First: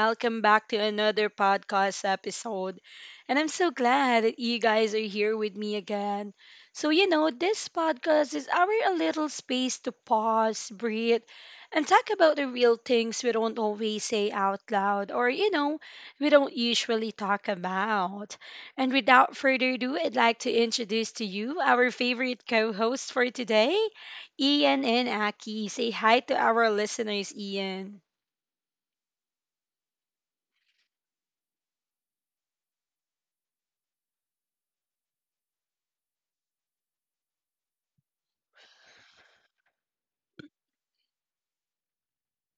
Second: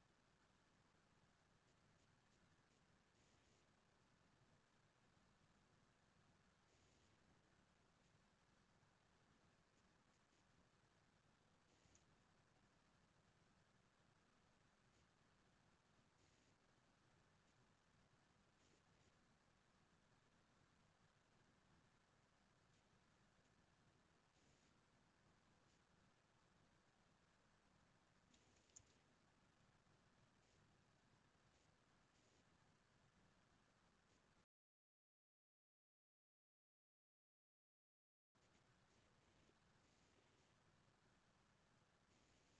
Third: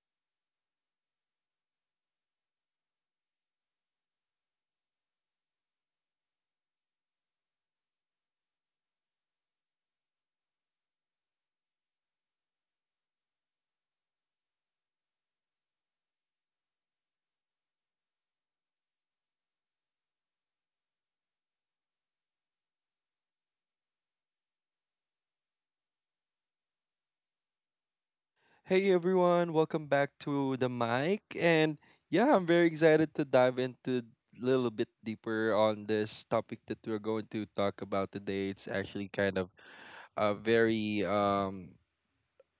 welcome back to another podcast episode. And I'm so glad that you guys are here with me again. So, you know, this podcast is our a little space to pause, breathe, and talk about the real things we don't always say out loud or we don't usually talk about. And without further ado, I'd like to introduce to you our favorite co host for today. Ian and Aki. Say hi to our listeners, Ian. Hey everyone, welcome back to the mic. And yeah, I'm very excited to dive into a little bit deeper on this topic that we're going to talk about today. It's actually kind of a very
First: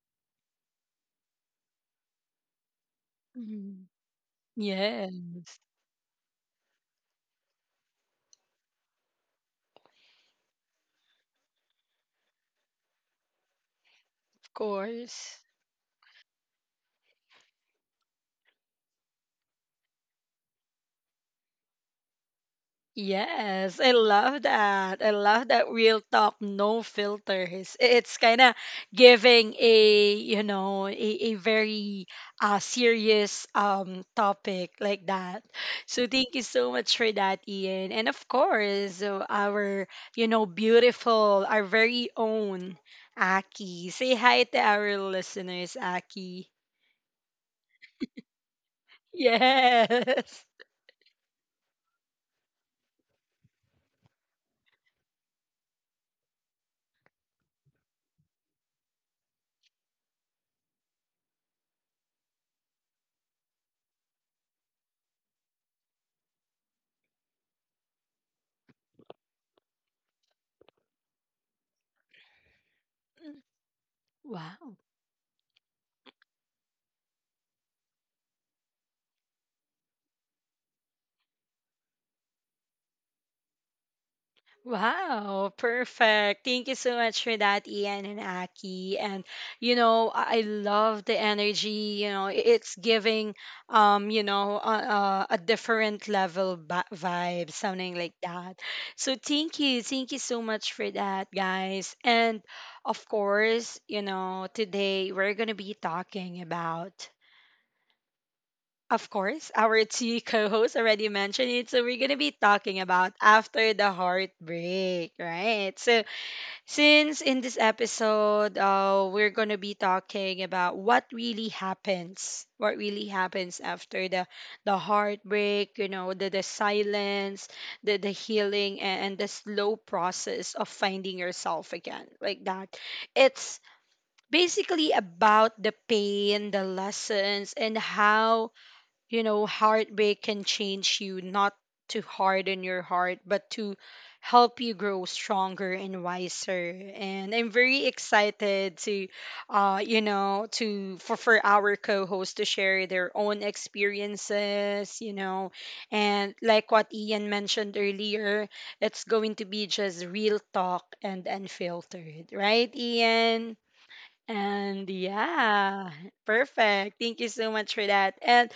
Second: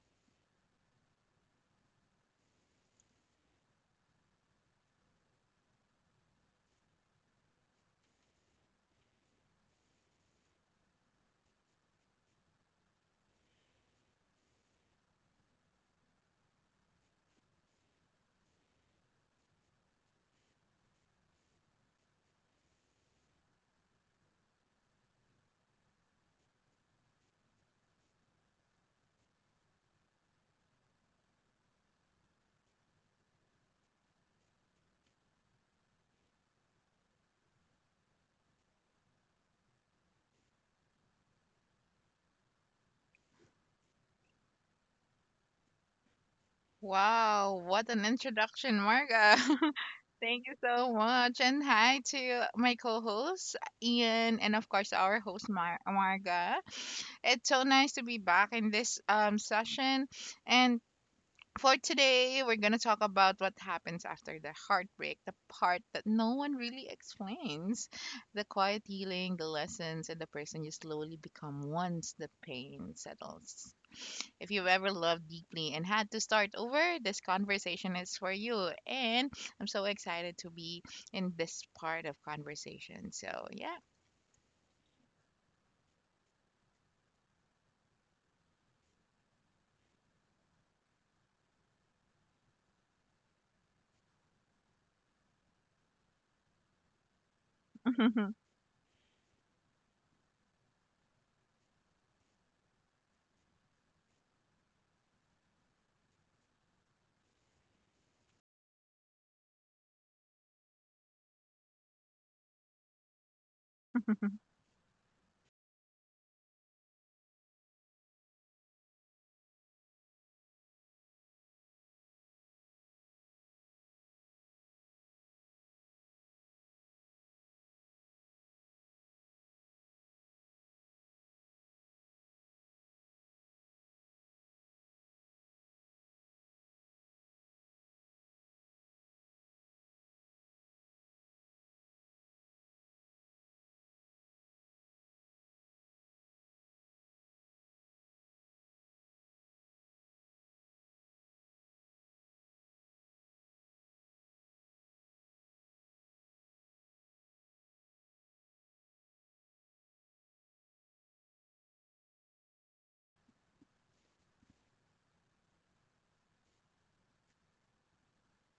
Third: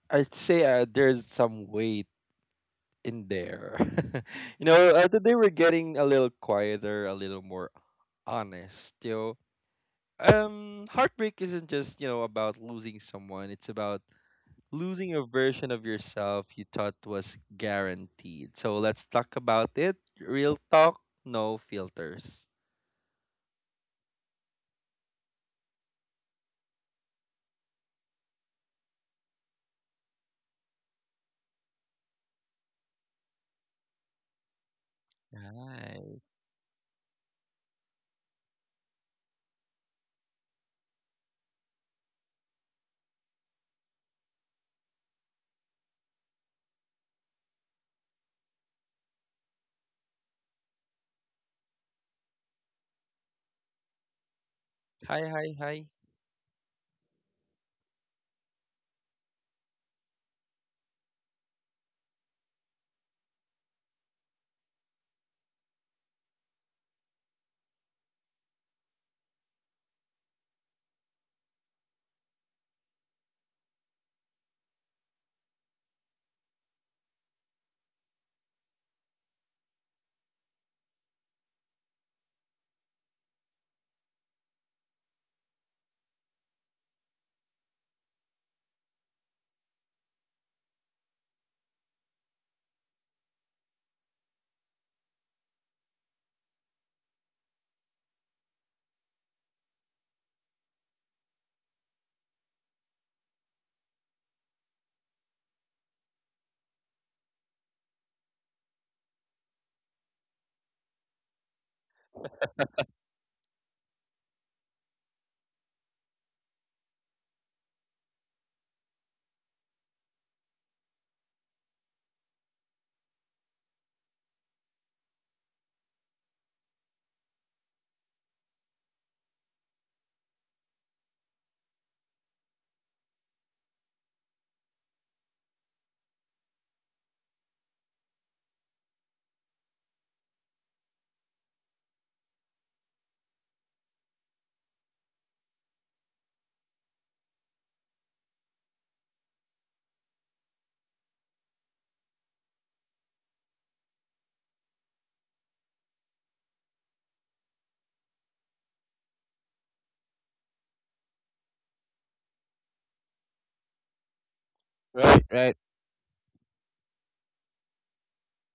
I'd say there's some weight in there. Mhm. Today we're Yes, getting a little quieter, a little more honest, you know. Heartbreak isn't just, you know, about losing someone. It's about of losing a course. version of yourself you thought was guaranteed. So let's talk about it. Real talk, no filters. Yes, I love that. I love that real talk, no filters. It's kind of giving a, you know, a very serious topic like that. So Hi. thank you so much for that, Ian. And of course, our, you know, beautiful, our very own Aki. Say hi to our listeners, Aki. Wow, what an introduction, Marga. Yes. Thank you so much. And hi to my co host, Ian, and of course, our Hi, hi, host, hi. Marga. It's so nice to be back in this session. And for today, we're going to talk about what happens after the heartbreak, the part that no one really explains, the quiet healing, the lessons, and the person you slowly become once the pain settles. If you've Wow. ever loved deeply and had to start over, this conversation is for you. And I'm so excited to be in this part of conversation. So, yeah. Wow, perfect. Thank you so much for that, Ian and Aki. And you know, I love the energy, you know, it's giving you know, a different level vibe, something like Mhm, that. So thank you. Thank you so much for that, guys. And of course, you know, today we're going to be talking about— of course, our two co-hosts already mentioned it, so we're gonna be talking about after the mhm, heartbreak, right? So since in this episode, we're going to be talking about what really happens after the heartbreak, you know, the silence, the healing, and the slow process of finding yourself again, like that. It's basically about the pain, the lessons, and how, you know, heartbreak can change you, not to harden your heart, but to help you grow stronger and wiser. And I'm very excited to, you know, to for our co-host to share their own experiences, you know, and like what Ian mentioned earlier, it's going to be just real talk and unfiltered, right, Ian? And Right, right. yeah, perfect. Thank you so much for that. And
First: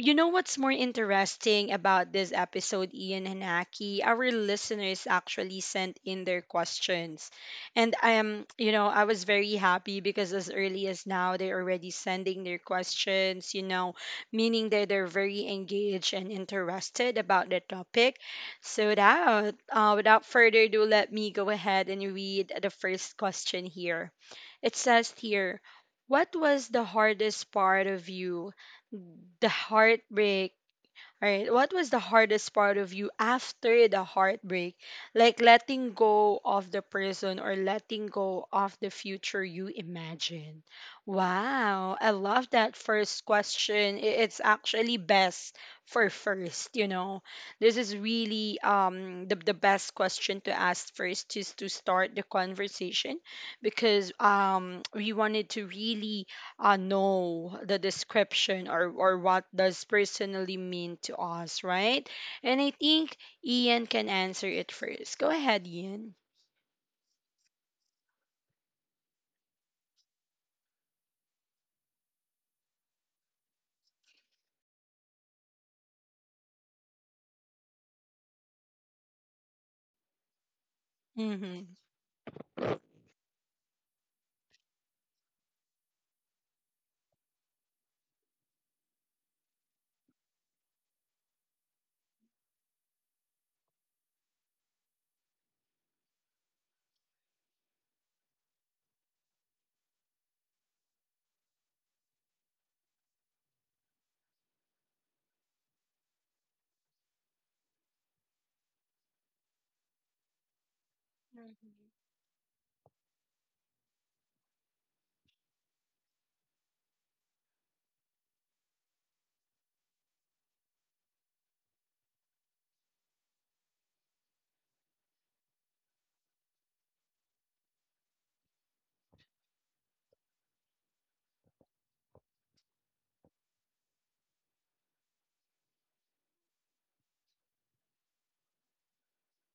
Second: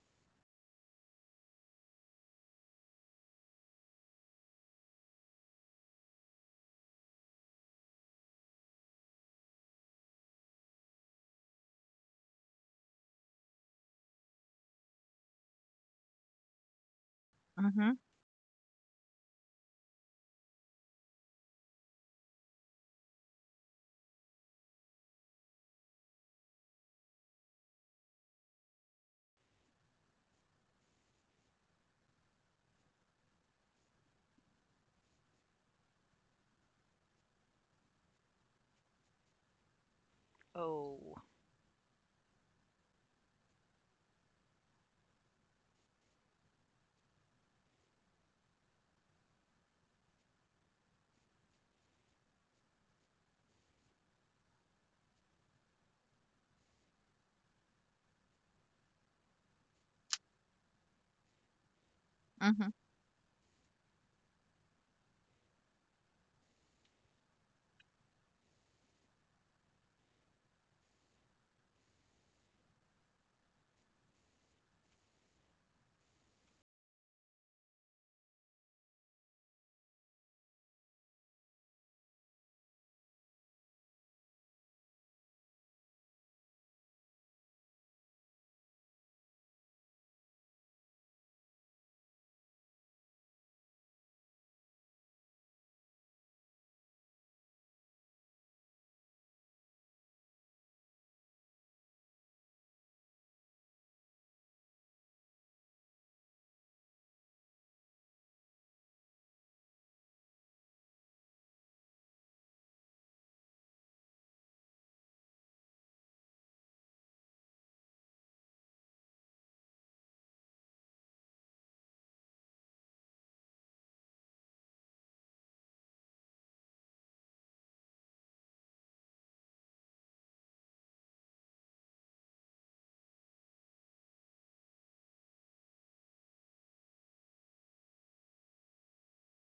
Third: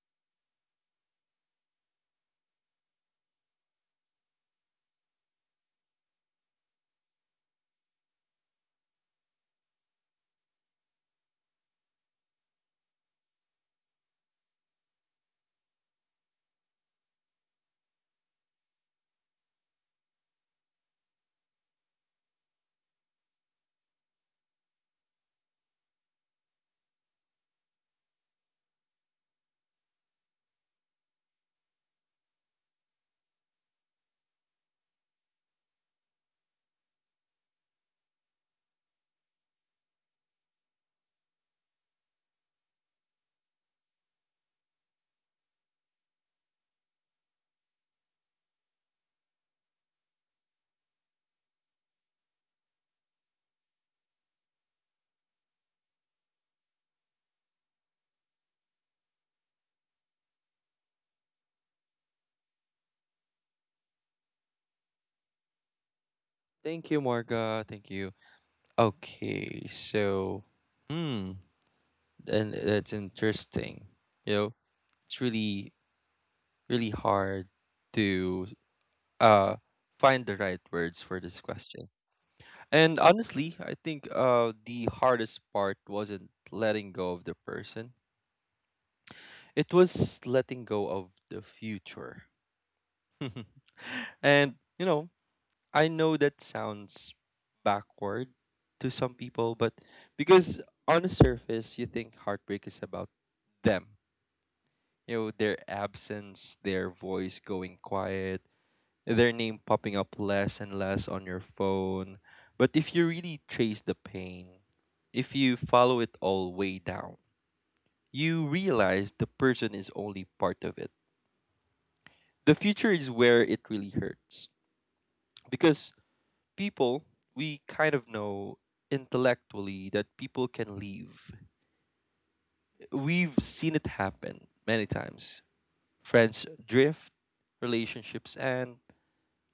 you know what's more interesting about this episode, Ian and Aki? Our listeners actually sent in their questions. And I am, you know, I was very happy because as early as now, they're already sending their questions, you know, meaning that they're very engaged and interested about the mhm. topic. So that, without further ado, let me go ahead and read the first question here. It says here, what was the hardest part of you the heartbreak. All right. What was the hardest part of you after the heartbreak? Like letting go of the person or letting go of the future you imagine. Oh. Wow. I love that first question. It's actually best for first, you know. This is really the best question to ask first just to start the conversation because we wanted to really know the description, or what does personally mean to us, right? And Mhm, I think Ian can answer it first. Go ahead, Ian. Thank you, Morga. Thank you. Okay, so, hmm, and that's interesting. You know, it's really, really hard to uh find the right words for this Mm-hmm. question. And honestly, I think the hardest part wasn't letting go of the person. It was letting go of the future. And, you know, I know that sounds backward to some people, but because on the surface, you think heartbreak is about them. You know, their absence, their voice going quiet, their name popping up less and less on your Mhm. phone. But if you really trace the pain, if you follow it all way down, you realize the person is only part of it. The future is where it really hurts, because people, we kind of know intellectually that people can leave. We've seen it happen many times. Friends drift, relationships end,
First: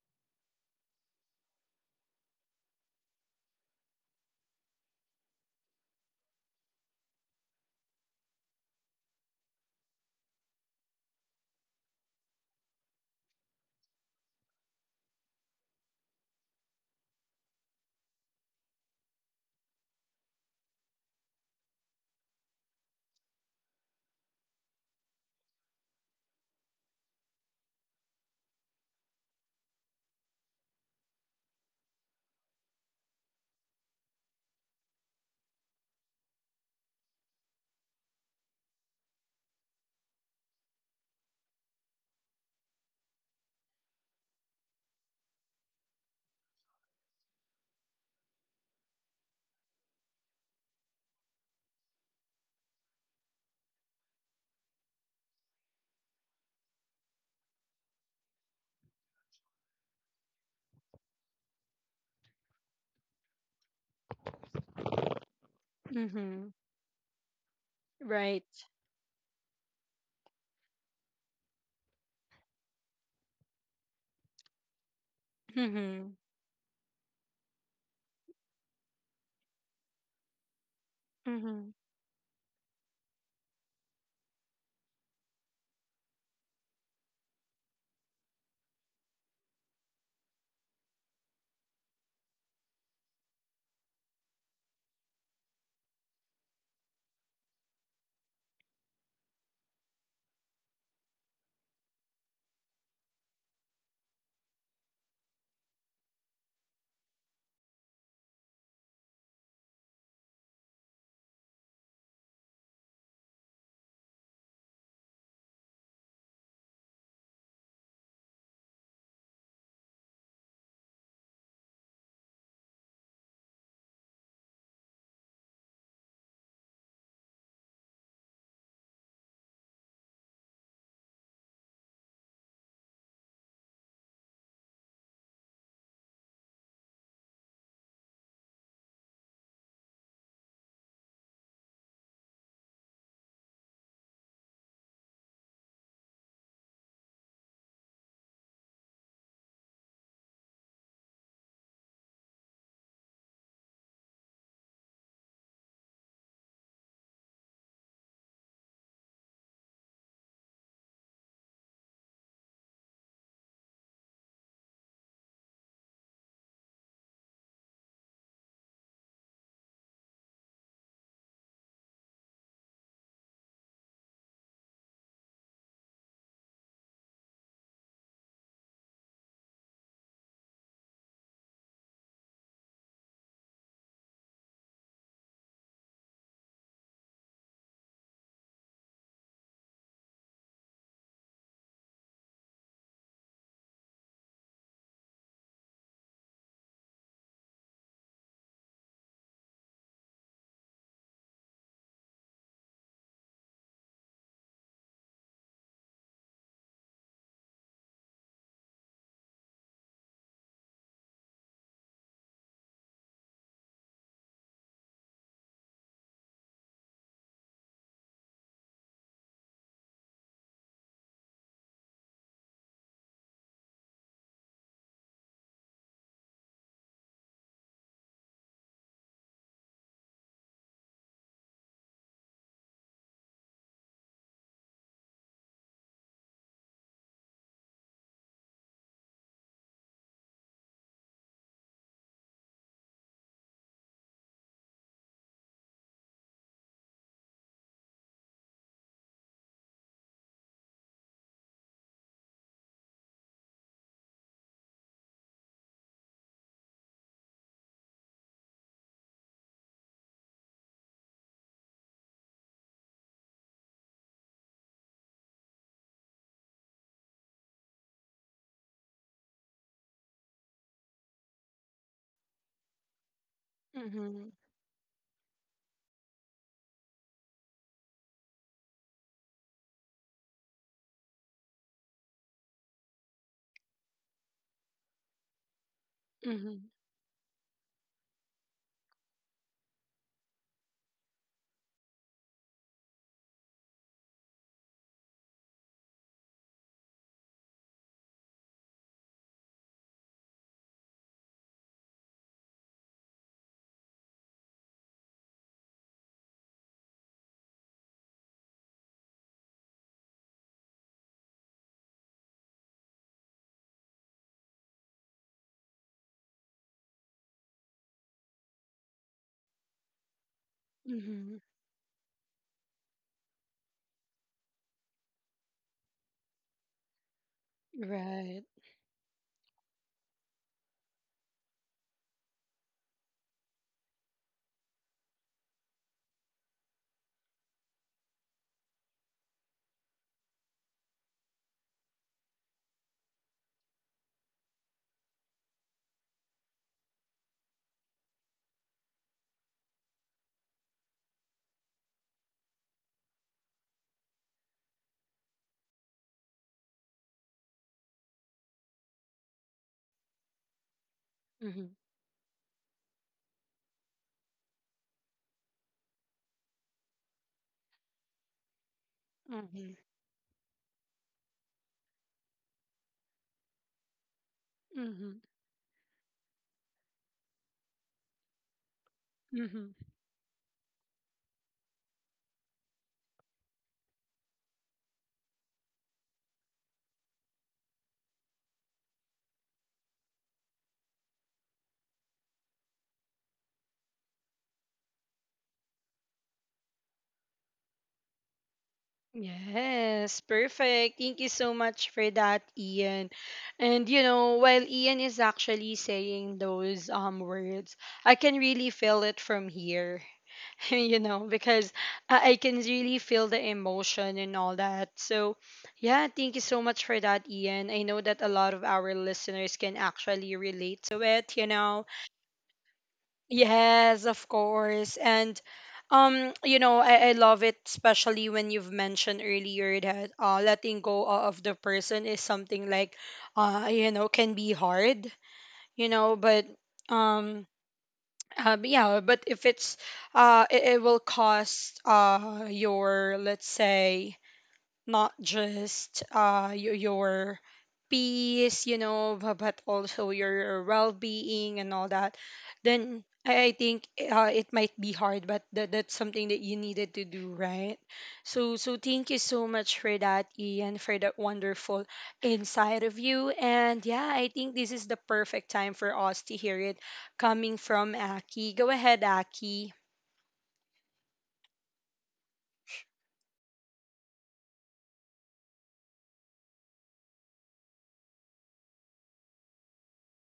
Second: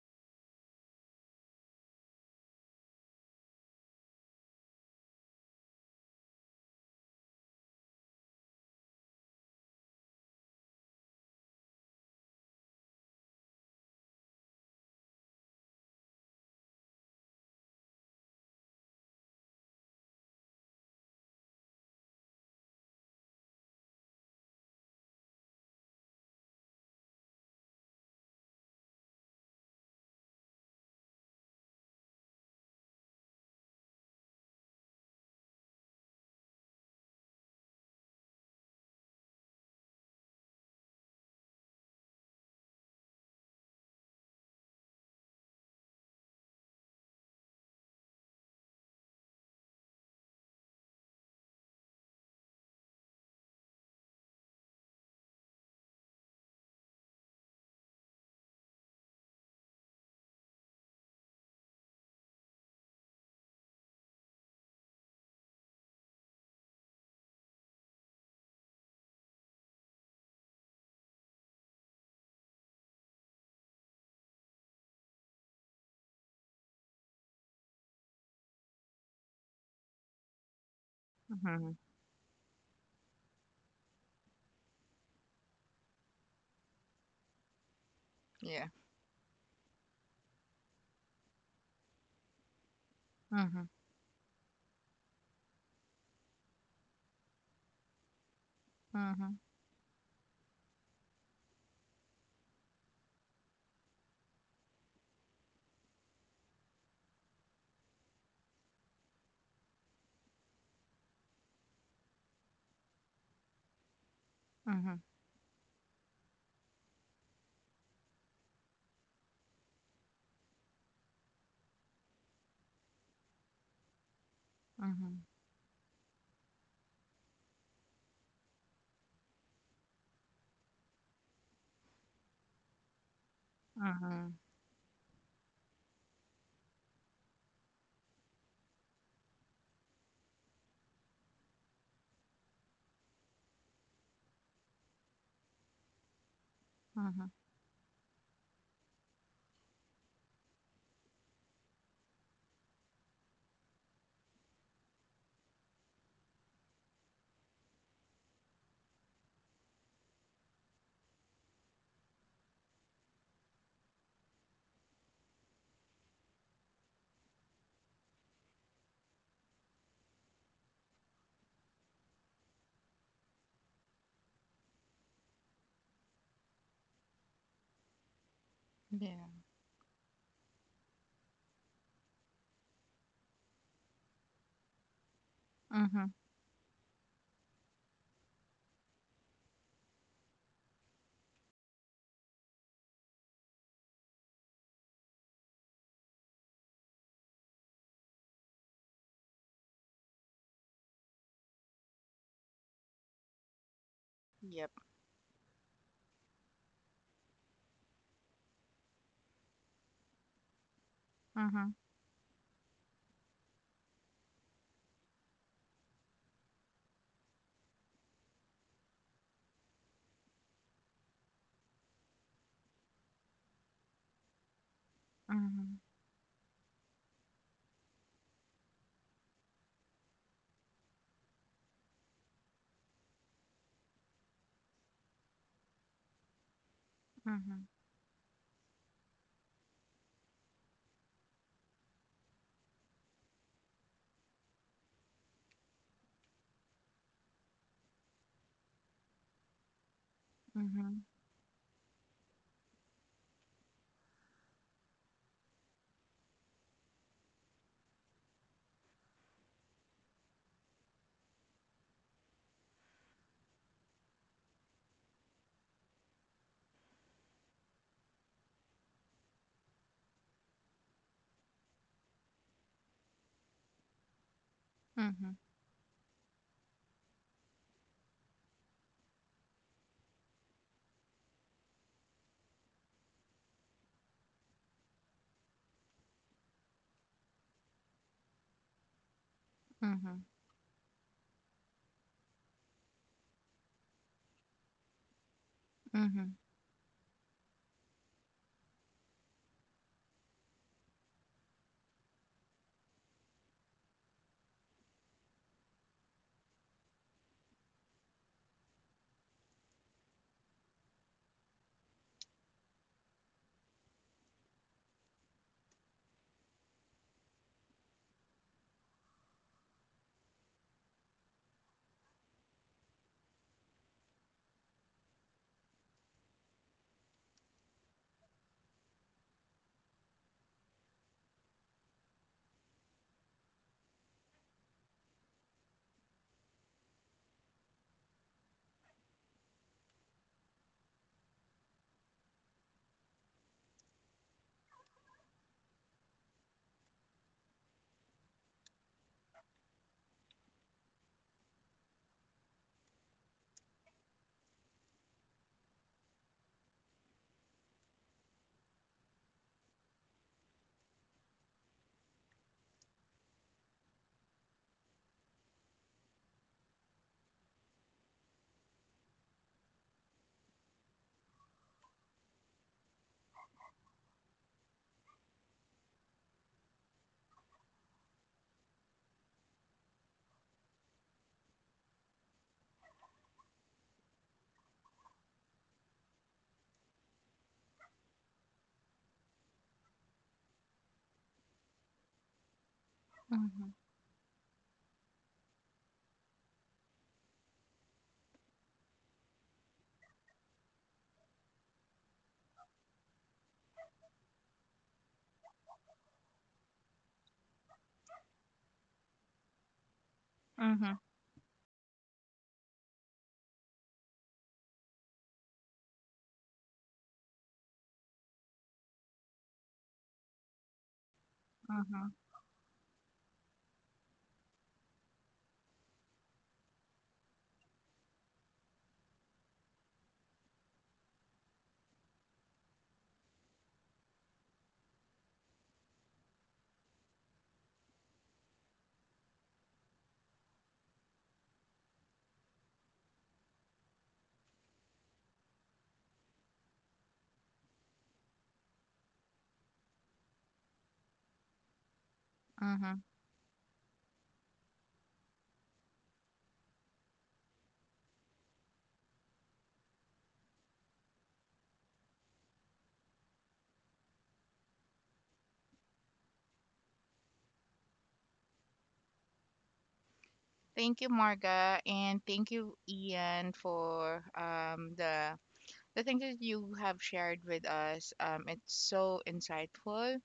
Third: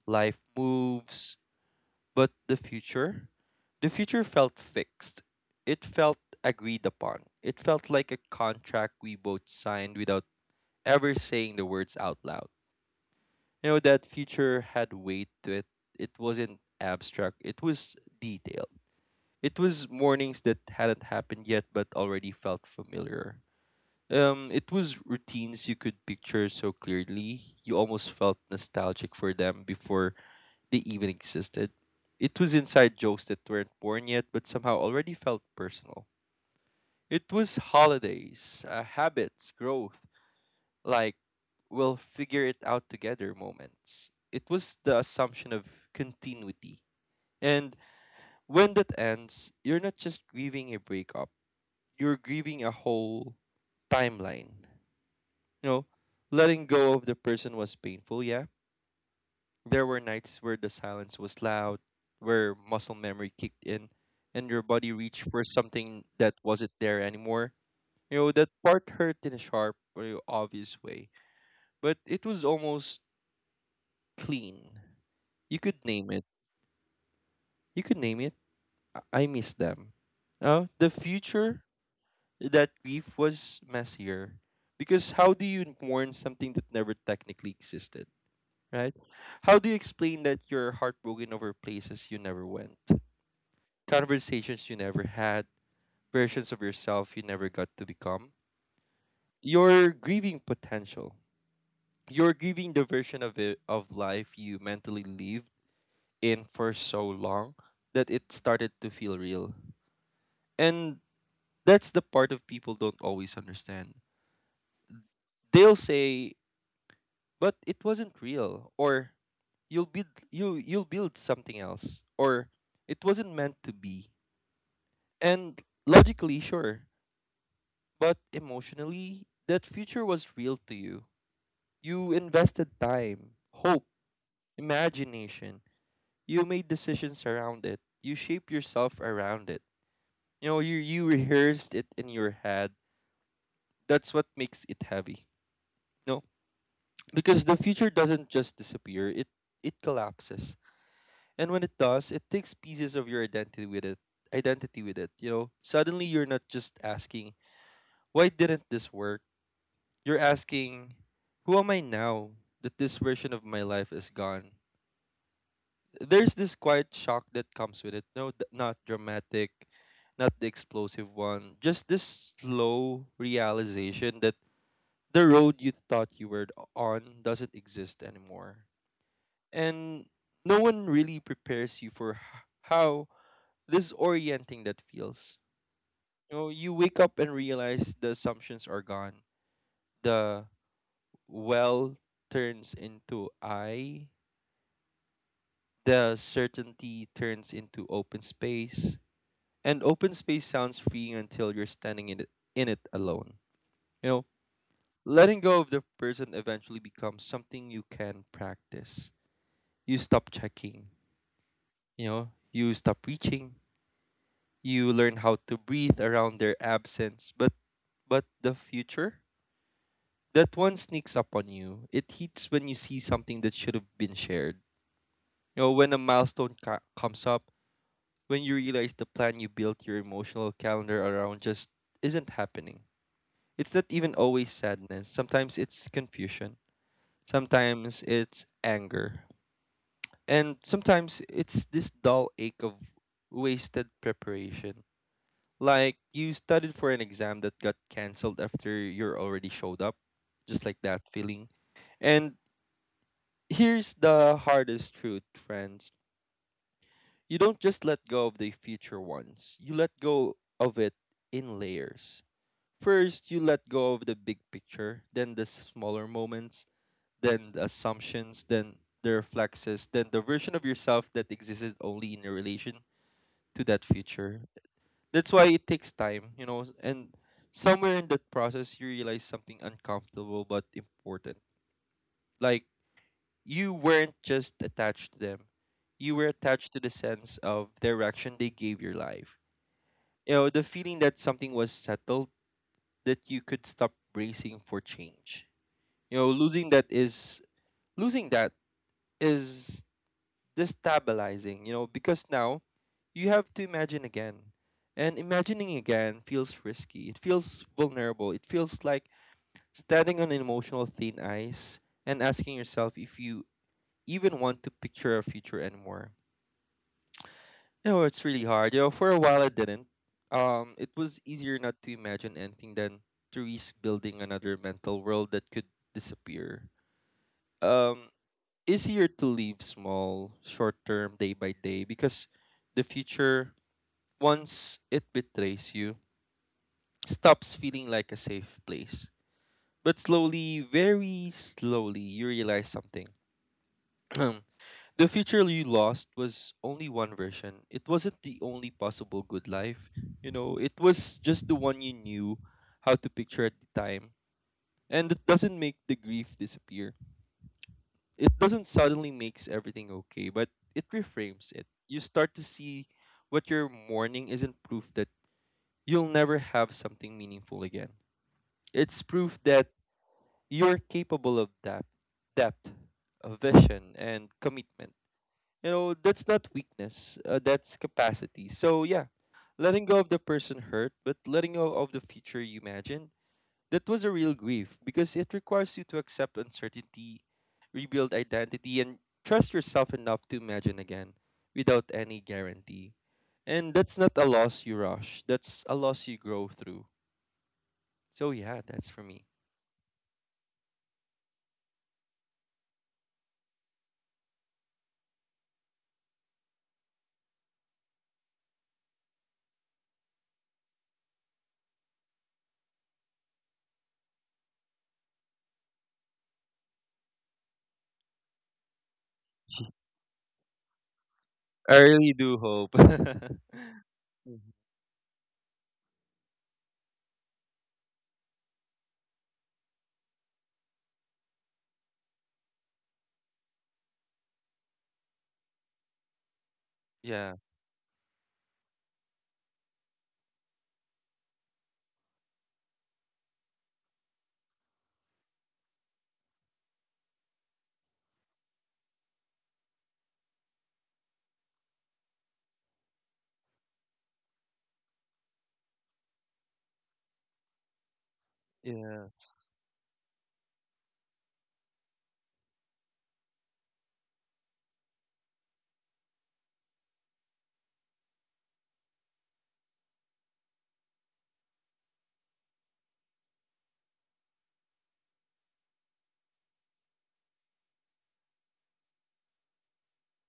life moves. But the future, the future felt fixed. It felt agreed upon. It felt like a contract we both signed without ever saying the words out loud. You know, that future had weight to it. It wasn't abstract, it was detailed. It was mornings that hadn't happened yet but already felt familiar. It was routines you could picture so clearly, you almost felt nostalgic for them before they even existed. It was inside jokes that weren't born yet but somehow already felt personal. It was holidays, habits, growth, like we'll figure it out together moments. It was the assumption of continuity. And when that ends, you're not just grieving a breakup, you're grieving a whole timeline. You know, letting go of the person was painful, yeah. There were nights where the silence was loud, where muscle memory kicked in, and your body reached for something that Mm-hmm. wasn't there anymore. You know, that Right. part hurt in a sharp, very obvious way, but it was almost clean. You could name Mm-hmm. it. You could name it. I miss them. The future, Mm-hmm. mhm. that grief was messier. Because how do you mourn something that never technically existed, Yeah. right? How do you explain that you're heartbroken over places you never went, Mhm, conversations you never had, versions of yourself you never got to become? mhm, You're grieving potential. You're grieving the version of it, of life you mentally lived in for so long that it started to feel real. And that's the part of people don't always understand. mhm, They'll say, "But it wasn't real," or "You'll build you you'll build something else," or "It wasn't meant to be." mhm, And logically, sure, but emotionally, that future was real to you. You invested time, hope, mhm, imagination. You made decisions around it. You shaped yourself around it. You know, you rehearsed it in your head. That's what makes it heavy. No, mhm. because the future doesn't just disappear, it collapses, and when it does it takes pieces of your identity with it. You know, suddenly you're not just asking why didn't this work, you're asking who am I now that this version of my life is gone. There's this quiet shock that comes with it. No, not dramatic, not the explosive one, just this slow realization that the road you thought you were on doesn't exist anymore. Yeah. And no one really prepares you for how disorienting that feels. Mhm. You know, you wake up and realize the assumptions are gone. The well turns into I, the certainty turns into open space, and open space sounds freeing until you're standing in it, alone. You know, Yep. letting go of the person eventually becomes something you can practice. You stop checking, Mhm. you know, you stop reaching. You learn how to breathe around their absence, but the future? That one sneaks up on you. It hits when you see something that should have been shared. You Mhm. know, when a milestone comes up, when you realize the plan you built your emotional calendar around just isn't happening. It's not even always sadness. Sometimes it's confusion. Mhm. Sometimes it's anger. And sometimes it's this dull ache of wasted preparation. Like you studied for an exam that got cancelled after you're already showed up, just like Mhm. that feeling. And here's the hardest truth, friends. You don't just let go of the future ones. You let go of it in layers. First, you let go of the big picture, then the smaller moments, then the assumptions, then the reflexes, then the version of yourself that existed only in a relation to that Mm-hmm. future. That's Mhm. why it takes time, you know, and somewhere in that process you realize something uncomfortable but important. Like you weren't just attached to them. You were Mm-hmm. attached to the sense of direction they gave your life. Mhm. You know, the feeling that something was settled, that you could stop bracing for change. You know, Mhm. losing that is losing that is destabilizing, you know, because now you have to imagine again. And imagining again feels risky. It feels vulnerable. It feels like standing on emotional thin ice and asking yourself if you even want to picture a future anymore. You know, it's really hard. You know, for a while I didn't. It was Mm-hmm. easier not to imagine anything than to risk building another mental world that could disappear. Um, Right. Easier to leave small, short term, day by day, because the future, once it betrays you, stops feeling like a safe place. But slowly, very slowly, you realize something. The future you lost was only one version. It wasn't the only possible good life. You know, it was just the one you knew how to picture at the time. And it doesn't make the grief disappear, it doesn't suddenly makes everything okay, but it reframes it. Mm-hmm. You start to see what you're mourning isn't proof that you'll never have something meaningful again. It's proof that Mm-hmm. you're capable of depth, depth, of vision, and commitment. Mm-hmm. You know, that's not weakness, that's capacity. So, yeah, letting Mm-hmm. go of the person hurt, but letting go of the future you imagined, that was a real grief because it requires you to accept uncertainty, rebuild identity, and trust yourself enough to imagine again without any guarantee. And Mhm. that's not a loss you rush, that's a loss you grow through. So, yeah, that's for me. Yes, perfect. Thank you so much for that, Ian. And you know, while Ian is actually saying those words, I can really feel it from here, Mhm. you know, because I can really feel the emotion and all that. So, yeah, thank you so much for that, Ian. I know that a lot of our listeners can actually relate to it, you I know. really Mhm. do hope. Yes, of Mhm. course. And you know, I love it, especially when you've mentioned earlier that letting go of the person is something like you know, can be hard, you know, Yeah. um but yeah, but if it's it, it will cost your, let's say, not just your peace, you know, but also your well-being and all that, Mhm. then I think it might be hard, but that that's something that you needed to do, right? So so thank you Yes. so much for that, Ian, for that wonderful insight of you. And yeah, I think this is the perfect time for us to hear it coming from Aki. Go ahead, Aki. Thank you, Marga, and thank you, Ian, for the things that you have shared with us. It's so insightful,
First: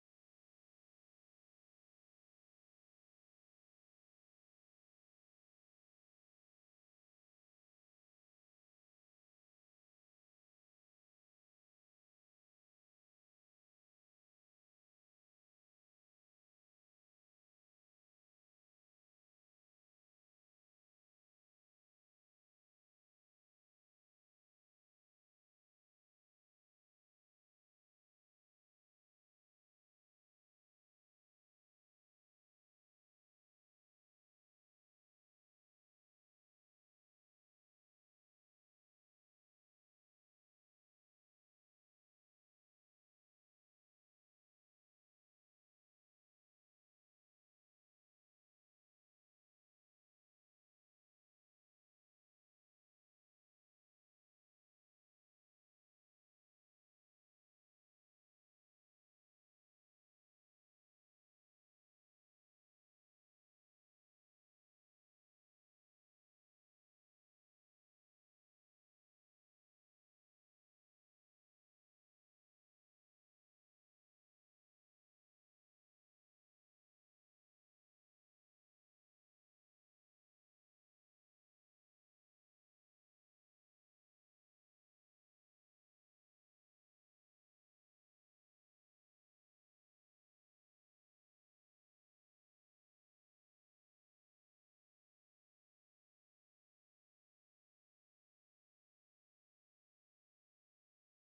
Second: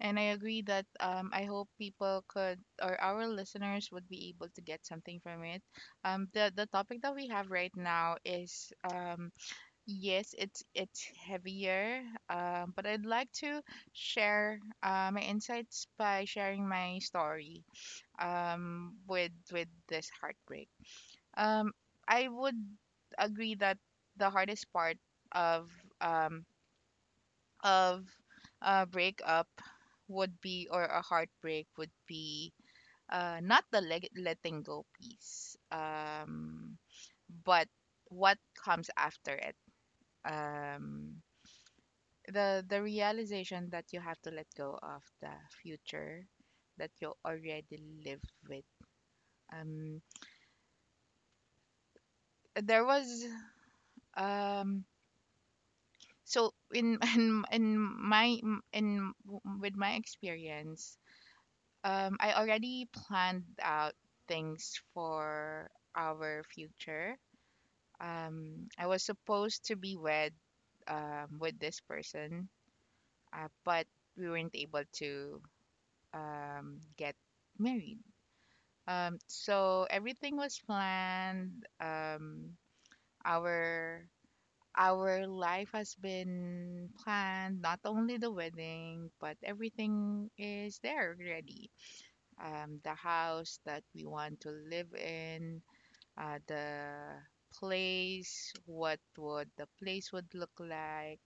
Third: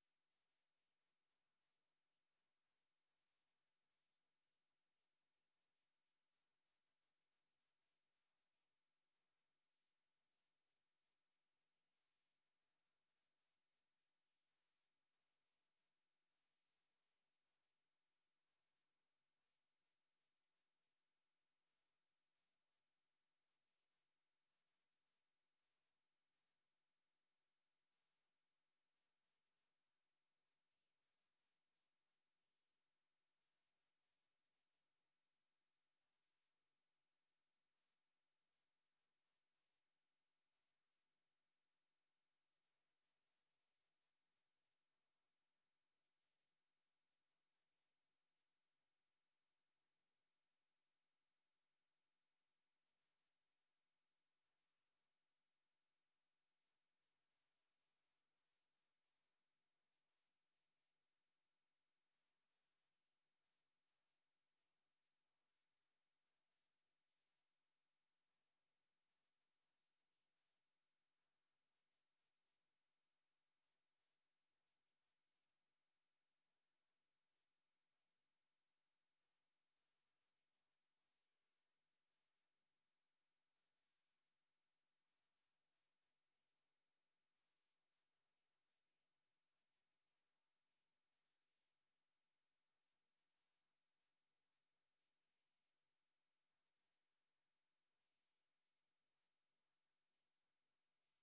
and I agree that I hope people could, or our listeners would be able to get something from it. The the topic that we have right now is um. Yes, it's heavier, but I'd like to share my insights by sharing my story, with this heartbreak. Um, I would agree that the hardest part of um, of a breakup would be, or a heartbreak would be, not the letting go piece, but what comes after it. Um, the the realization that you have to let go of the future that you already live with. Um there was um so, in in my in with my experience, I already planned out things for our future. I was supposed to be wed with this person, but we weren't able to get married. So everything was planned. Our our life has been planned. Not only the wedding, but everything is there already. The house that we want to live in, the place, what would the place would look like,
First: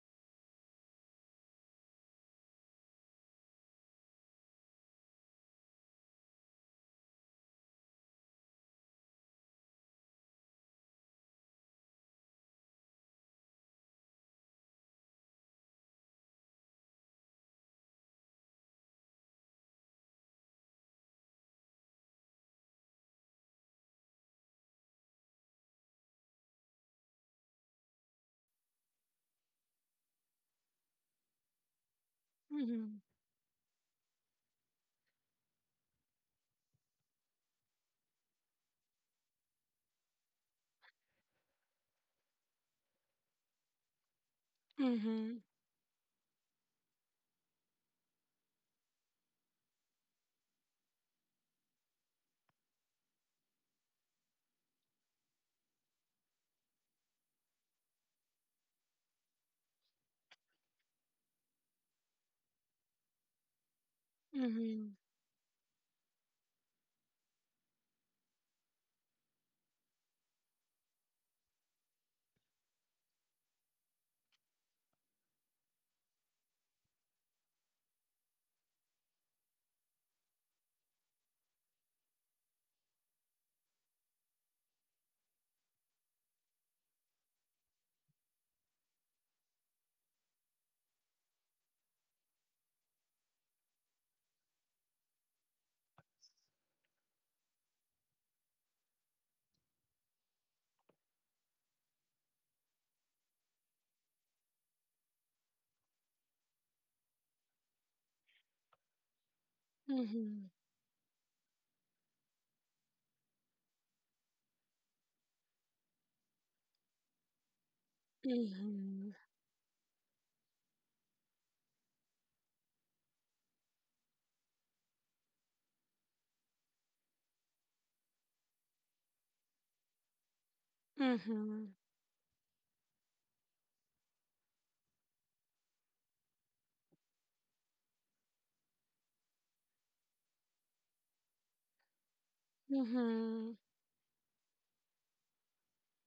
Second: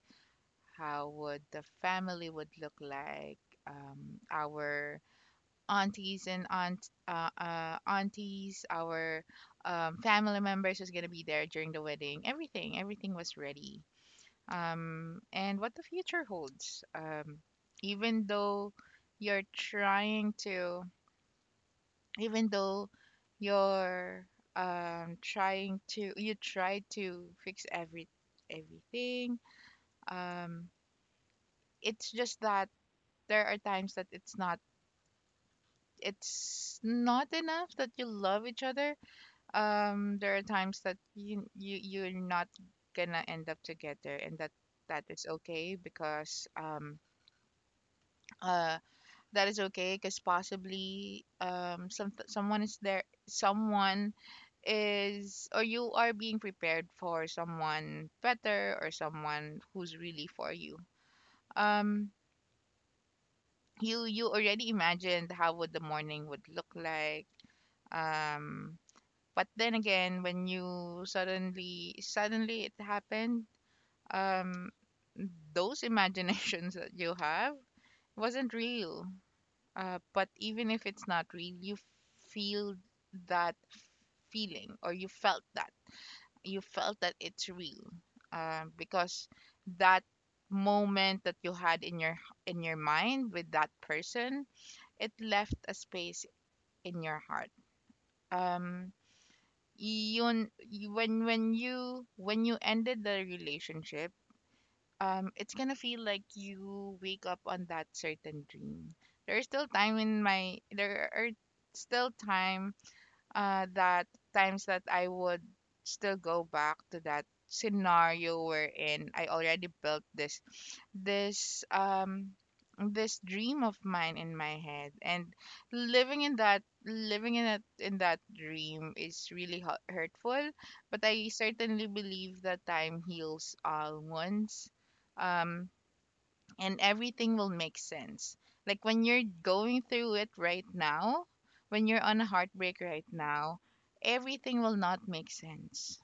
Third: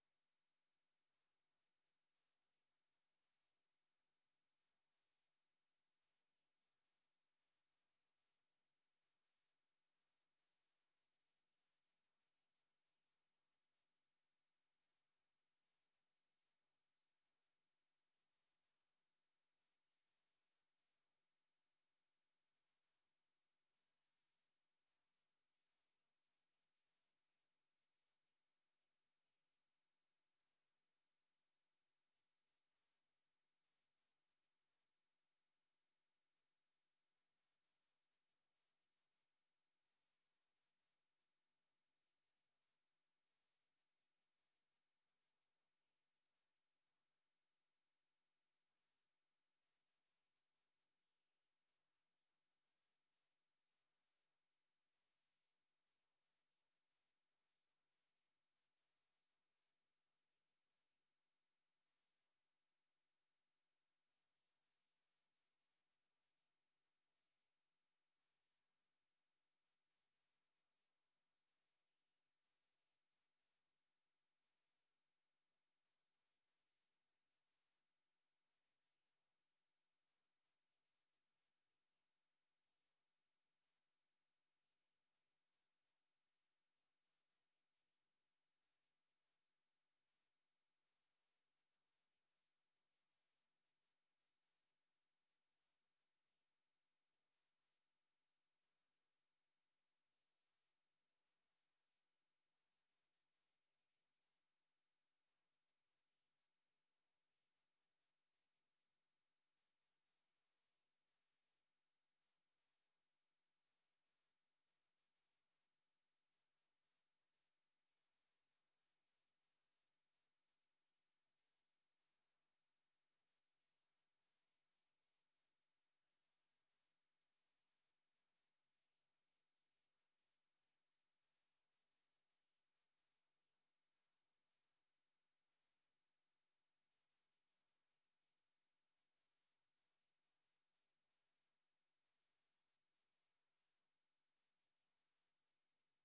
how would the family would look like, our aunties and aunt aunties, our family members was gonna be there during the wedding. Everything, everything was ready. And what the future holds, um, even though you're trying to, even though you're trying to, you try to fix everything, um, it's just that Mm-hmm. there are times that it's not, it's not enough that you love each other. There are times that you you're not gonna end up together, and that, that is Mm-hmm. okay because uh that is okay because possibly, um, someone is there, someone is, or you are being prepared for someone better, or someone who's really for you. um you, you already Mm-hmm. imagined how would the morning would look like, um, but then again, when you suddenly it happened, um, those imaginations that you have wasn't real. But even if it's not real, you feel that feeling, or you felt that. You felt that it's real, because that moment that you had in your, in your mind with that person, it left a space in your heart. Um, yun, when you ended the relationship, it's gonna feel like you wake up on that certain dream. There are still time, that times that I would still go back to that scenario Mm-hmm. wherein I already built this, this um this dream of mine in my head, and living in that, living in that, in that dream is really hurtful. But I Mm-hmm. certainly believe that time heals all wounds, um, and everything will make sense. Like, when you're going through it right now, when you're on a heartbreak right Mm-hmm. now, everything will not make sense.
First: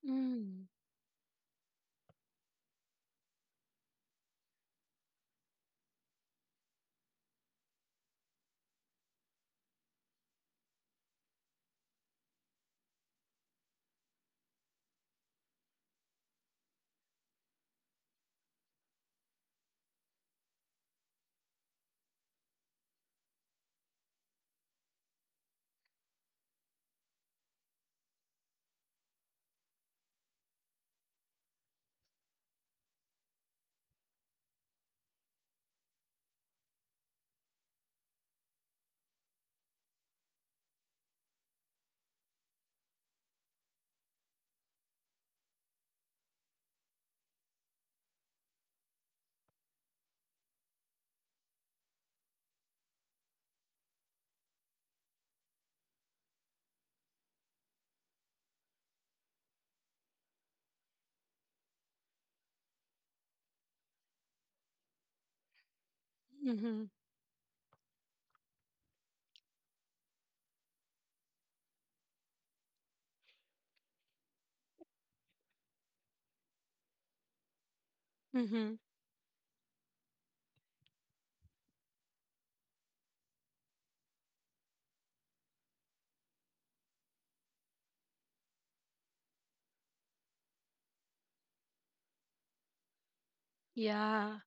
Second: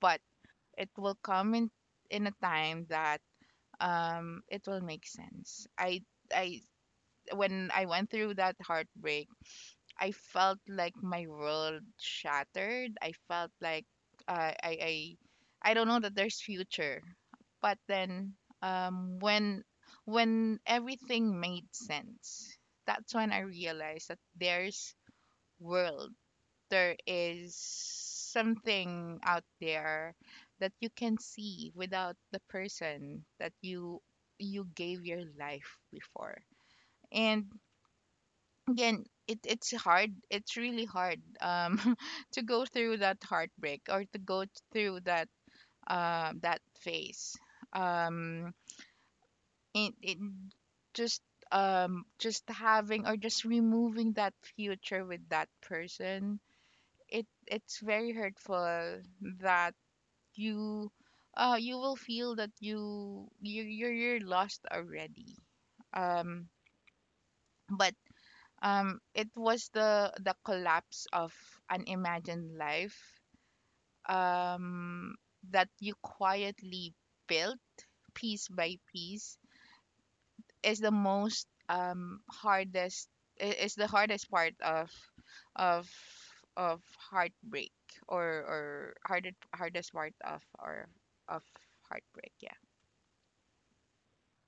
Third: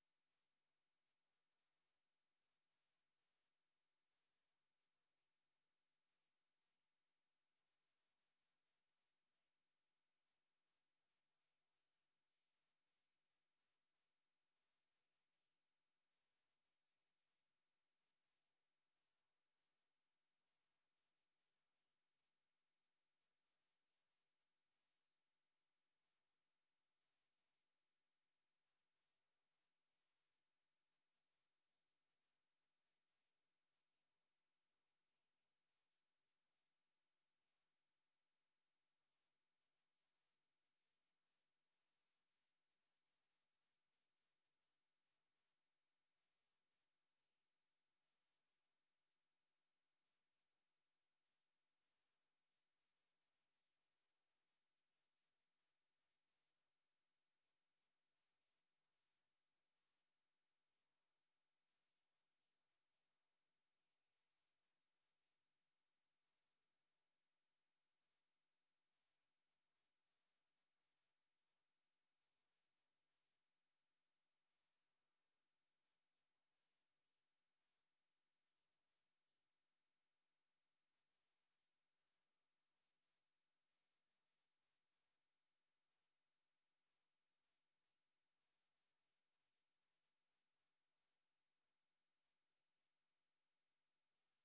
But Mm. it will come in a time that, um, it will make sense. I When I went through that heartbreak, I felt like my world shattered. I felt like, uh, I I I don't know that there's future. But then, um, when when everything made sense, that's when I realized that there's world. There is something out there that you can see without the person that you gave your life before. And again, it's hard, it's really hard, um, to go through that heartbreak, or to go through that, that phase, um, it just, um, just having, or just removing that future with that person, it's very hurtful that you you will feel that you're lost already, um, Mm-hmm. but um, it was the collapse of an imagined life, um, that you quietly built piece by Mm-hmm. piece is the most, um, is the hardest part of of of heartbreak, or hardest hardest part of or of heartbreak, yeah. Yeah.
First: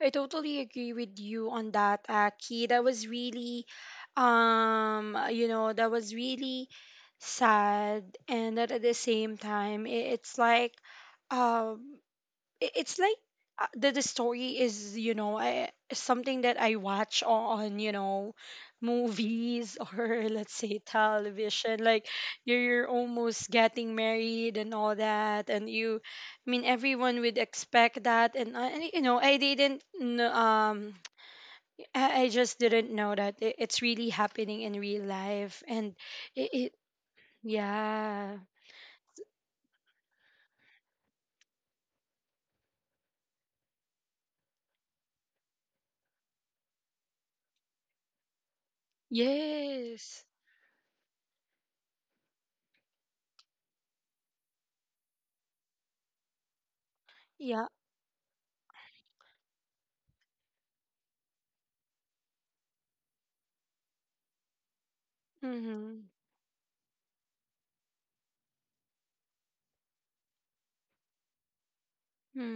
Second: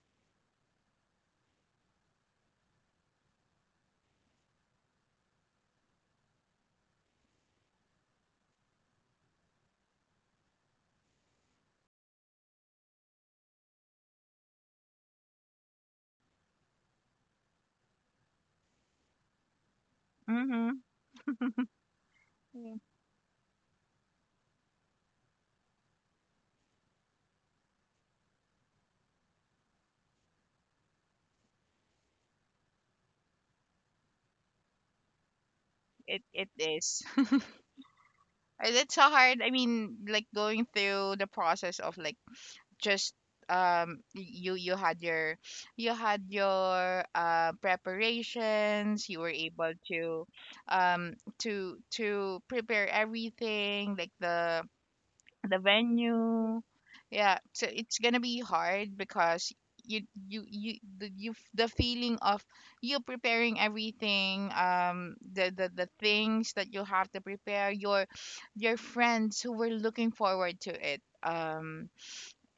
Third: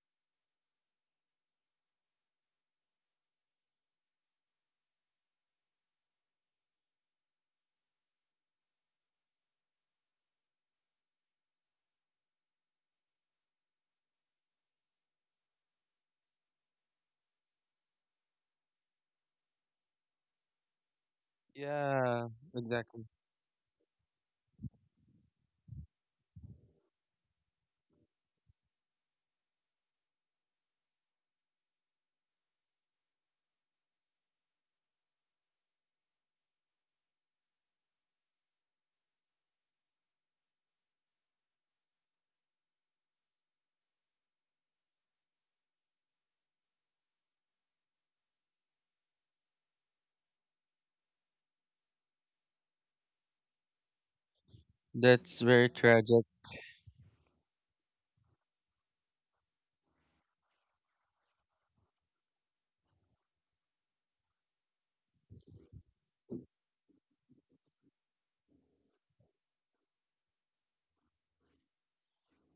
I totally agree with you on that, Aki. That was really you know, that was really sad, and that at the same time it, it's like um it's like the story is, you know, something that I watch on, you know, movies or let's Mm-hmm. say television, like Yeah, you're exactly. almost getting married and all that, and you— I mean everyone would expect that, and you know I just didn't know that it, it's really happening in real life and It it— is. yeah. It's so hard. I mean, like, going through the process of, like, just, um, you you had your you had your, preparations. You were able to, Yes. um, to prepare everything, like the That's the very tragic. venue. Yeah, so Yeah. it's gonna be hard because you you the, you, f- the feeling of you preparing everything, um, the Mhm. things that you have to prepare, your friends who were looking forward to it, um,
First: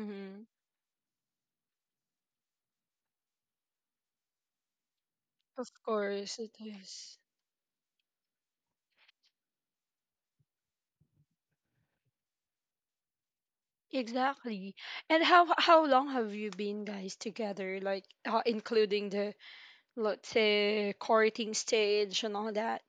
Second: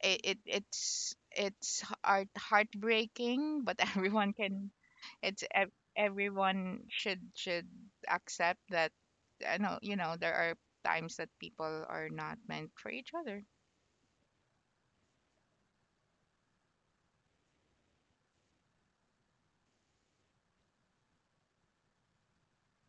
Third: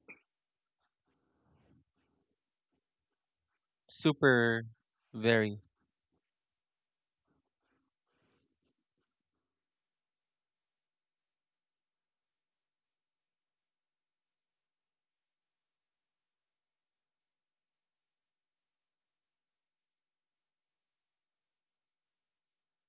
it's heart, heartbreaking. But everyone Super, can, very. Of course it everyone is. should accept that. I know, you know, there are times that people are not meant for each other. Exactly. And how long have you been guys together? Like including the, let's say, courting stage and all that.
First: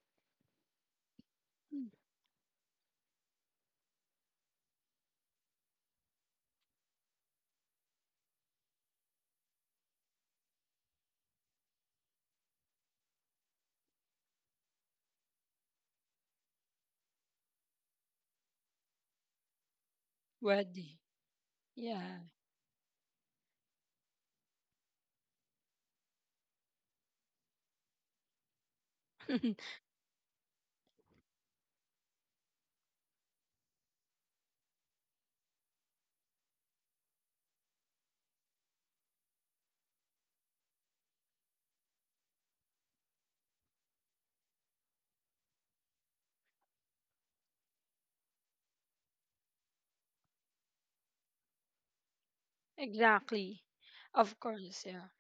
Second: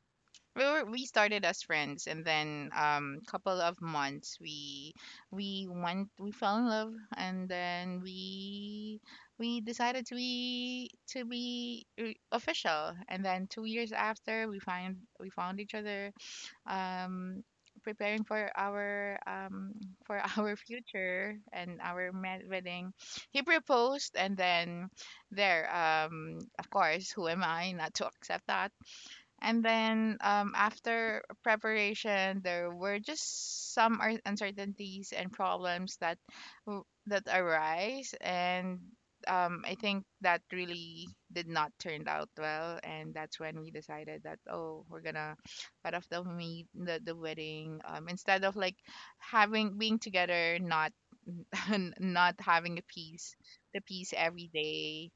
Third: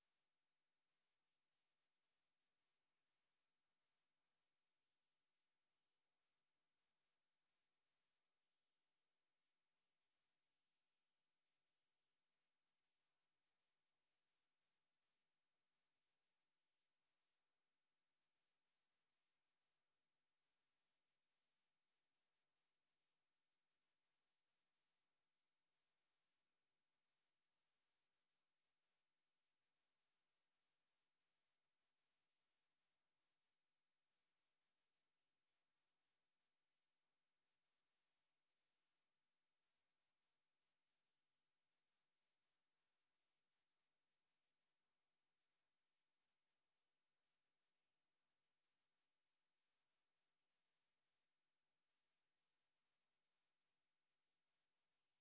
We we started as Mm. friends, and then, um, couple of months, we fell in love, and then we decided to be, to be, official. And then 2 years after, we found each other, um, preparing for our, for our Wedding. future and our Yeah. Wedding. He proposed, and then there, of course, who am I not to accept that? And then, after preparation, there were just some uncertainties and problems that, that arise, and, I think that really did not turn out well. And that's when we decided that, oh, we're gonna cut off the wedding, instead of, like, having, being together, not not having a piece, Exactly. the piece Of every course, yeah. day.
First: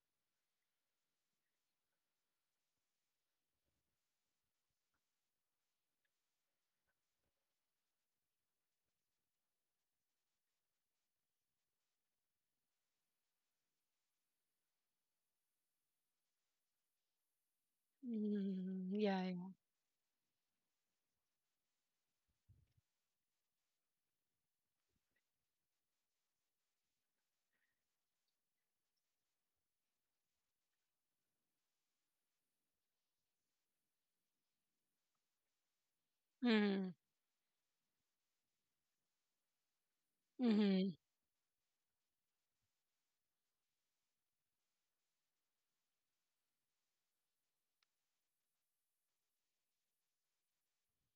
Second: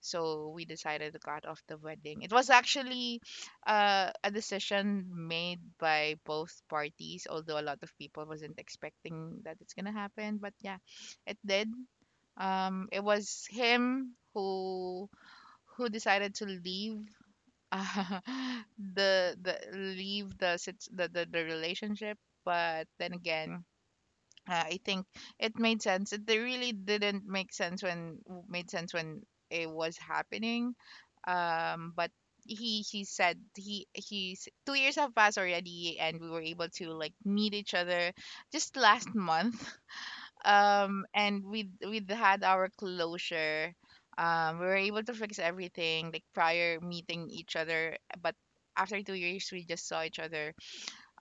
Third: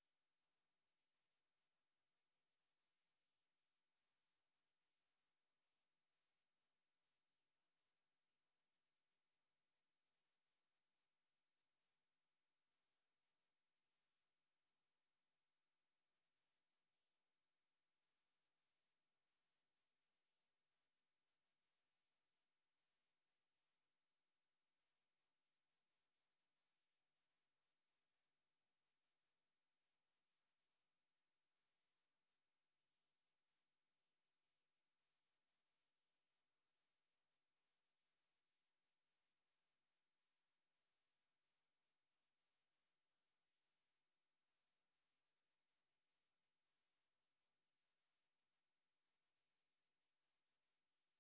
So we decided to cut off the wedding. It was actually, a decision made by both parties, although a lot of people wasn't expecting that it's gonna happen, but yeah, it did. Um, it was him who decided to leave, uh, Mm, the yeah. the leave the sit- the relationship. But then again, I think it made sense. It, they really didn't make sense when, made sense when it was happening. But he said he he's 2 years have passed already, and we were Yeah. able to, Mm, like, meet each other just last month. mm, and we had our closure. We were able to fix everything, like, prior meeting each other, but after 2 years, we just saw each other,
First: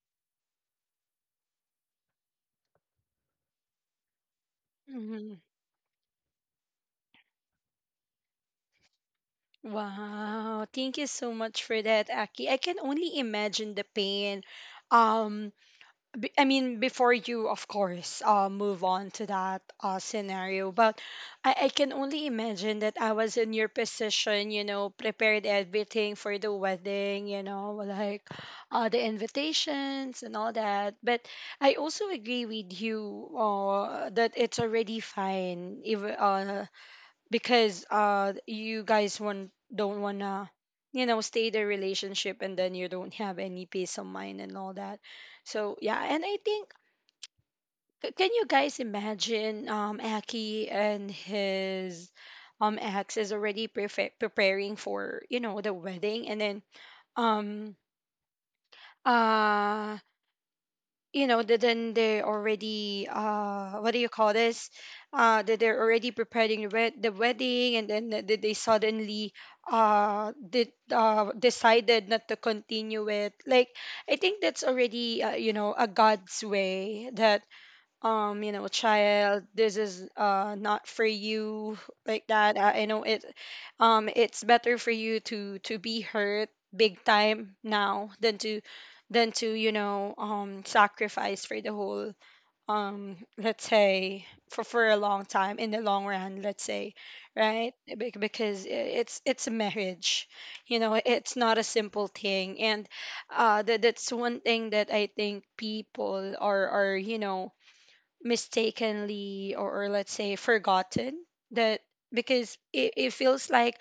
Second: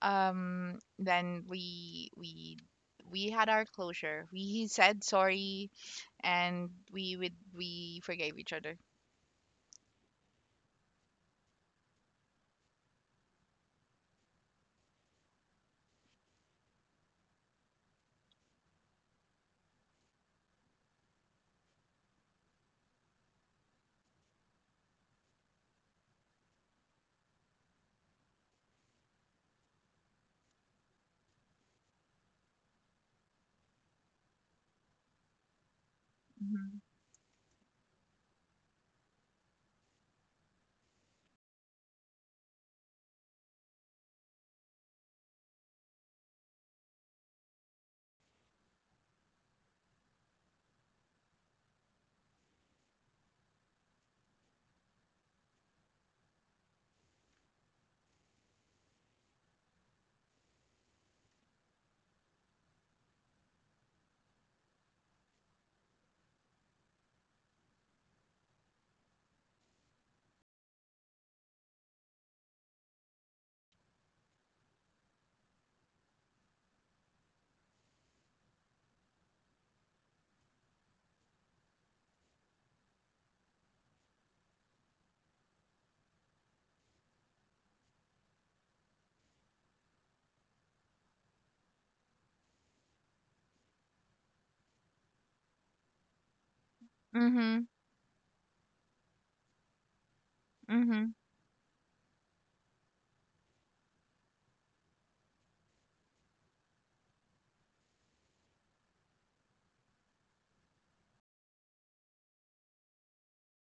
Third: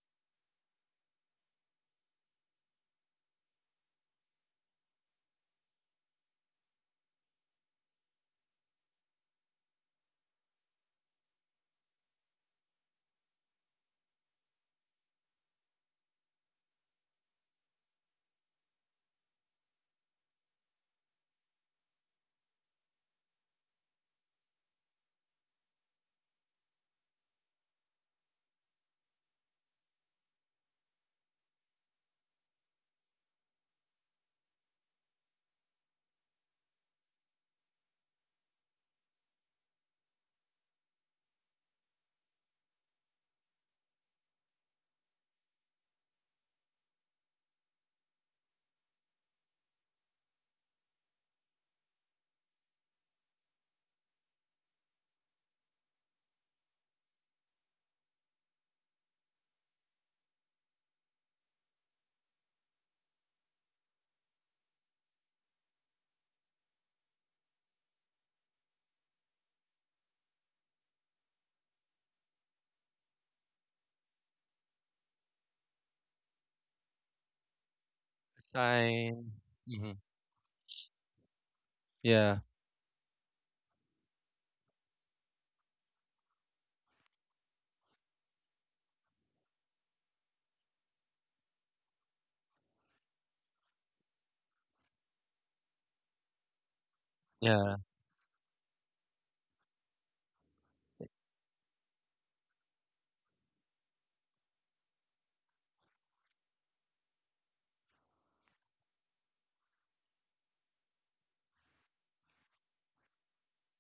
um, then we had our closure. We said mm. sorry, and we forgave each other. Wow. Thank you so much for that, Aki. I can only imagine the pain um I mean, before you, of course, move on to that scenario, but I can only imagine that I was in your position, you know, prepared everything for the wedding, you know, like the invitations and all that. But I also agree with you that it's already fine, even, Mhm. because you guys want don't wanna, you know, stay the relationship and then you don't have any peace of mind and all that. So yeah, and I think, can you guys imagine Aki and his ex is already preparing for, you know, the wedding and then um uh you know that then they're already what do you call this, that they're already preparing the wedding, and then they suddenly did decided not to continue it. Like, I think that's already you know, a god's way that you know, Sign. child, this Hmm. is not for you, like Yeah. that. I know it, it's better for you to be hurt big time now than to than to, you know, sacrifice for the whole let's say, for a long time in the long run, let's say, Mhm. right? Yeah. Because it's a marriage, you know, Mhm. it's not a simple thing, and that, that's one thing that I think people are, you know, mistakenly or let's say, forgotten. That because it feels like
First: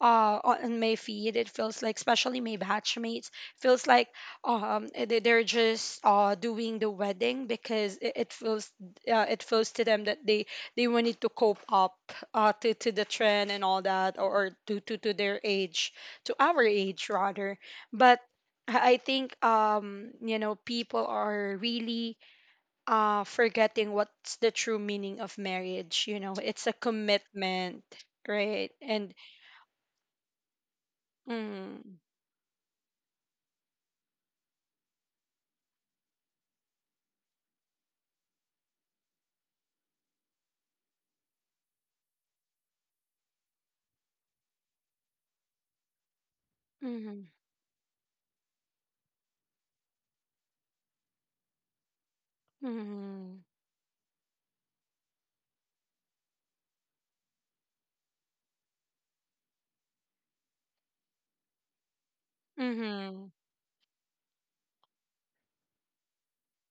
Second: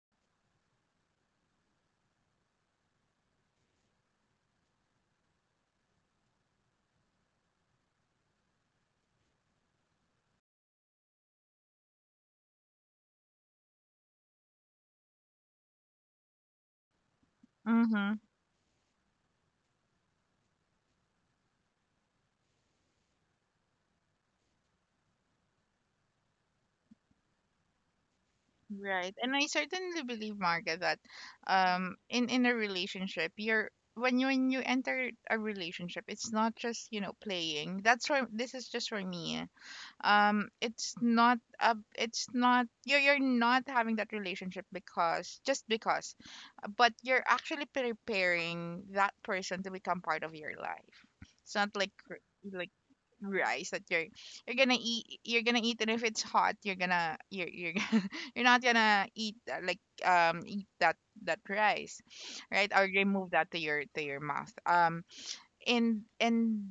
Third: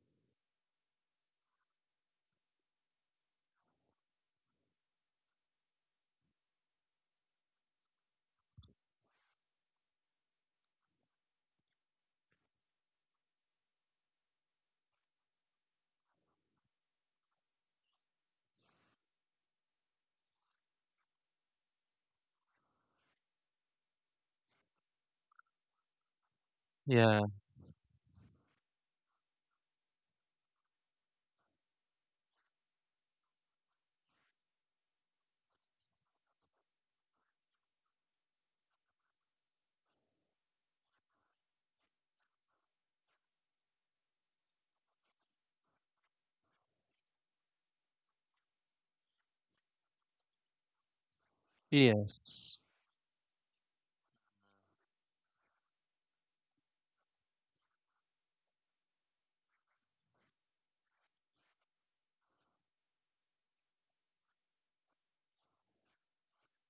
on my feed it feels like, especially my batchmates feels like they're just doing the wedding because it, it feels to them that they wanted to cope up to the trend and all that, or to their age, to our age rather. Mhm. But I think you know, people are really forgetting what's the true meaning of marriage. You know, it's a Yeah. commitment, right? And Right. And I certainly believe, Marga, that, um, mm, in a relationship, you're when you enter a relationship, it's not just, you know, playing, that's for, this is just for me. Um, it's not a, it's not, you're, you're not having that relationship because just because, but you're mm, actually preparing that person to become part of your life. It's not like Yes. like mm, rice that you're gonna eat, you're gonna eat, and if it's hot, you're gonna, you're gonna, you're not gonna eat, like, um, eat that, that rice, right, or mm, remove that to your, to your mouth. Um, in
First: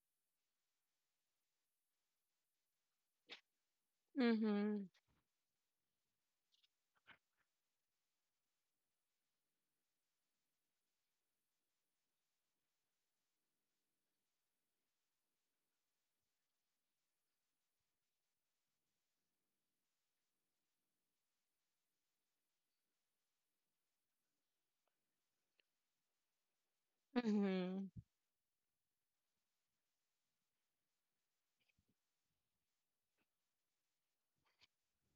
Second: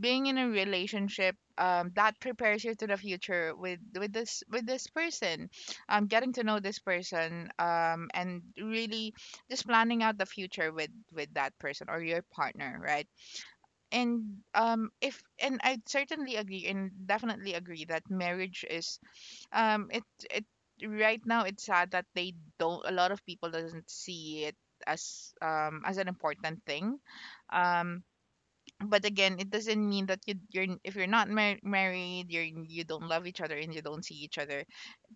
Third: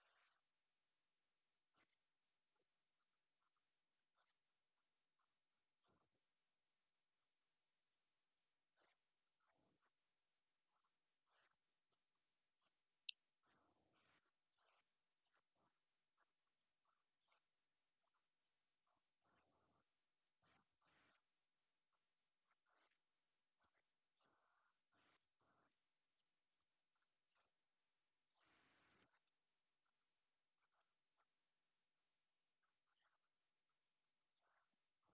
being in a relationship, that prepares you to the future with this, with mm, this person, um, getting to know this person, um, and really just planning out the future with that person, or your partner, right? And, um, if, and I certainly agree and definitely agree that marriage is, um, it, right now, it's sad that they don't, a lot of people doesn't see it as, um, as an important thing, mm, um, but again, it doesn't mean that you you're if you're not married, you don't love each other, and you don't see each other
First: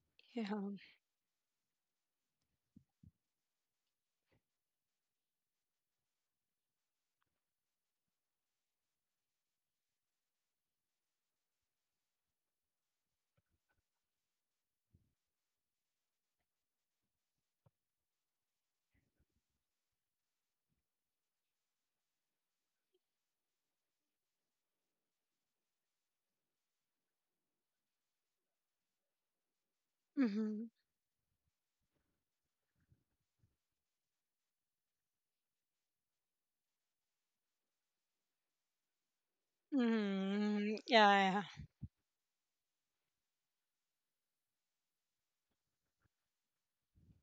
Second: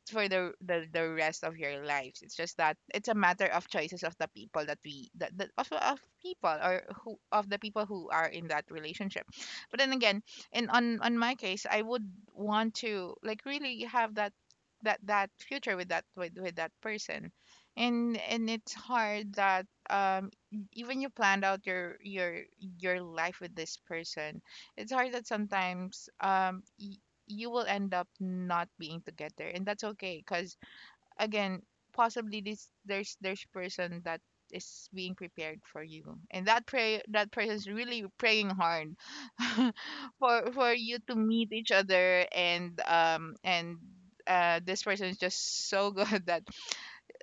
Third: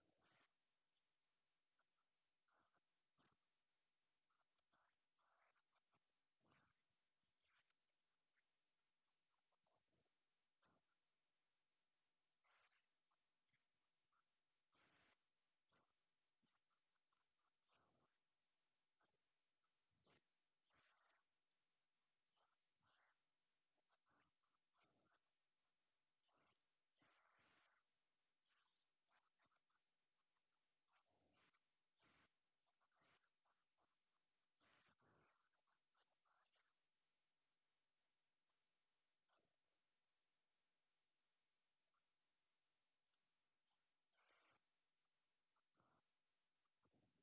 for yeah, the rest of your lives. It's just that it's a matter of choices of the people that we, of people, or who, of the people who are in that relationship. But then again, in, on my case, I would want to, like, really have that, that, that future with that, with that person. And it's hard that, um, e, even you planned out your, your life with this person. It's hard that sometimes you will end up not being together, and that's okay because mm, again, possibly this there's person that is being prepared for you, and that pray that person is really praying hard for mm, you to yeah, meet each other. And this person is just so good that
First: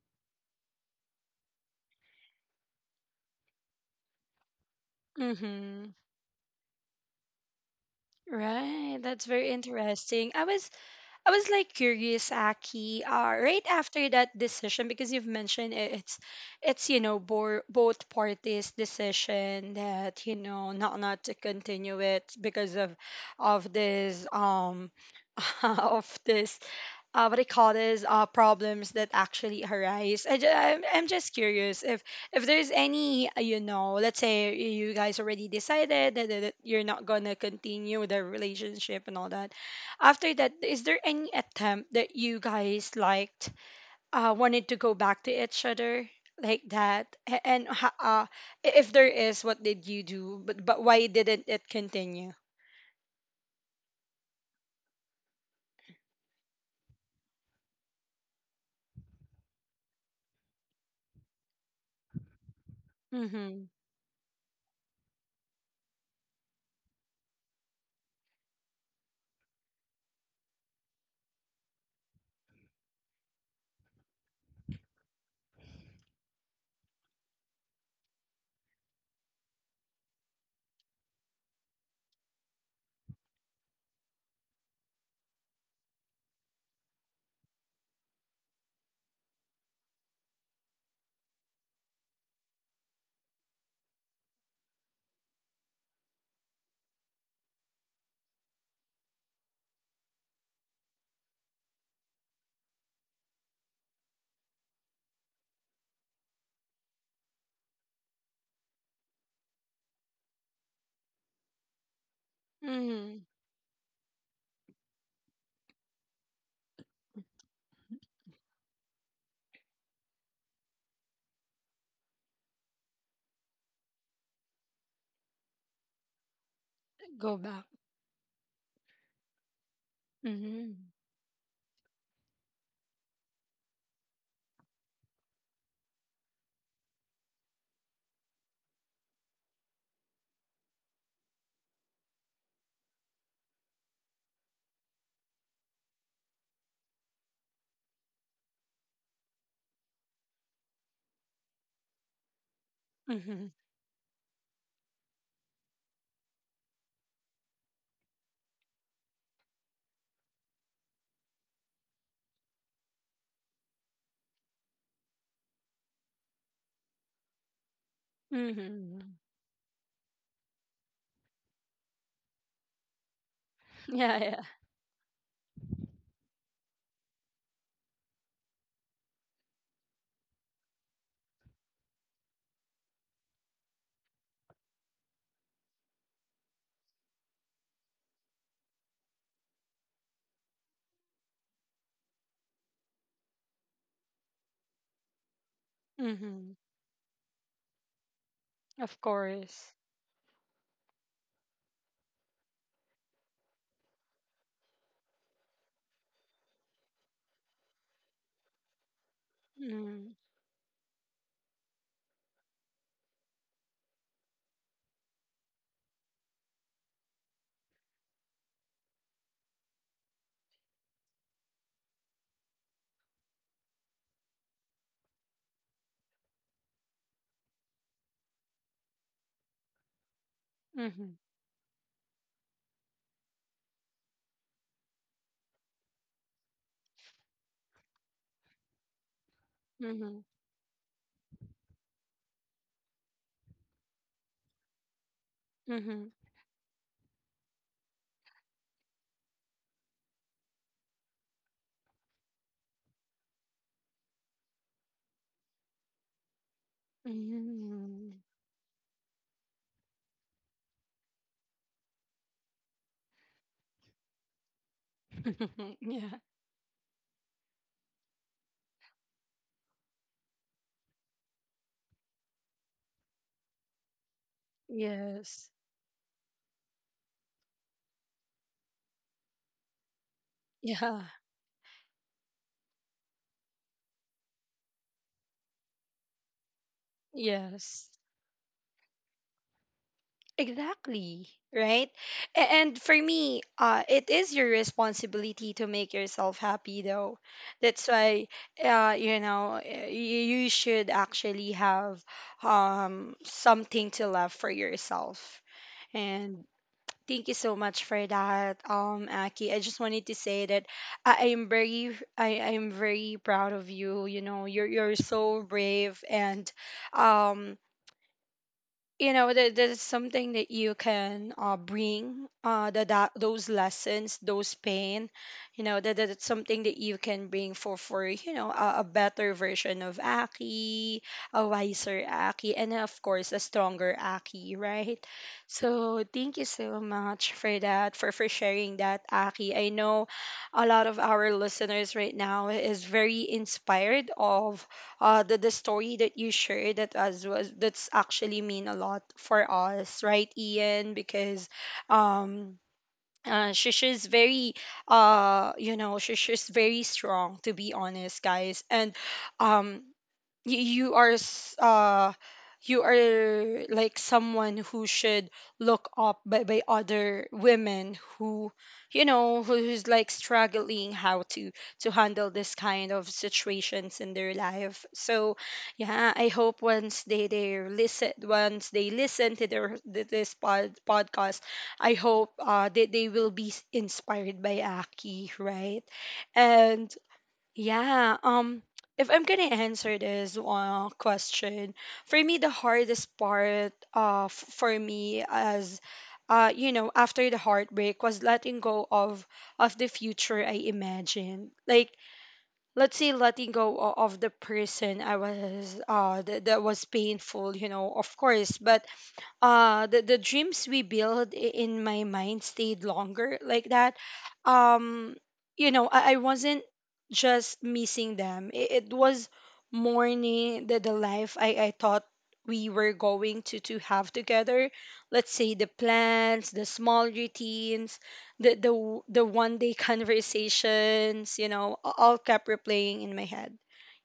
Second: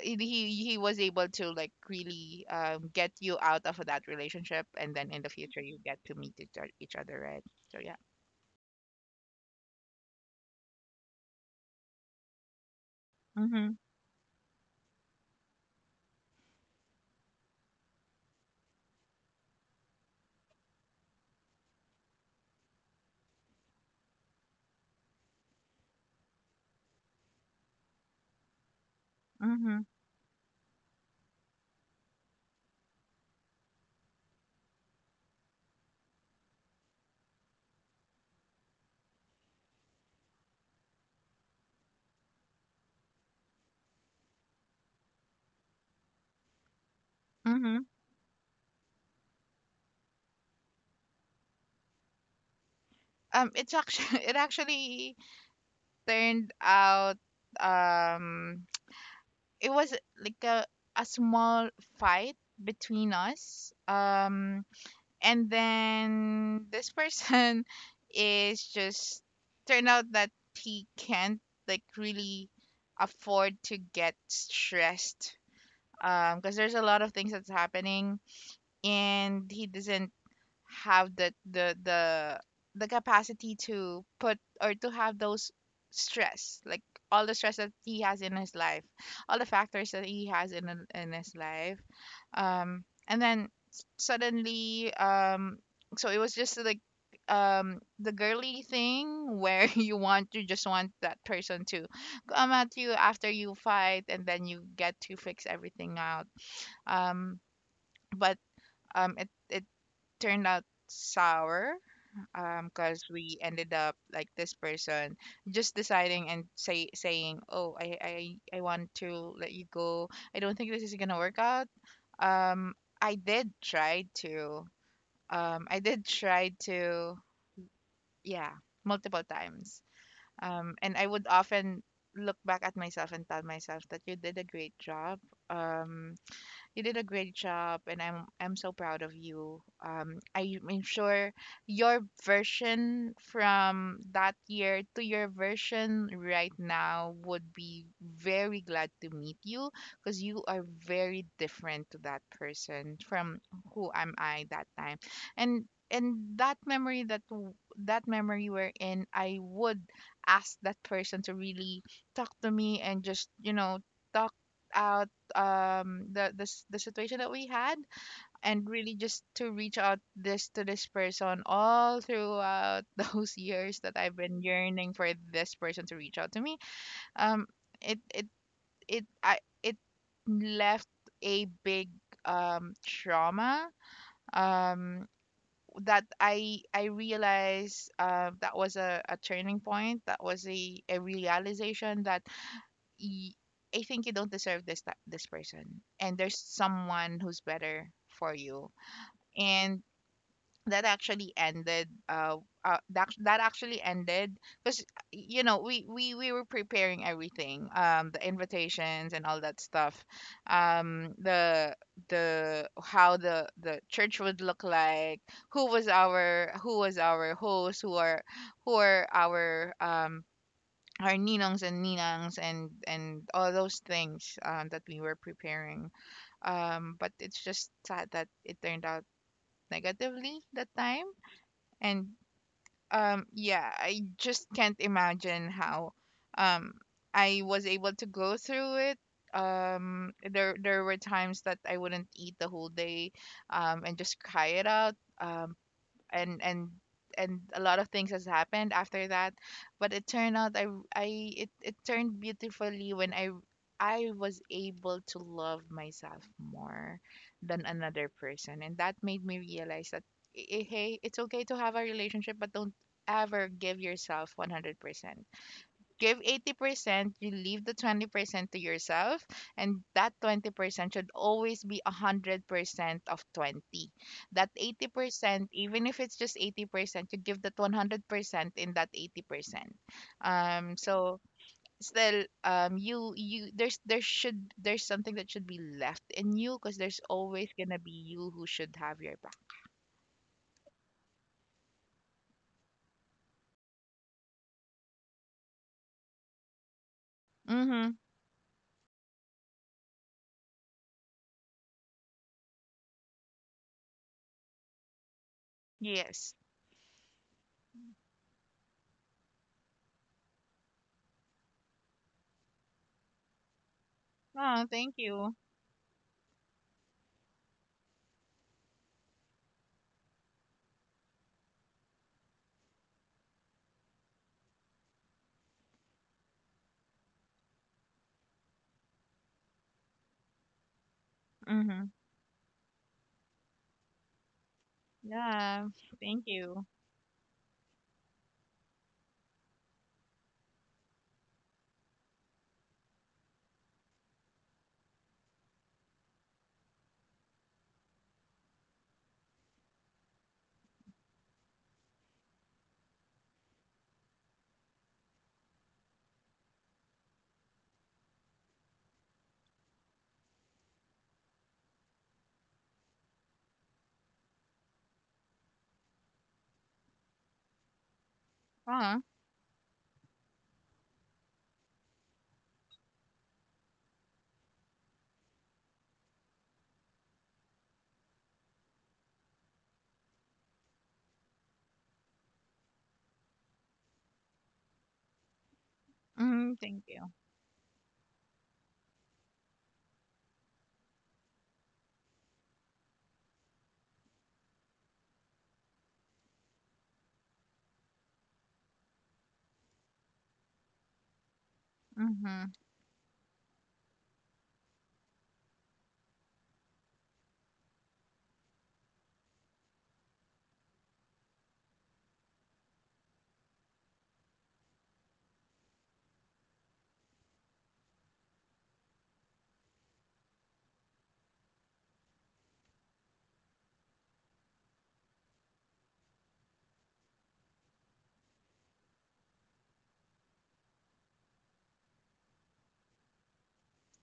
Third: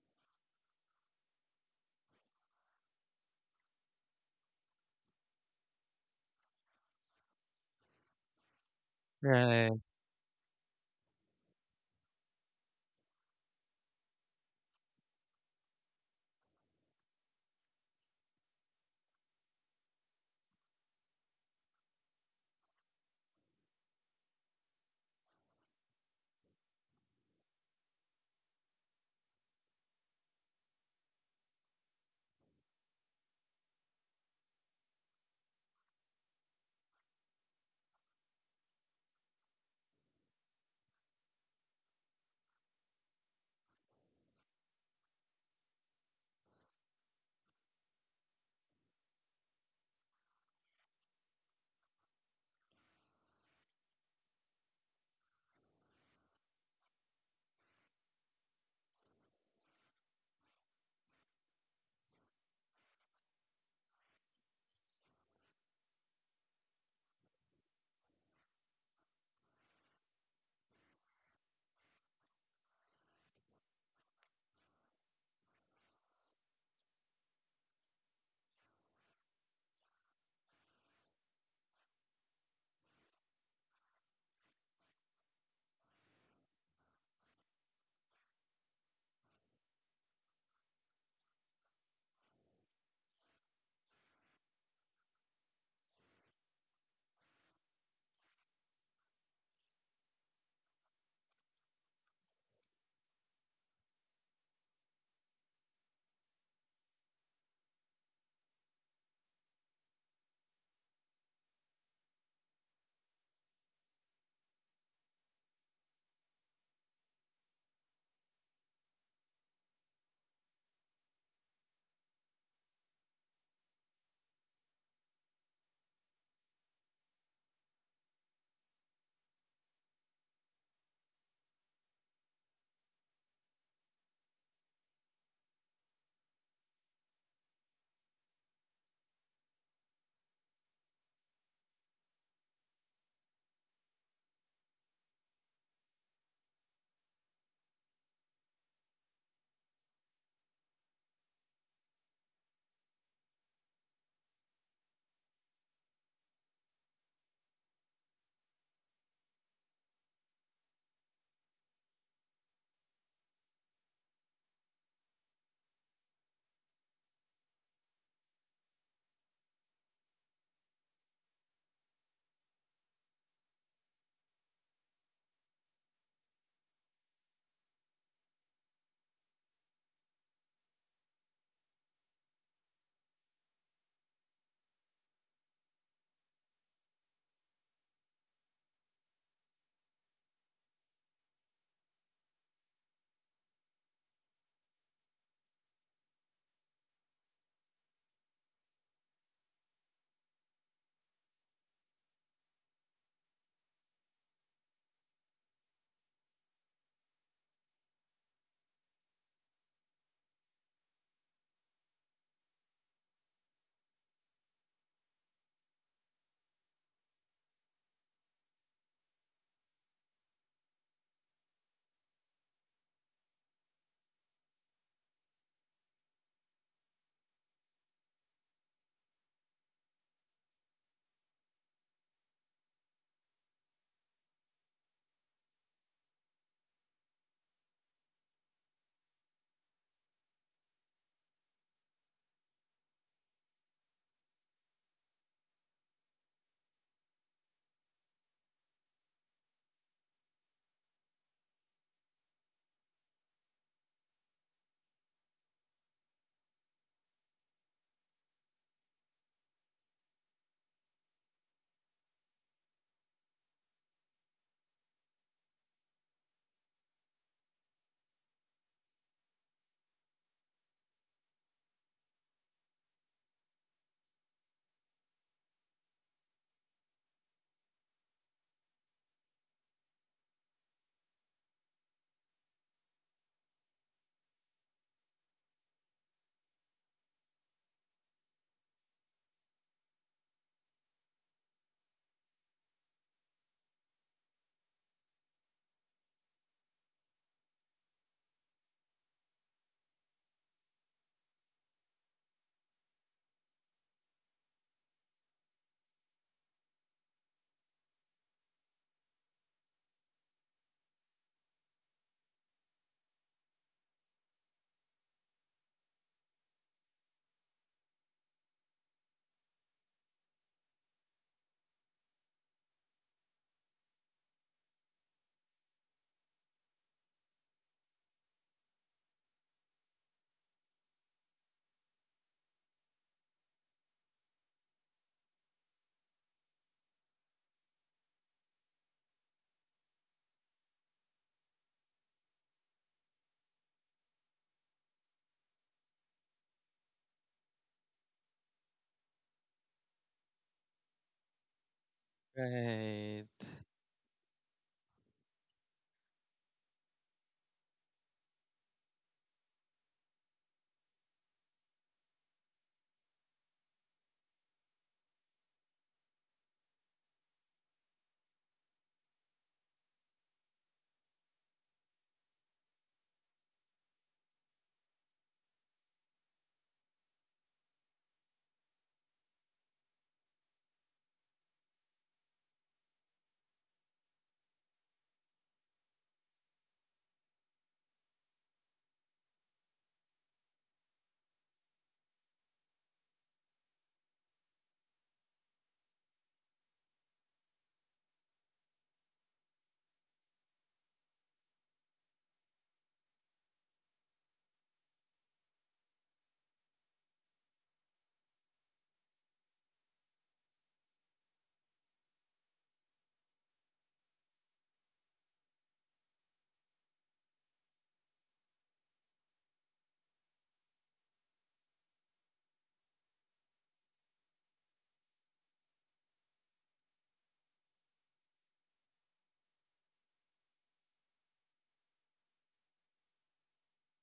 he was able to like really get you out of that relationship, and then in the future you mm, get to meet each other, right? So yeah. right, that's very Right. interesting. I was like curious, Aki, right Mhm. after that decision, because you've mentioned it, it's you know, bo- both parties' decision that you know not not to continue it because of this of this what I call this problems that actually Mhm. arise. I'm just curious if there's any you know, let's say you guys already decided that, that that you're not gonna continue the relationship and all that. After that, is there any attempt that you guys liked wanted to go back to each other? Like that. And Mhm. If there is, what did you do, but why didn't it continue? It's actually it actually turned out, um it was like a small fight between Mm-hmm. us. And then this person is just turned out that he can't like really afford to get stressed, because there's a lot of things that's happening, and he doesn't have the capacity to put or to have those stress, like all the stress that he has in his life, all the factors that he has in his life. um suddenly it was just like, the girly thing where you just want that person to come at you after you fight, and then you get to fix everything out. Um but It turned out sour, because Mm-hmm. we ended up like, this person just deciding and saying, oh, I want to let you go, I don't think this is gonna work out. um i did try to I did try to, Go back. yeah, multiple times. Mm-hmm. And I would often look back at myself and tell myself that you did a great job. um you did a great job, and I'm so proud of you. I am sure your version from that year to your version right now would be very glad to meet you, because you are very different to that person from Mm-hmm. who am I that time. And and that memory that w- that memory we're in, I would ask that person to really talk to me and just you know talk out the situation that we had, and really Mm-hmm. just to reach out this to this person all throughout those years that I've Yeah, yeah. been yearning for this person to reach out to me. Um it it it I it left a big trauma, um that I realized, that was a turning point, that was a realization that y- I think you don't deserve this person, and there's Mhm. someone who's better for you. Of course. And that actually ended. That actually ended, because you know we were preparing everything, the invitations and all that stuff, Mhm. The how the church would look like, who was our host, who are our ninongs and ninangs, and all those things, that we were preparing. But it's just sad that it turned out negatively that time. Mhm. And yeah, I just can't imagine how, um, I was able to go through it. Mhm. There were times that I wouldn't eat the whole day, and just cry it out. Mhm. and and and a lot of things has happened after that, but it turned out it turned beautifully when I was able to love myself more than another Mhm. person. And that made me realize that hey, it's okay to have a relationship, but don't ever give yourself 100%. Yeah. Give 80%, you leave the 20% to yourself, and that 20% should always be 100% of 20. That 80%, Yes. even if it's just 80%, you give that 100% in that 80%. Yeah. So still you there's something that should be left in you, because there's always gonna Yes. be you who should have your back. Exactly. Right? And for me, it is your responsibility to make yourself happy though. That's Mm-hmm. why you know, you should actually have something to love for yourself. Yes. And thank you so much for that, Aki. I just wanted to say that I am very proud of you. You know, Oh, you're thank you. so brave, and um, you know there's something that you can bring the, that those lessons, those pain, you know, that that's something that you can bring for a better version of Aki, a Mm-hmm. wiser Aki, and of course a stronger Aki, right? Yeah, So thank thank you you. so much for that, for sharing that, Aki. I know a lot of our listeners right now is very inspired of the story that you shared. That as was That's actually mean a lot for us, right, Ian? Because um Right. She's very she's very strong, to be honest, guys. And um you you are like someone who should look up by other women who, uh you know, who's like struggling how to handle this kind of situations in their life. So yeah, I hope once they listen, once they listen to their podcast, I hope they will be inspired by Aki, right? mm-hmm. Thank And you. yeah, if I'm gonna answer this question, for me, the hardest part for me as, you know, after the heartbreak was letting go of the future I imagined. Like, Mm-hmm. let's say letting go of the person I was, that was painful, you know, of course, but the dreams we build in my mind stayed longer like that. um you know, I wasn't just missing them, it was mourning the life I thought we were going to have together. Let's say the plans, the small routines, the one day conversations, you know, all kept replaying in my head,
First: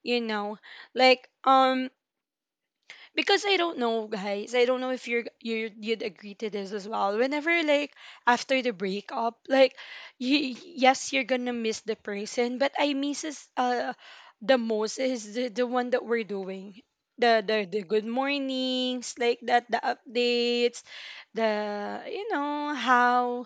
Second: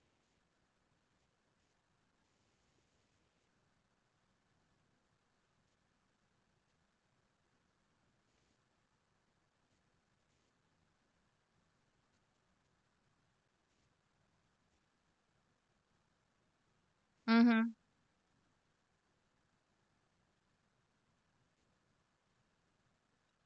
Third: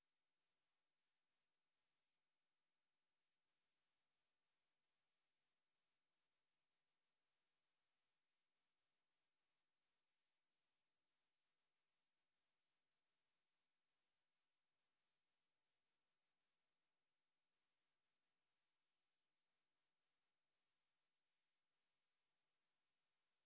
you know, like because I don't know, guys. I don't know if you'd agree to this as well. Whenever, like, after the breakup, like, yes, you're gonna miss the person, but I misses the most is the one that we're doing. Mm-hmm. The good mornings, like that, the updates, the, you know, how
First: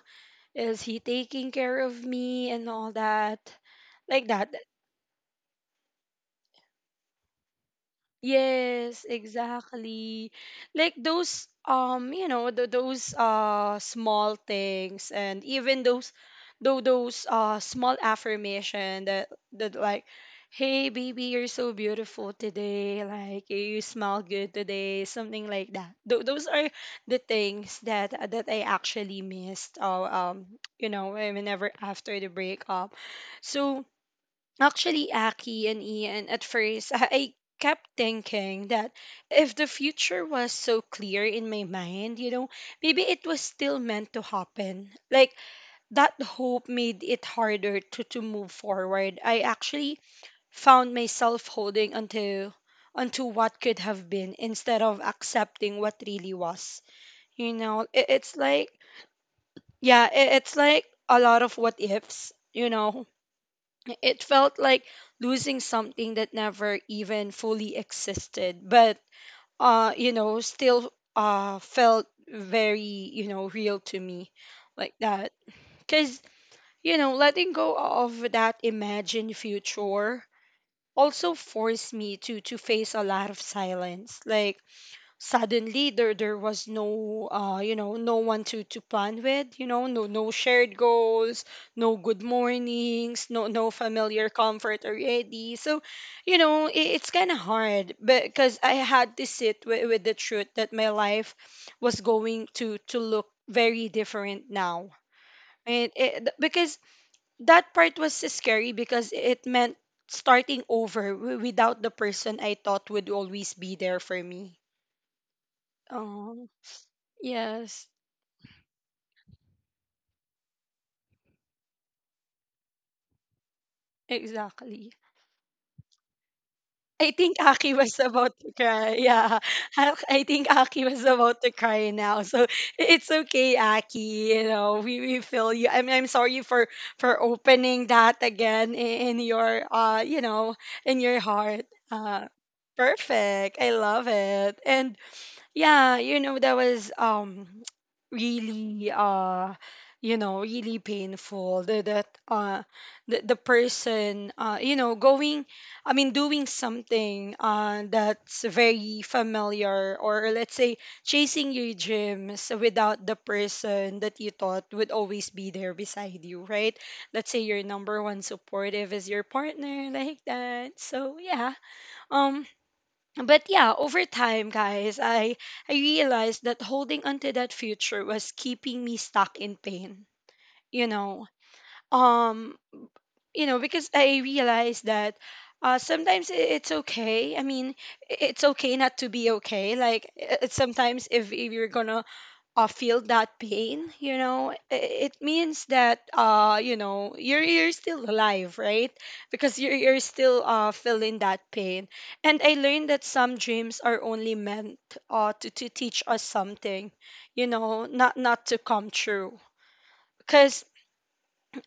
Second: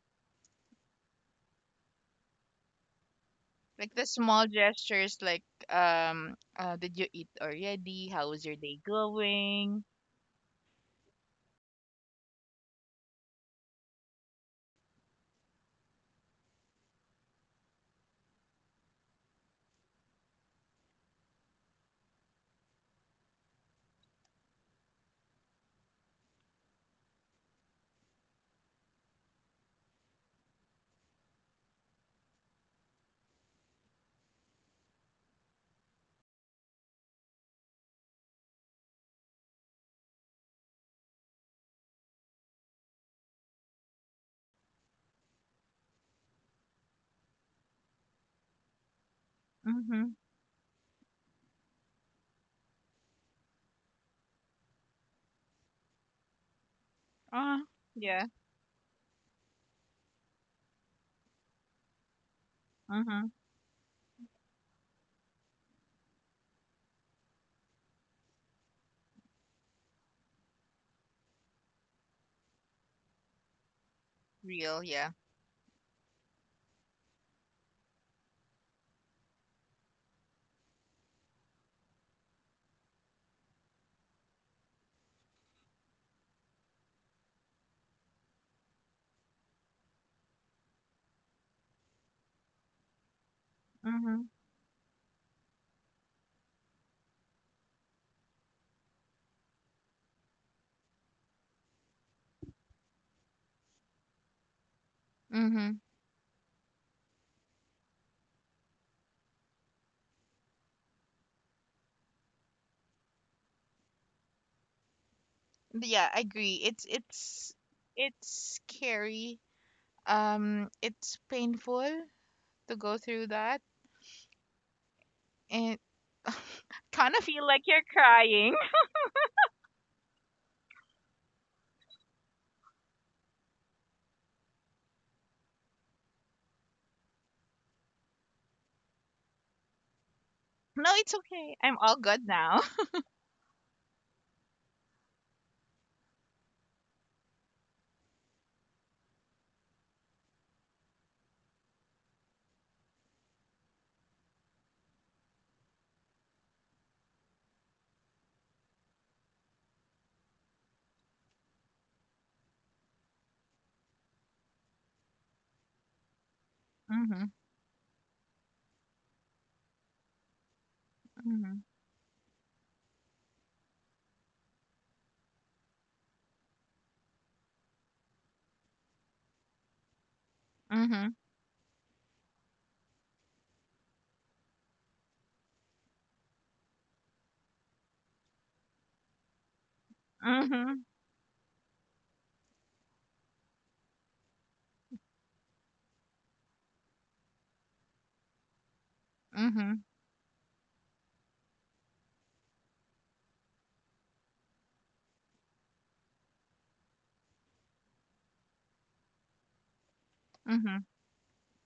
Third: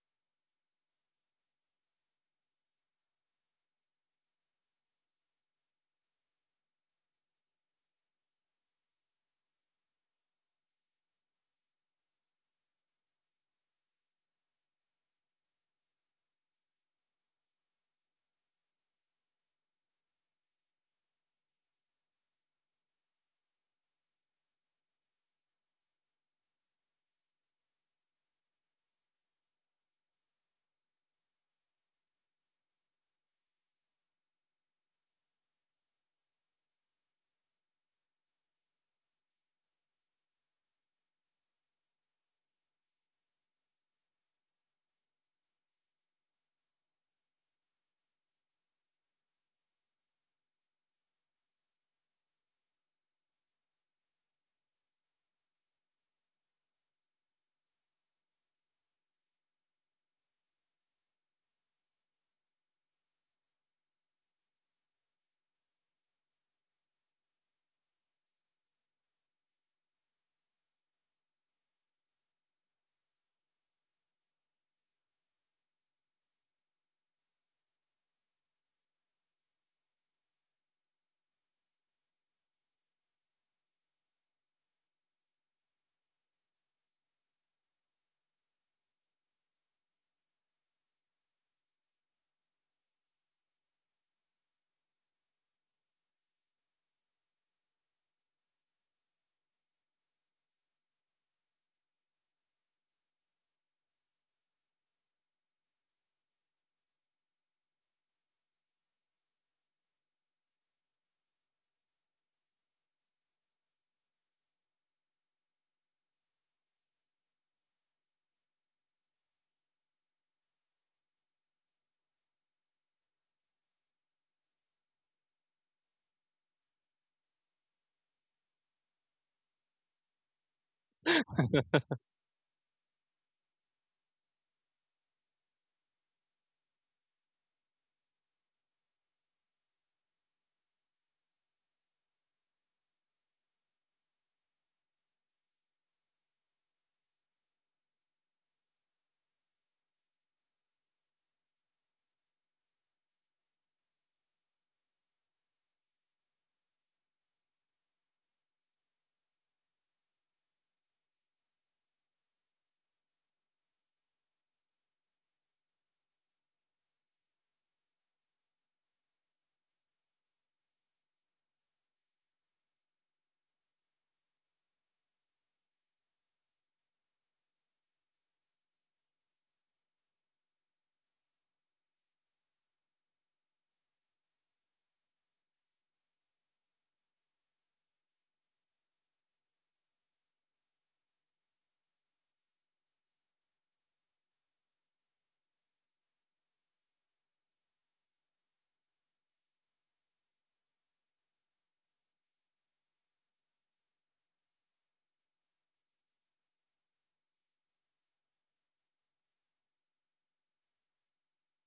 is he taking care of me and all that, Like the like small that. gestures, like, did you eat already? How was your day Yes, going? exactly. Like those, you know, th those small things, and even those though those small affirmation that that like, hey baby, you're so beautiful today, like, you smell good today, something like that. Th Those are the things that I actually missed, you know, whenever after the breakup. So actually, Aki and Ian, at first, I kept thinking that if the future was so clear in my mind, you know, maybe it was still meant to happen. Like, that hope made it harder to move forward. I actually Mm-hmm. found myself holding onto what could have been instead of accepting what really was. You Ah, know, yeah. it's like, yeah, it's like a lot of what ifs, you know. Mm-hmm. It felt like losing something that never even fully existed, but you know, still felt very, you know, real to me, Real, like yeah. that. Cause, you know, letting go of that imagined future also forced me to face a lot of silence. Like suddenly there was no no one to plan with, you know, no shared goals, no good mornings, no Mm-hmm. familiar comfort already. So you know, it's kind of hard because I had to sit with the truth that my life was going to look very different now. Mm-hmm. And it, because that part was scary because it meant starting over without the person I thought would always be there for me. Yeah, I Um, agree. Yes, It's scary. It's painful to go through that, exactly. and I kind of think feel like Aki you're was about to crying. cry. Yeah, I think Aki was about to cry now. So it's okay, Aki. You know, we feel you. I'm sorry for opening that again in your, uh, you know, No, in it's your okay. heart. I'm all good Uh, now. perfect. I love it. And yeah, you know, that was really you know, really painful. The person, you know, going, I mean, doing something that's very familiar, or let's say chasing your dreams without the person that you thought would always be there beside you, right? Mm-hmm. Let's say your number one supportive is your partner, like that. So yeah. Um but yeah, over time, guys, I realized that holding onto that future was keeping me stuck in pain. You Mm-hmm. know, um, you know, because I realized that sometimes it's okay. I mean, it's okay not to be okay. Like it's Mm-hmm. sometimes if you're gonna feel that pain, you know, it means that, uh, you know, you're still alive, right? Because Mm-hmm. you're still feeling that pain. And I learned that some dreams are only meant to teach us something, you know, not to come true, because Mm-hmm.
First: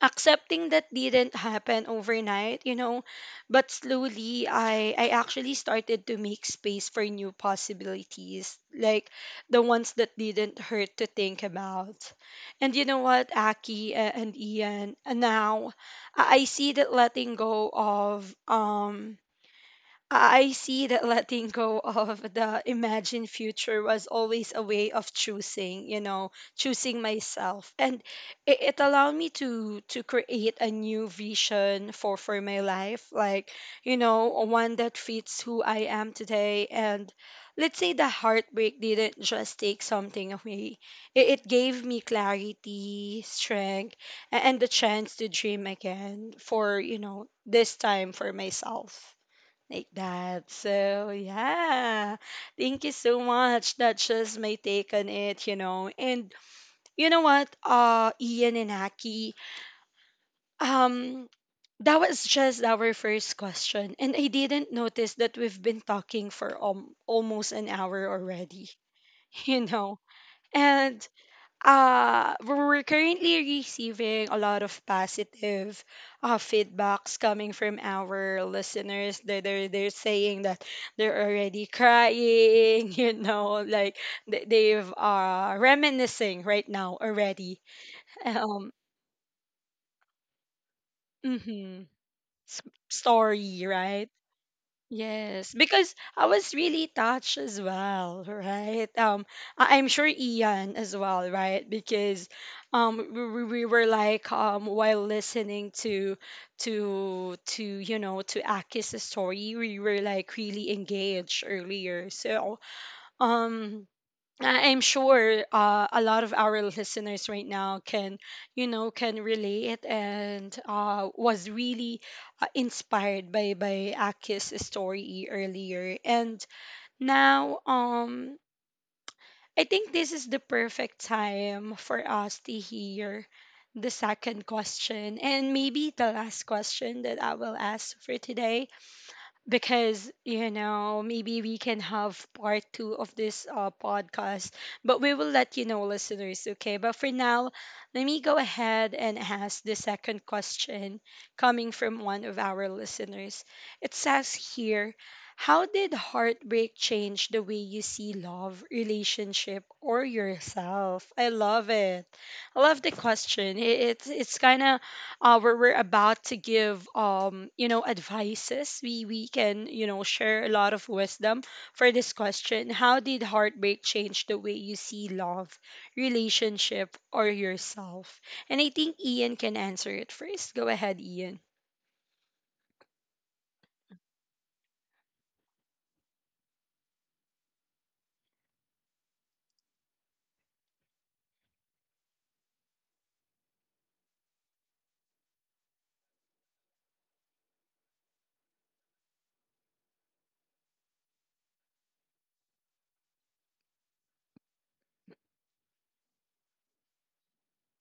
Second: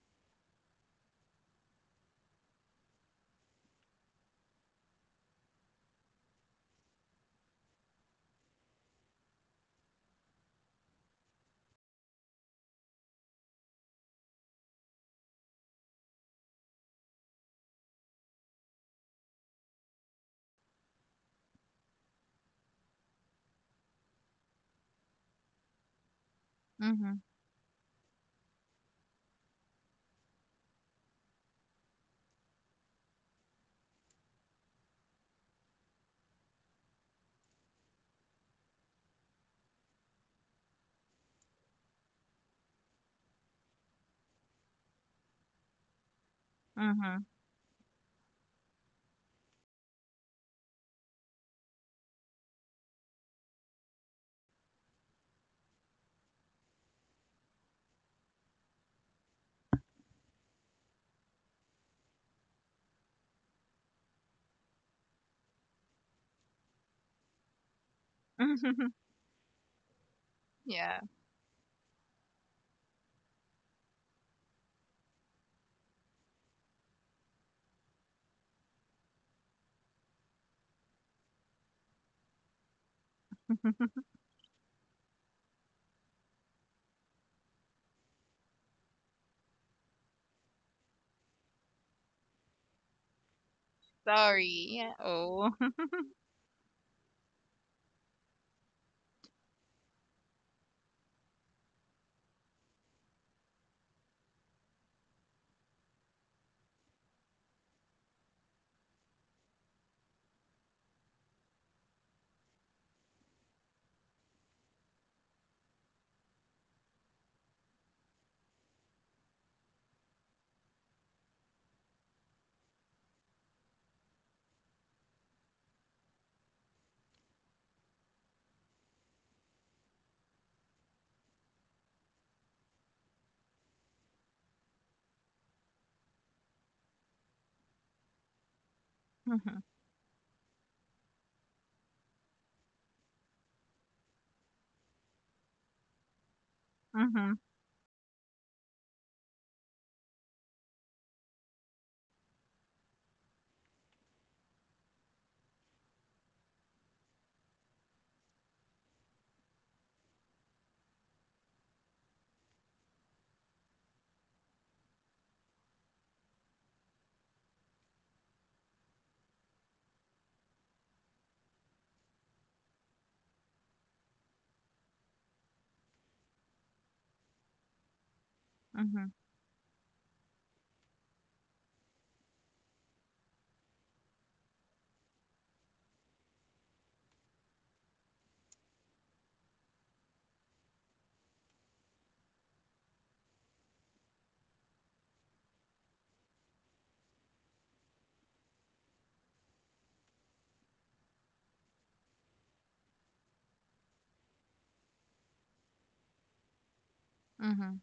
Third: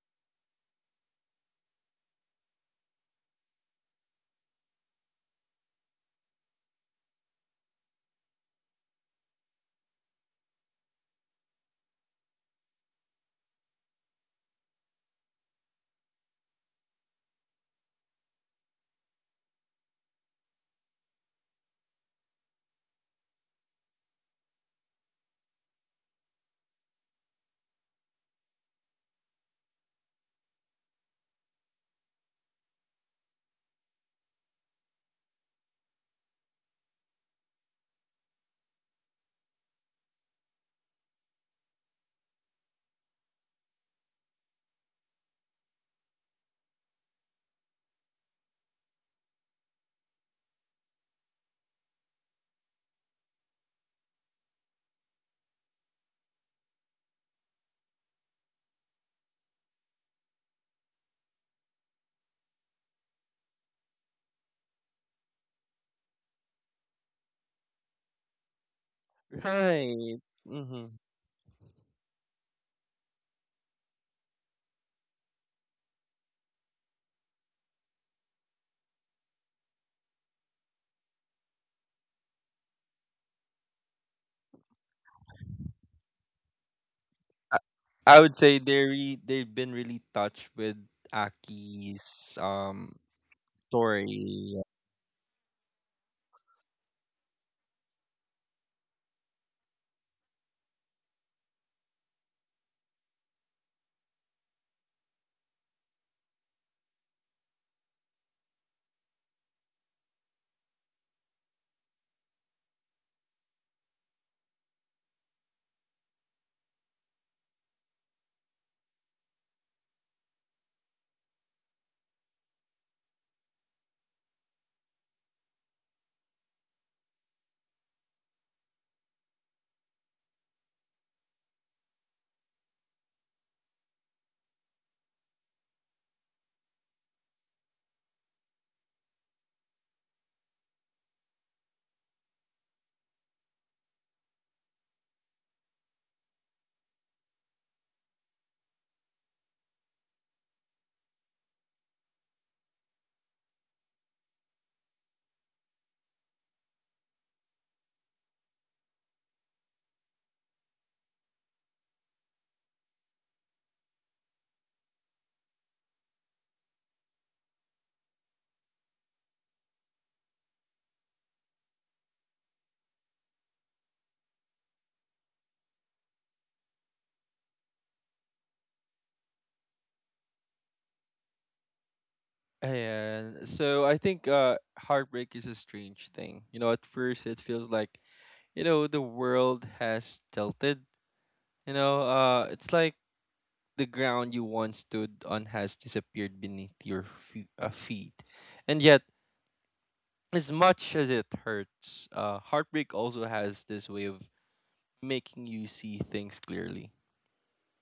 accepting that didn't happen overnight, you know, but slowly I actually started to make space for new possibilities, like the ones that didn't hurt to think about. And you know what, Aki and Ian, now I see that letting go of the imagined future was always a way of choosing, you know, choosing Mm-hmm. myself. And it allowed me to create a new vision for my life, like, you know, one that fits who I am today. And let's say the heartbreak didn't just take something away. It gave me clarity, strength, and the chance to dream again for, you Mm-hmm. know, this time for myself, like that. So yeah, thank you so much. That's just my take on it, you know. And you know what, Ian and Aki, um, that was just our first question. And I didn't notice that we've been talking for, almost an hour already, you know. Right. Mm-hmm. Yeah, And we're currently receiving a lot of positive feedbacks coming from our listeners. They're saying that they're already crying, you know, like they've, reminiscing right now I, already. I would say Um, they're they've been really touched with mhm. Aki's s- Story, right? story. sorry. Yeah. Oh. Yes, because I was really touched as well, right? I'm sure Ian as well, right? Because we were like, while listening to you know, to Aki's story, we were like really engaged earlier. So um. I'm sure, a lot of our listeners right now can, you know, can relate and, was really inspired by Aki's story earlier. And now, I think this is the perfect time for us to hear the second question, and maybe the last question that I will ask for today, Mhm, because, you know, maybe we can have part two of this, podcast, but we will let you know, listeners, okay? But for mhm, now, let me go ahead and ask the second question coming from one of our listeners. It says here, how did heartbreak change the way you see love, relationship, or yourself? I love it. I love the question. It's kind of, where we're about to give, um, you know, advices. We can, you know, share a lot of wisdom for this question. How did heartbreak change the way you see love, relationship, or yourself? And I think mhm, Ian can answer it first. Go ahead, Ian. And so I think heartbreak is a strange thing. You know, at first it feels like, you know, the world has tilted. You know, it's like the ground you once stood on has disappeared beneath your feet. And yet as much as it hurts, heartbreak also has this way of making you see things clearly. mhm,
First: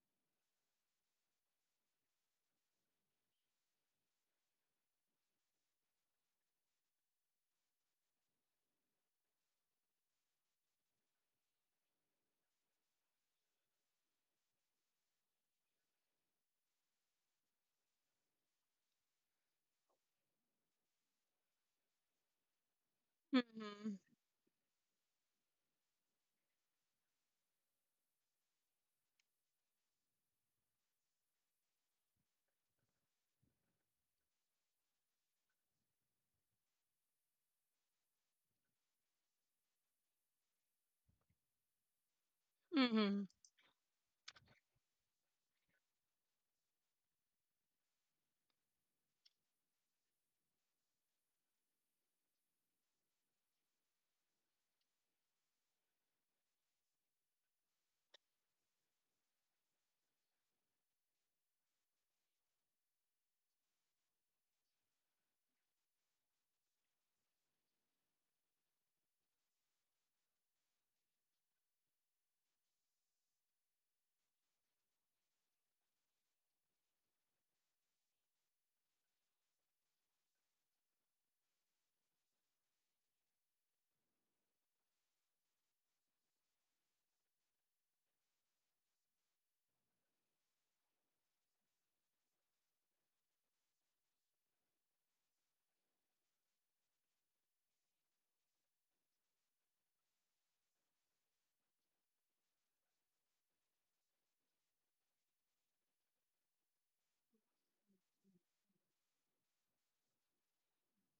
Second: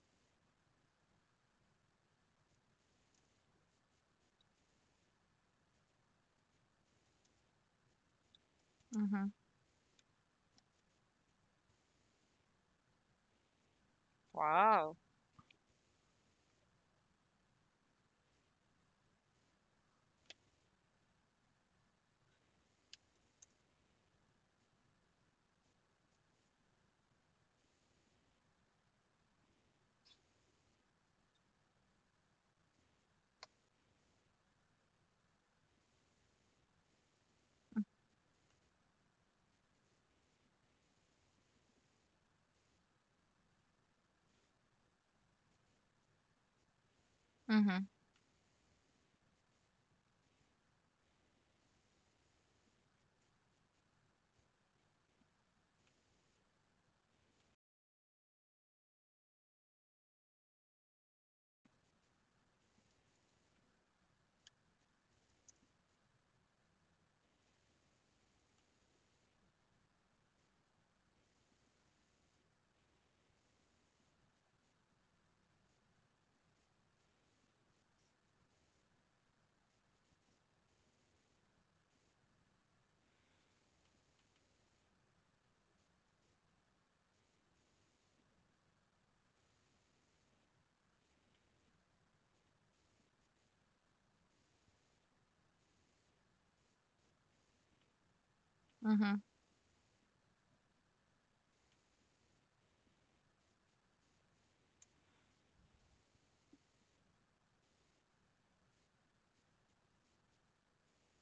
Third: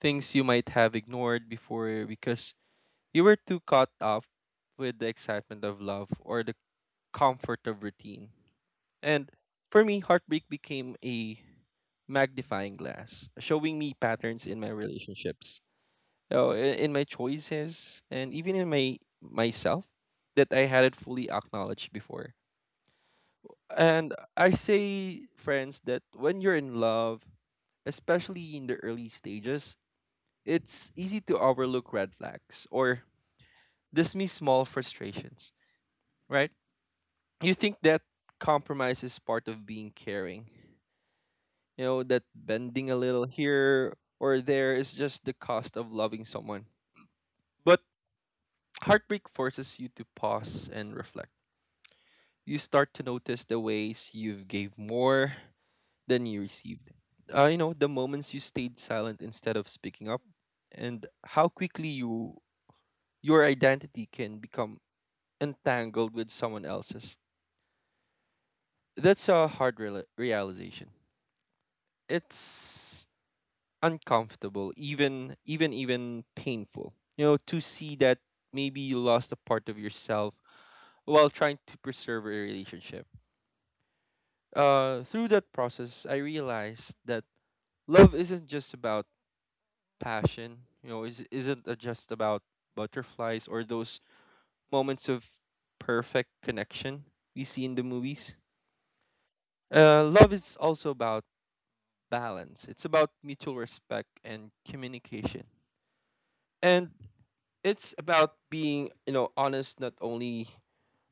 Things you might have ignored before because you were too caught up with the excitement of love or the comfort of routine. mhm. And for me, heartbreak became a magnifying glass, showing me patterns in my Wow. relationships, you know, in my choices, and even in my myself that I hadn't fully acknowledged before. Mhm. And I say, friends, that when you're in love, especially in the early stages, it's easy to overlook red flags or dismiss small frustrations, right? You think that compromise is part of being caring, you know, that bending a little Mhm. here or there is just the cost of loving someone. But Mhm, heartbreak forces you to pause and reflect. You start to notice the ways you've gave more than you received. You know, the moments you stayed silent instead of speaking up, and how quickly you your identity can become entangled with someone else's. That's a hard realization. It's uncomfortable, even painful. You know, to see that maybe you lost a part of yourself while trying to preserve a relationship. Through that process, I realized that love isn't just about passion? You know, is isn't it just about butterflies or those moments of perfect connection we see in the movies? mhm, Love is also about balance. It's about mutual respect and communication, and it's about being you know honest not only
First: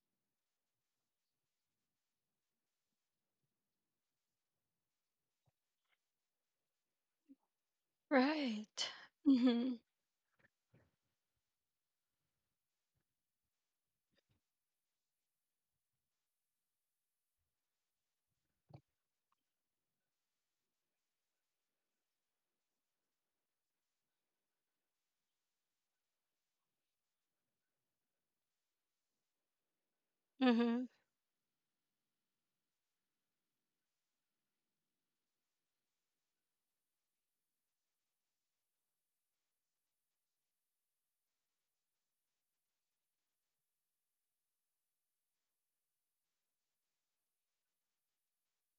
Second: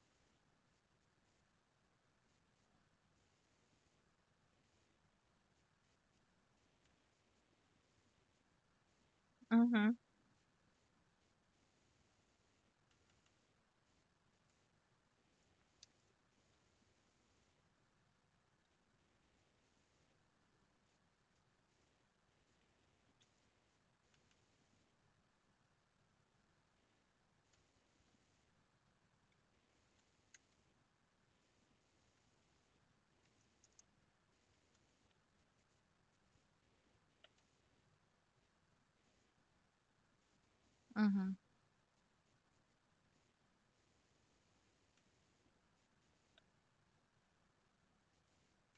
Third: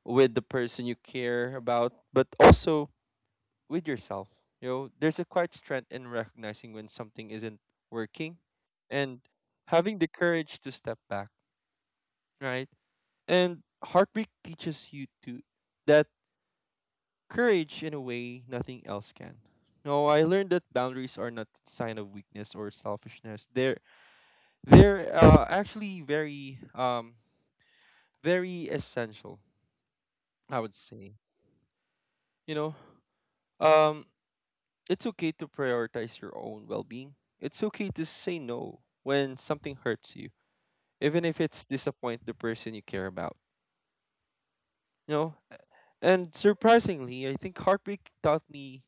with the person you care about but also with yourself. You know, there's a quiet strength in recognizing when something isn't working, Right. and Mhm. having mhm, the courage to step back, right? And heartbreak teaches you to that courage in a way nothing else can. No, I learned that boundaries are not a sign of weakness or selfishness. They're actually very, very essential, I would Mhm. say. You know, um, it's okay to prioritize your own well-being. It's okay to say no when something hurts you, even if mhm. it's disappoint the person you care about. You know, and surprisingly, I think heartbreak taught me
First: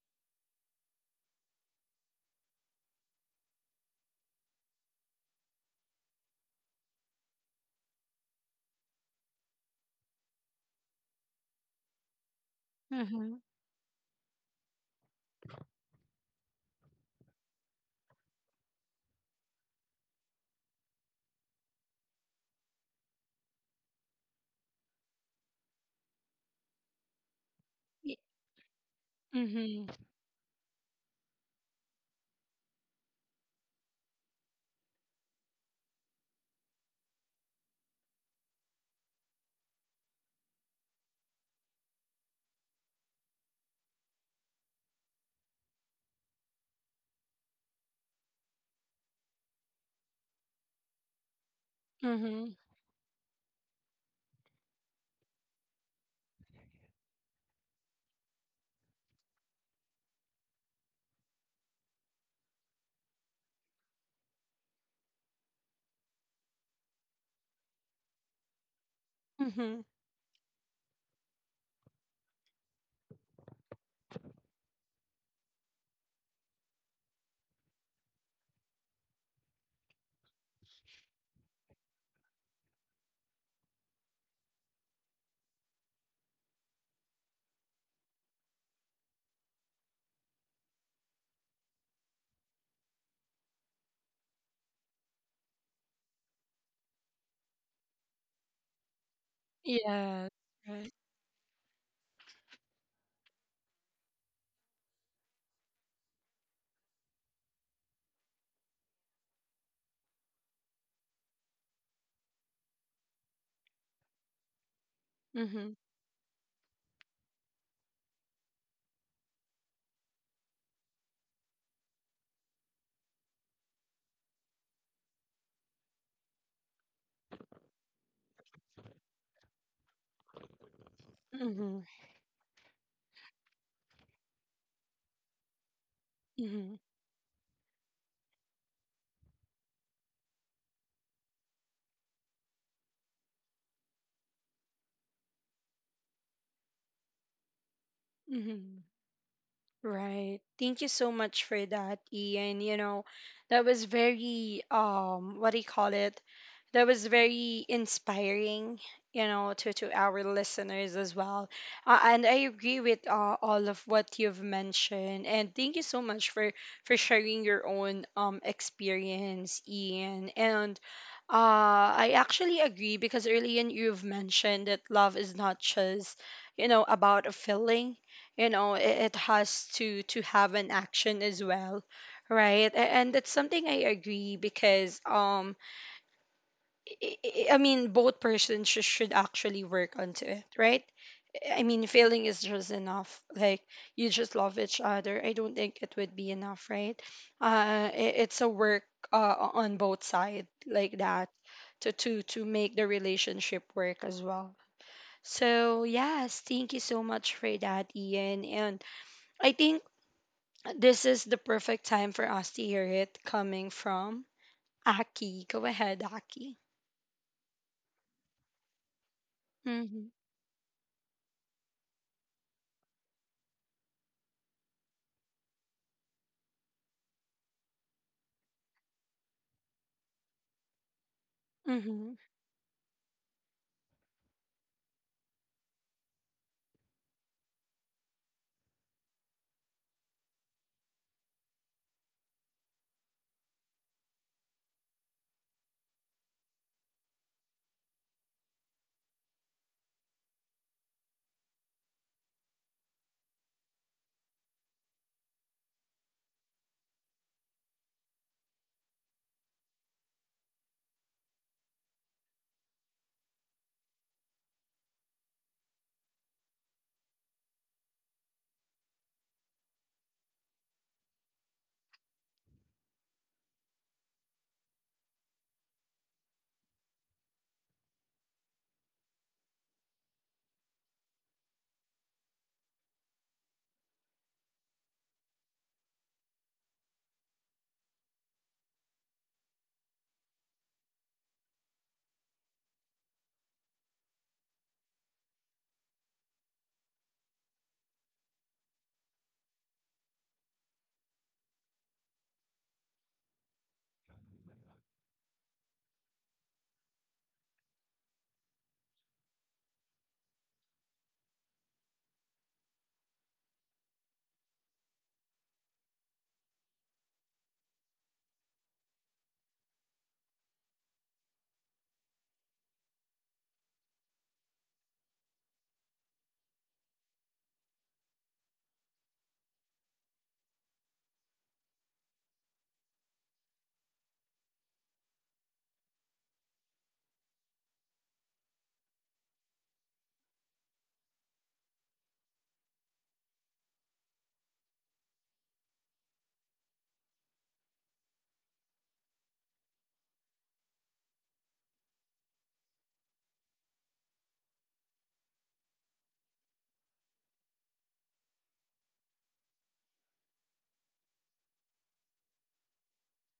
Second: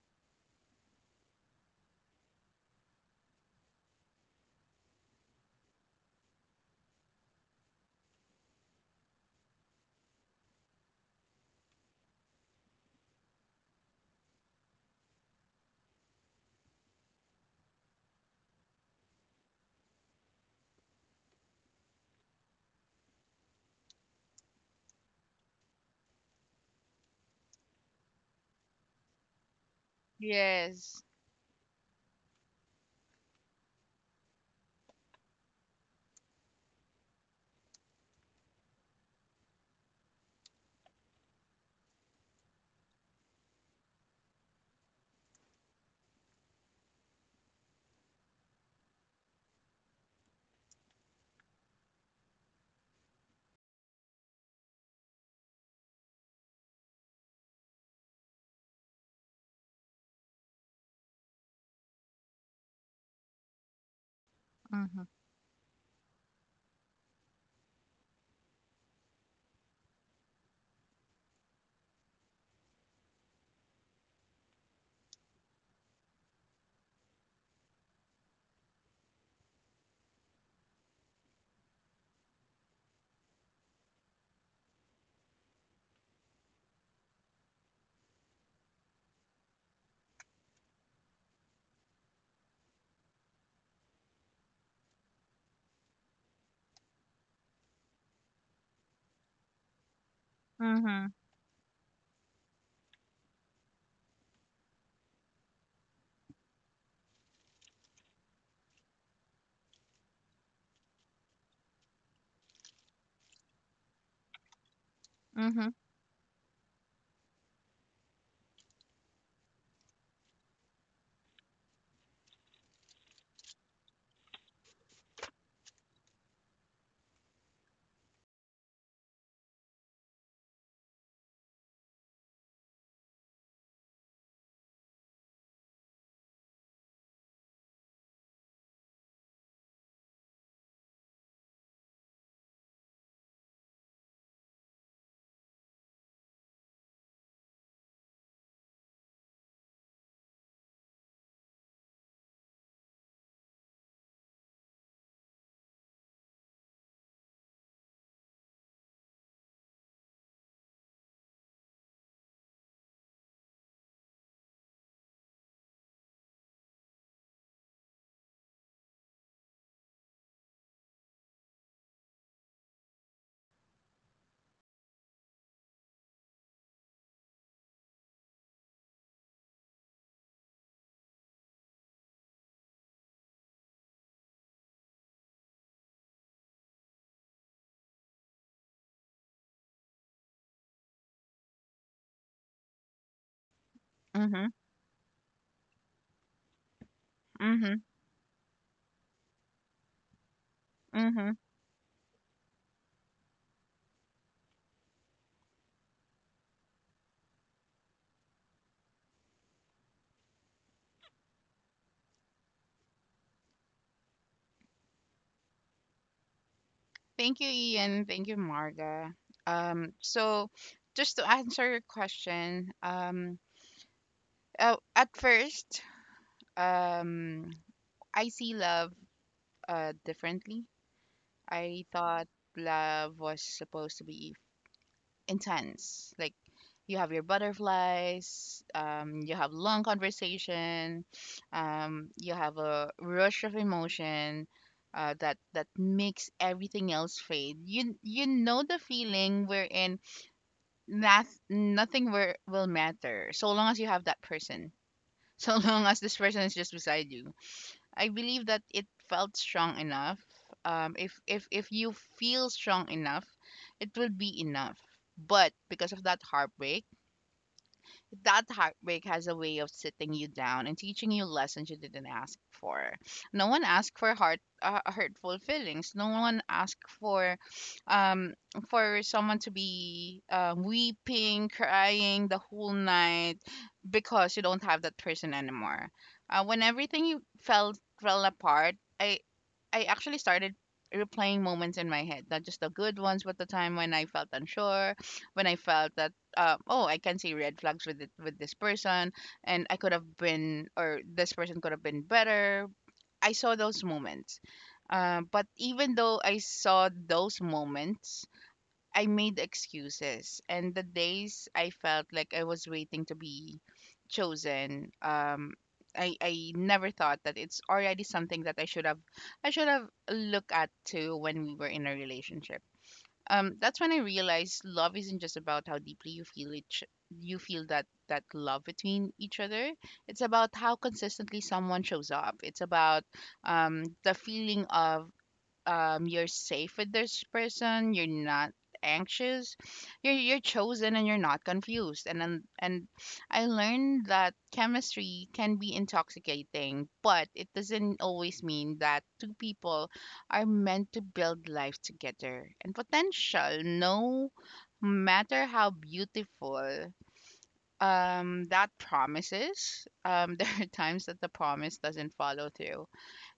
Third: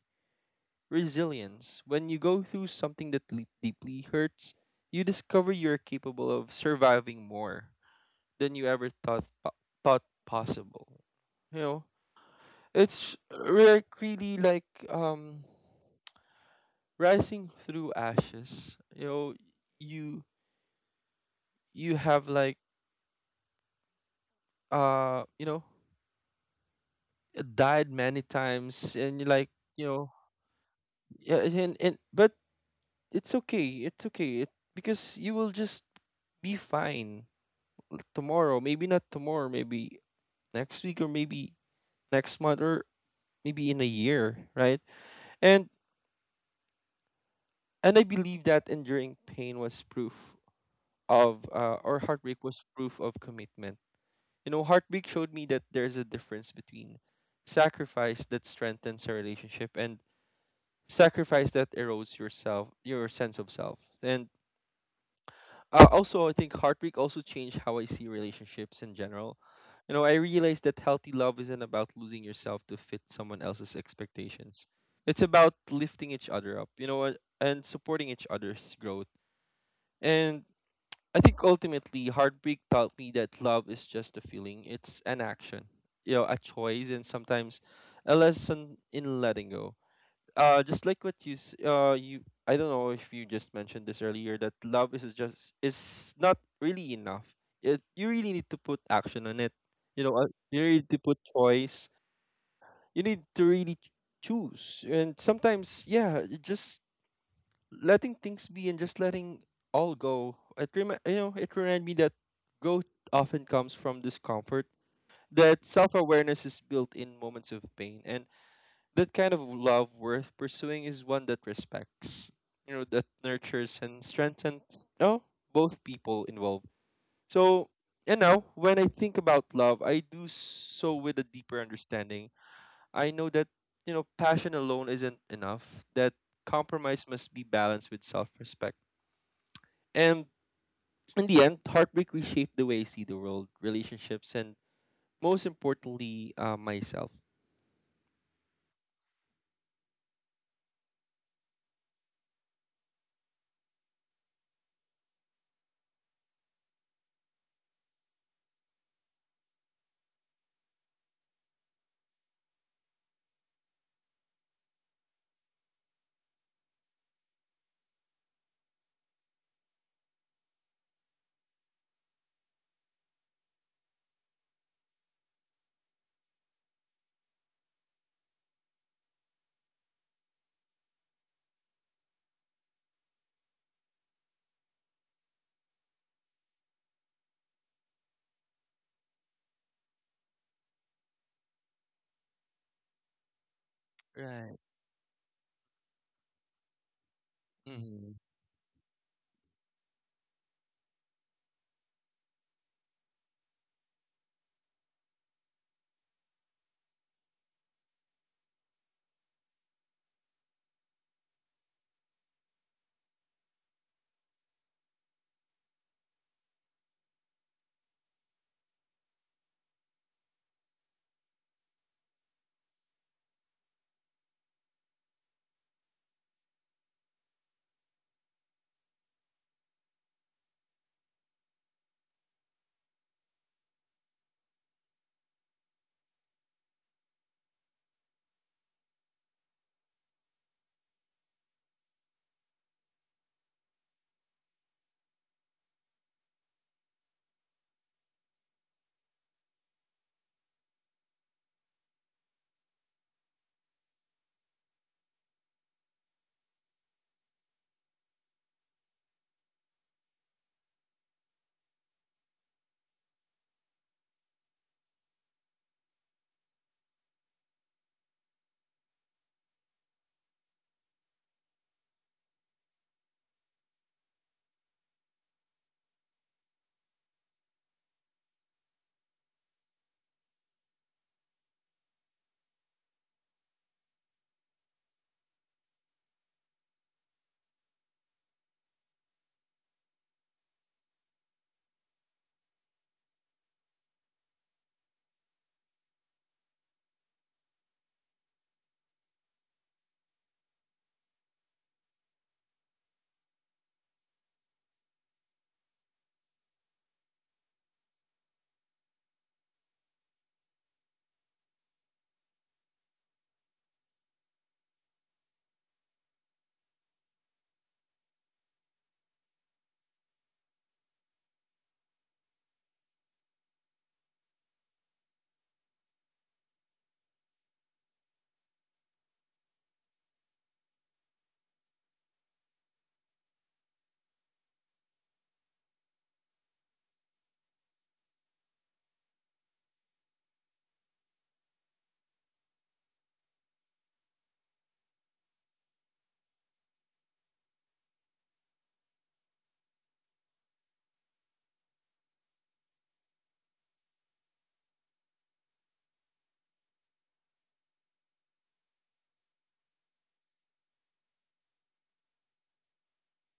resilience. When you go through something that deeply hurts, you discover you're capable of surviving more than you ever thought possible. You know, it's Mhm. like really like rising through ashes. You know, you you have like uh you know died Y- many times and you like, you mhm. know. Yes. Yeah, and but it's okay, it's okay, it, because you will just be fine tomorrow, maybe not tomorrow, maybe next week or maybe next month or maybe in a year, right? And and I believe that enduring pain was proof of or heartbreak Mhm. was proof of commitment. You know, heartbreak showed me that there's a difference between sacrifice that strengthens a relationship and sacrifice that erodes yourself, your sense of self. And Mhm, uh, also, I think heartbreak also changed how I see relationships in general. Mhm. You know, I realized that healthy love isn't about losing yourself to fit someone else's expectations. It's about lifting each other up, you know, and supporting each other's growth. And I think ultimately, heartbreak taught me that love is just a feeling, it's an action, you know, a choice, and sometimes a lesson in letting go, uh, just like what you I don't know if you just mentioned this earlier, that love is just is not really enough. It, you really need to put action on it. You know, Yeah. you really need Right. to mhm, put choice. You need to really choose. And sometimes, yeah, just letting things be and just letting all go. It you know, it reminded me that growth often comes from discomfort, that mhm, Mhm. self awareness is built in moments of pain, and that kind of love worth pursuing is one that respects, you know, that nurtures and strengthens, oh, both people involved. So, you know, when I think about love, I do so with a deeper Mhm. understanding. I know that, you know, passion alone isn't enough, that Mhm. compromise must be balanced with self respect. And in the end, heartbreak reshaped the way I see the world, relationships, and most importantly, myself. Mhm. Right. Thank you so much for that, Ian. You know, that was very, um, what do you call it? That was very inspiring, you know, to our listeners as well. And I agree with, all of what you've mentioned. And thank you so much for sharing your own, um, experience, Ian. And uh, I actually agree because earlier you've mentioned that love is not just, you know, about a feeling. You know, it has to have an action as well, right? And that's something I agree, because, um, I, I mean, both persons should actually work onto it, right? I mean, failing is just enough, like, you just mhm, Right. love each other, I don't think it would be enough, right? mhm, Uh, I Hmm. it's a work, on both sides, like that, mhm. to make the relationship work as well. So yes, thank you so much for that, Ian. And I think this is the perfect time for us to hear it coming from Aki. Go ahead, Aki. Thank you, Ian. Thank you, Marga. Mhm. So just to answer your question, at first, um, I see love differently. I Mhm. thought love was supposed to be intense. Like you have your butterflies, you have long conversation, you have a rush of emotion, that that makes everything else fade. You know the feeling wherein that nothing were, will matter so long as you have that person. So long as this person is just beside you. I believe that it felt strong enough. If you feel strong enough, it will be enough. But because of that heartbreak has a way of sitting you down and teaching you lessons you didn't ask for. No one asked for heart hurtful feelings. No one asked um for someone to be weeping, crying the whole night because you don't have that person anymore. When everything you felt fell apart, I actually started replaying moments in my head, not just the good ones, but the time when I felt unsure, when I felt that, oh, I can see red flags with it, with this person, and I could have been, or this person could have been better. I saw those moments. But even though I saw those moments, I made excuses, and the days I felt like I was waiting to be chosen, I never thought that it's already something that I should have looked at too when we were in a relationship. That's when I realized love isn't just about how deeply you feel that that love between each other. It's about how consistently someone shows up. It's about the feeling of you're safe with this person, you're not anxious, you're chosen, and you're not confused. And I learned that chemistry can be intoxicating, but it doesn't always mean that two people are meant to build life together. And potential, no matter how beautiful, that promises, there are times that the promise doesn't follow through.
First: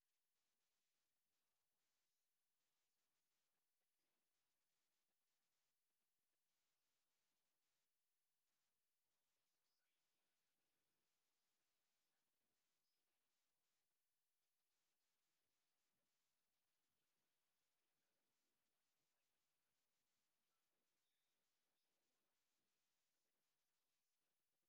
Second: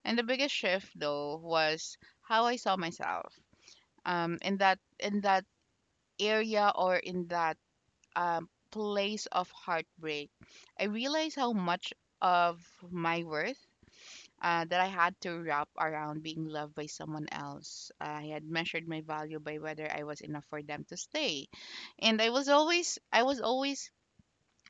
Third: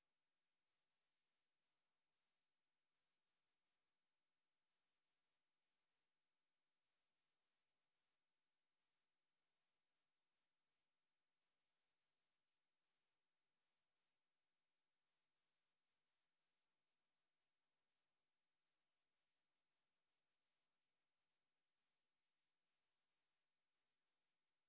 And the biggest shift though was how I saw myself, in that area, or in that, place of heartbreak. I realized how much of my worth, that I had to wrap around being loved by someone else. I had measured my value by whether I was enough for them to stay, and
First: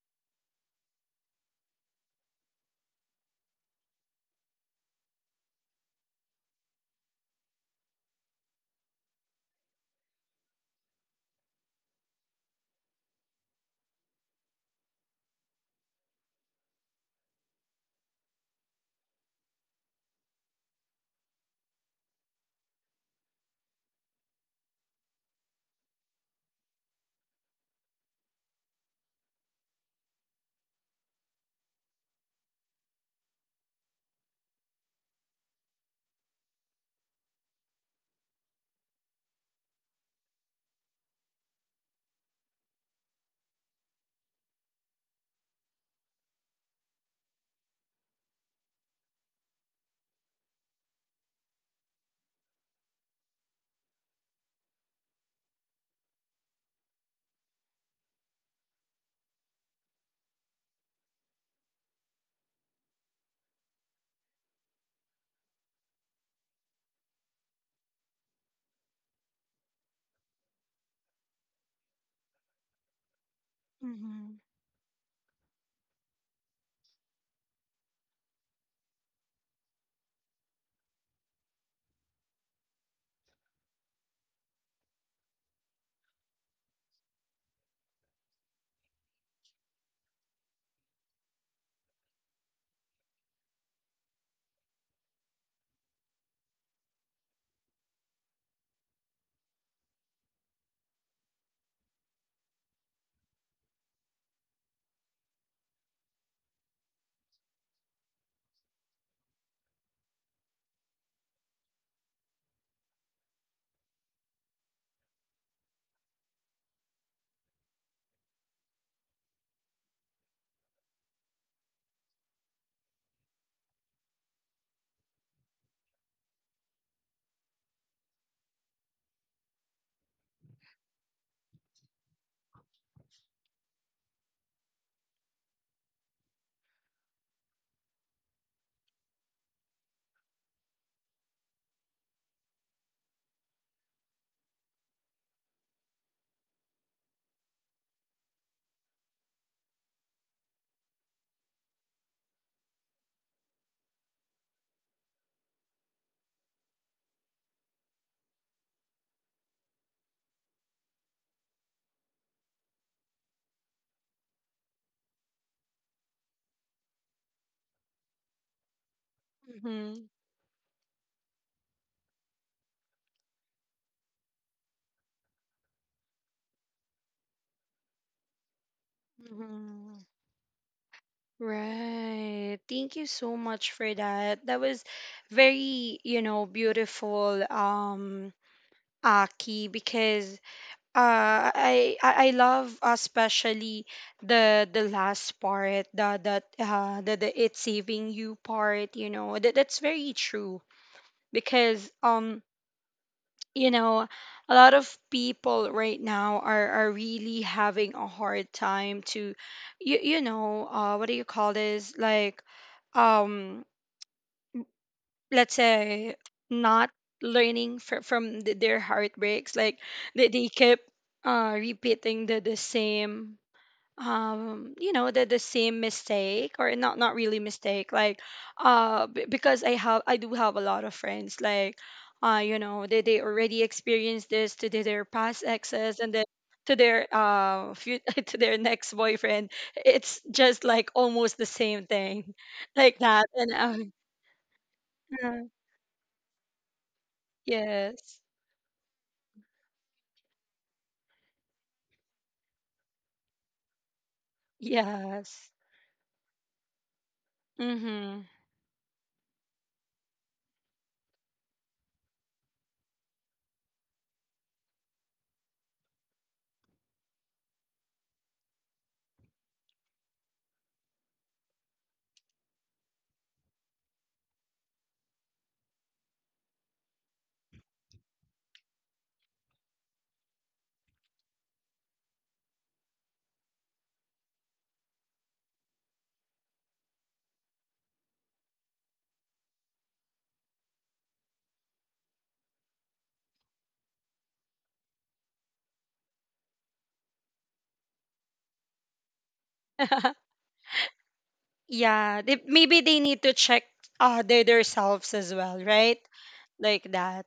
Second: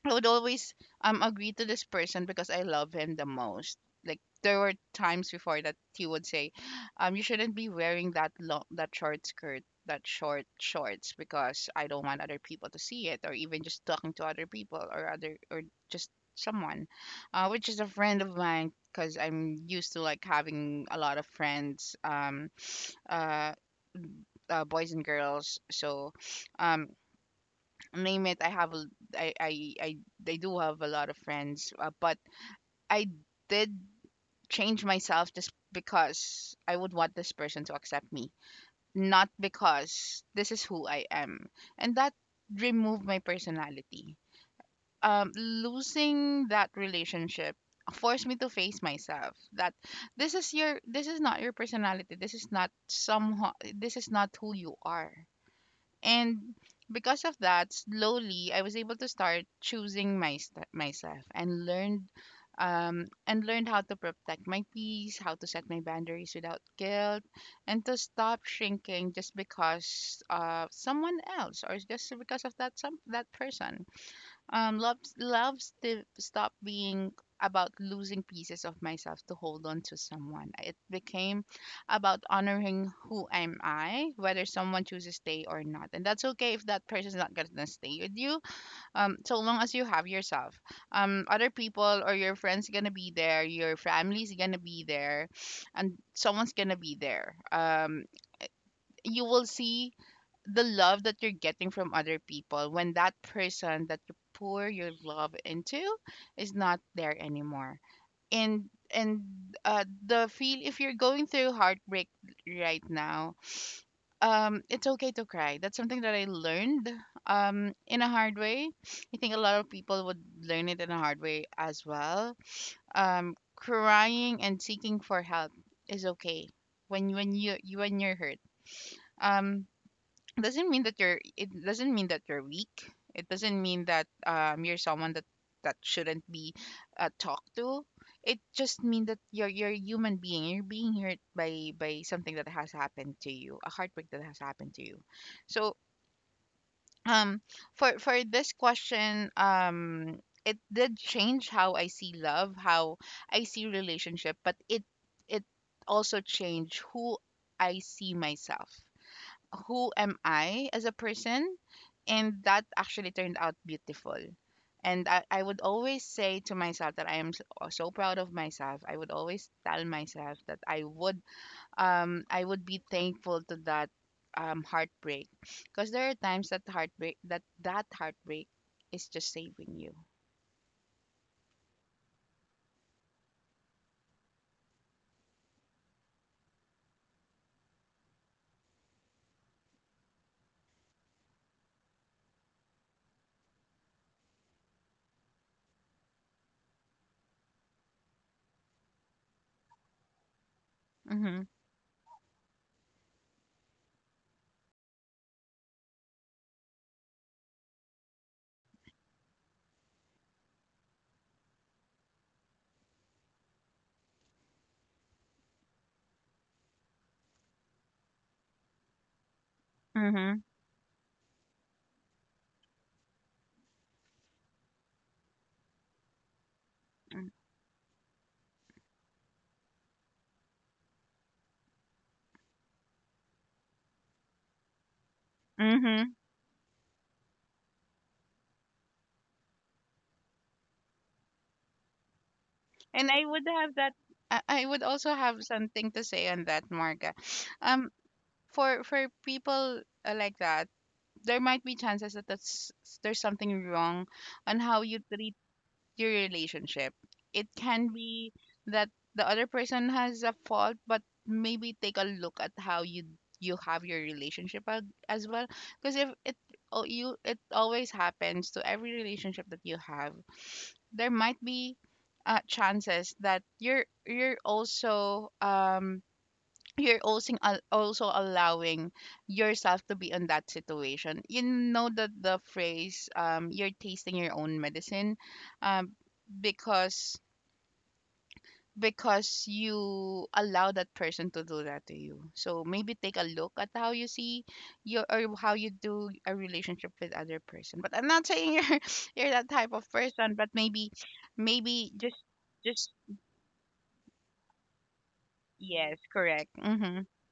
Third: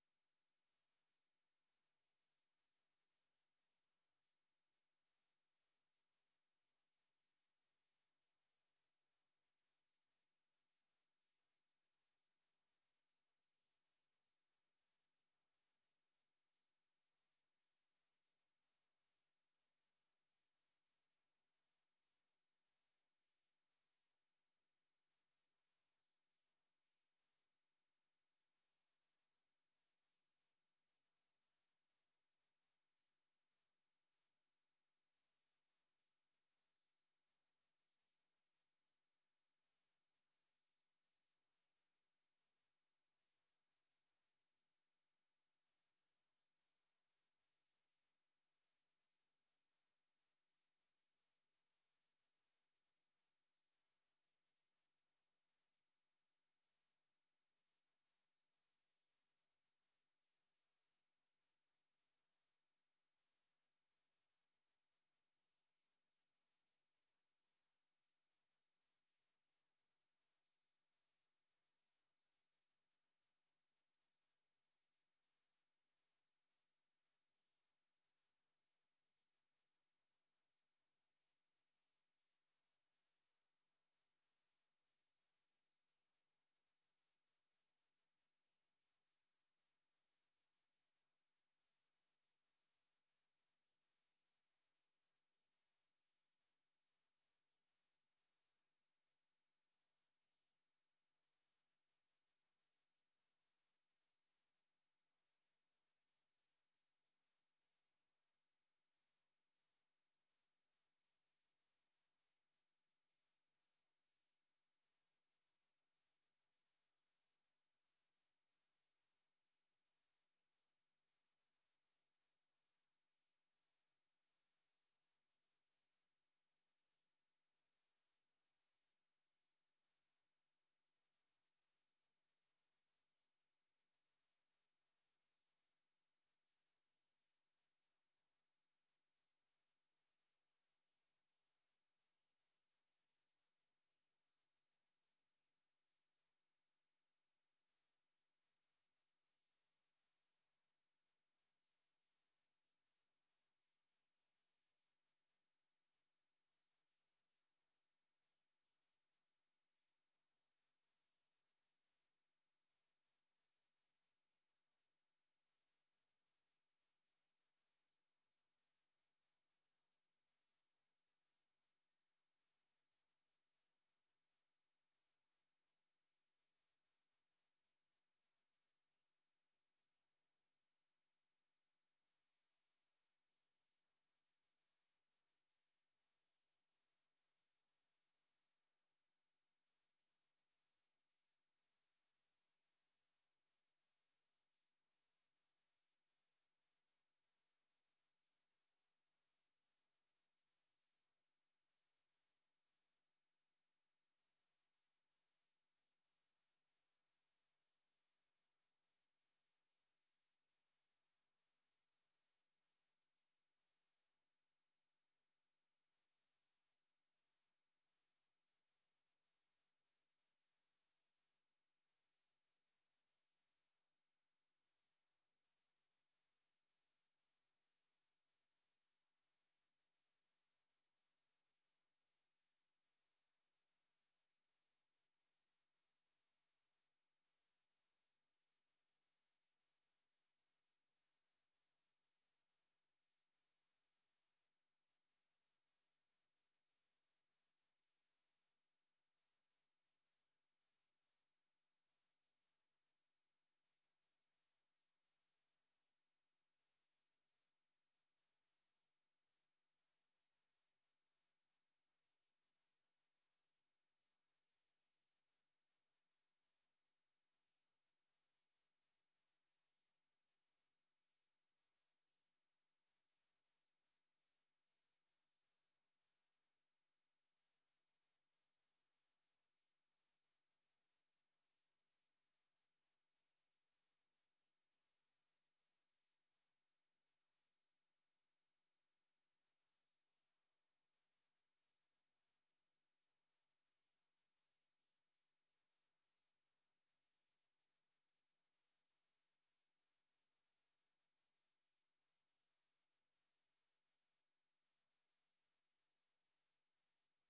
I would always, um, agree to this person because I love him the most. Like there were times before that he would say, you shouldn't be wearing that long, that short skirt, that short shorts, because I don't want other people to see it, or even just talking to other people or just someone, which is a friend of mine, because I'm used to like having a lot of friends, uh, boys and girls. So, um, name it, I, I i I do have a lot of friends, but I did change myself just because I would want this person to accept me, not because this is who I am. And that removed my personality. Um, losing that relationship forced me to face myself that this is your, this is not your personality, this is not somehow, this is not who you are. And because of that, slowly I was able to start choosing myself, and learned, how to protect my peace, how to set my boundaries without guilt, and to stop shrinking just because someone else, or just because of that some that person. Mhm. Stopped being about losing pieces of myself to hold on to someone. It became about honoring who am I, whether someone chooses to stay or not. And that's okay if that person's not gonna stay with you. So long as you have yourself. Other people or your friends gonna be there, your family's gonna be there, and someone's gonna be there. You will see the love that you're getting from other people when that person that you pour your love into is not there anymore. And and the feel, if you're going through heartbreak right now, um, it's okay to cry. That's something that I learned, um, in a hard way. I think a lot of people would learn it in a hard way as well. Um, crying and seeking for help is okay when you when you're hurt. Um, doesn't mean that you're it doesn't mean that you're weak, it doesn't mean that, um, you're someone that that shouldn't be, talked to. It just means that you're a human being, you're being hurt by something that has happened to you, a heartbreak that has happened to you. So, um, for this question, um, it did change how I see love, how I see relationship, but it also changed who I see myself, who am I as a person. And that actually turned out beautiful. And I would always say to myself that I am so, so proud of myself. I would always tell Mhm. myself that I would, um, I would be thankful to that, um, heartbreak, because there are times that heartbreak that that heartbreak is just saving you. Mhm. Right. Thank you so much for that. That was very, you know, beautiful, um, Aki, because I love, especially the last part, the it's saving you part, you know. That that's very true Mhm. because, um, you know, a lot of people right now are really having a hard time to, you know, what do you call this? Like, um, let's say not learning their heartbreaks. Like Mhm. they keep, uh, repeating the same, um, you know, the same mistake, or not not really mistake, like, uh, because I have, I do have a lot of friends like, uh, you know, they already experienced this to their past exes, Mm-hmm. and then to their, uh, few, to their next boyfriend it's just like almost the same thing like And that. I would have And that. I would also uh, uh, have something to say on that, Marga. Um, yes. For people, like that, there might be chances that there's something wrong on how you treat Yes. your relationship. It can Mhm. be that the other person has a fault, but maybe take a look at how you have your relationship as well. Because if it, oh, you, it always happens to every relationship that you have, there might be, chances that you're also um, also allowing yourself to be in that situation. You know that the phrase, um, you're tasting your own medicine, um because because you allow that person to do that to you. So maybe take a look at how you see your, or how you do a relationship with other person. But I'm not saying you're you're that type of person, but maybe maybe just Yeah, they, maybe just they need to check, uh, their themselves as well, yes, right? correct. Like Mhm. that,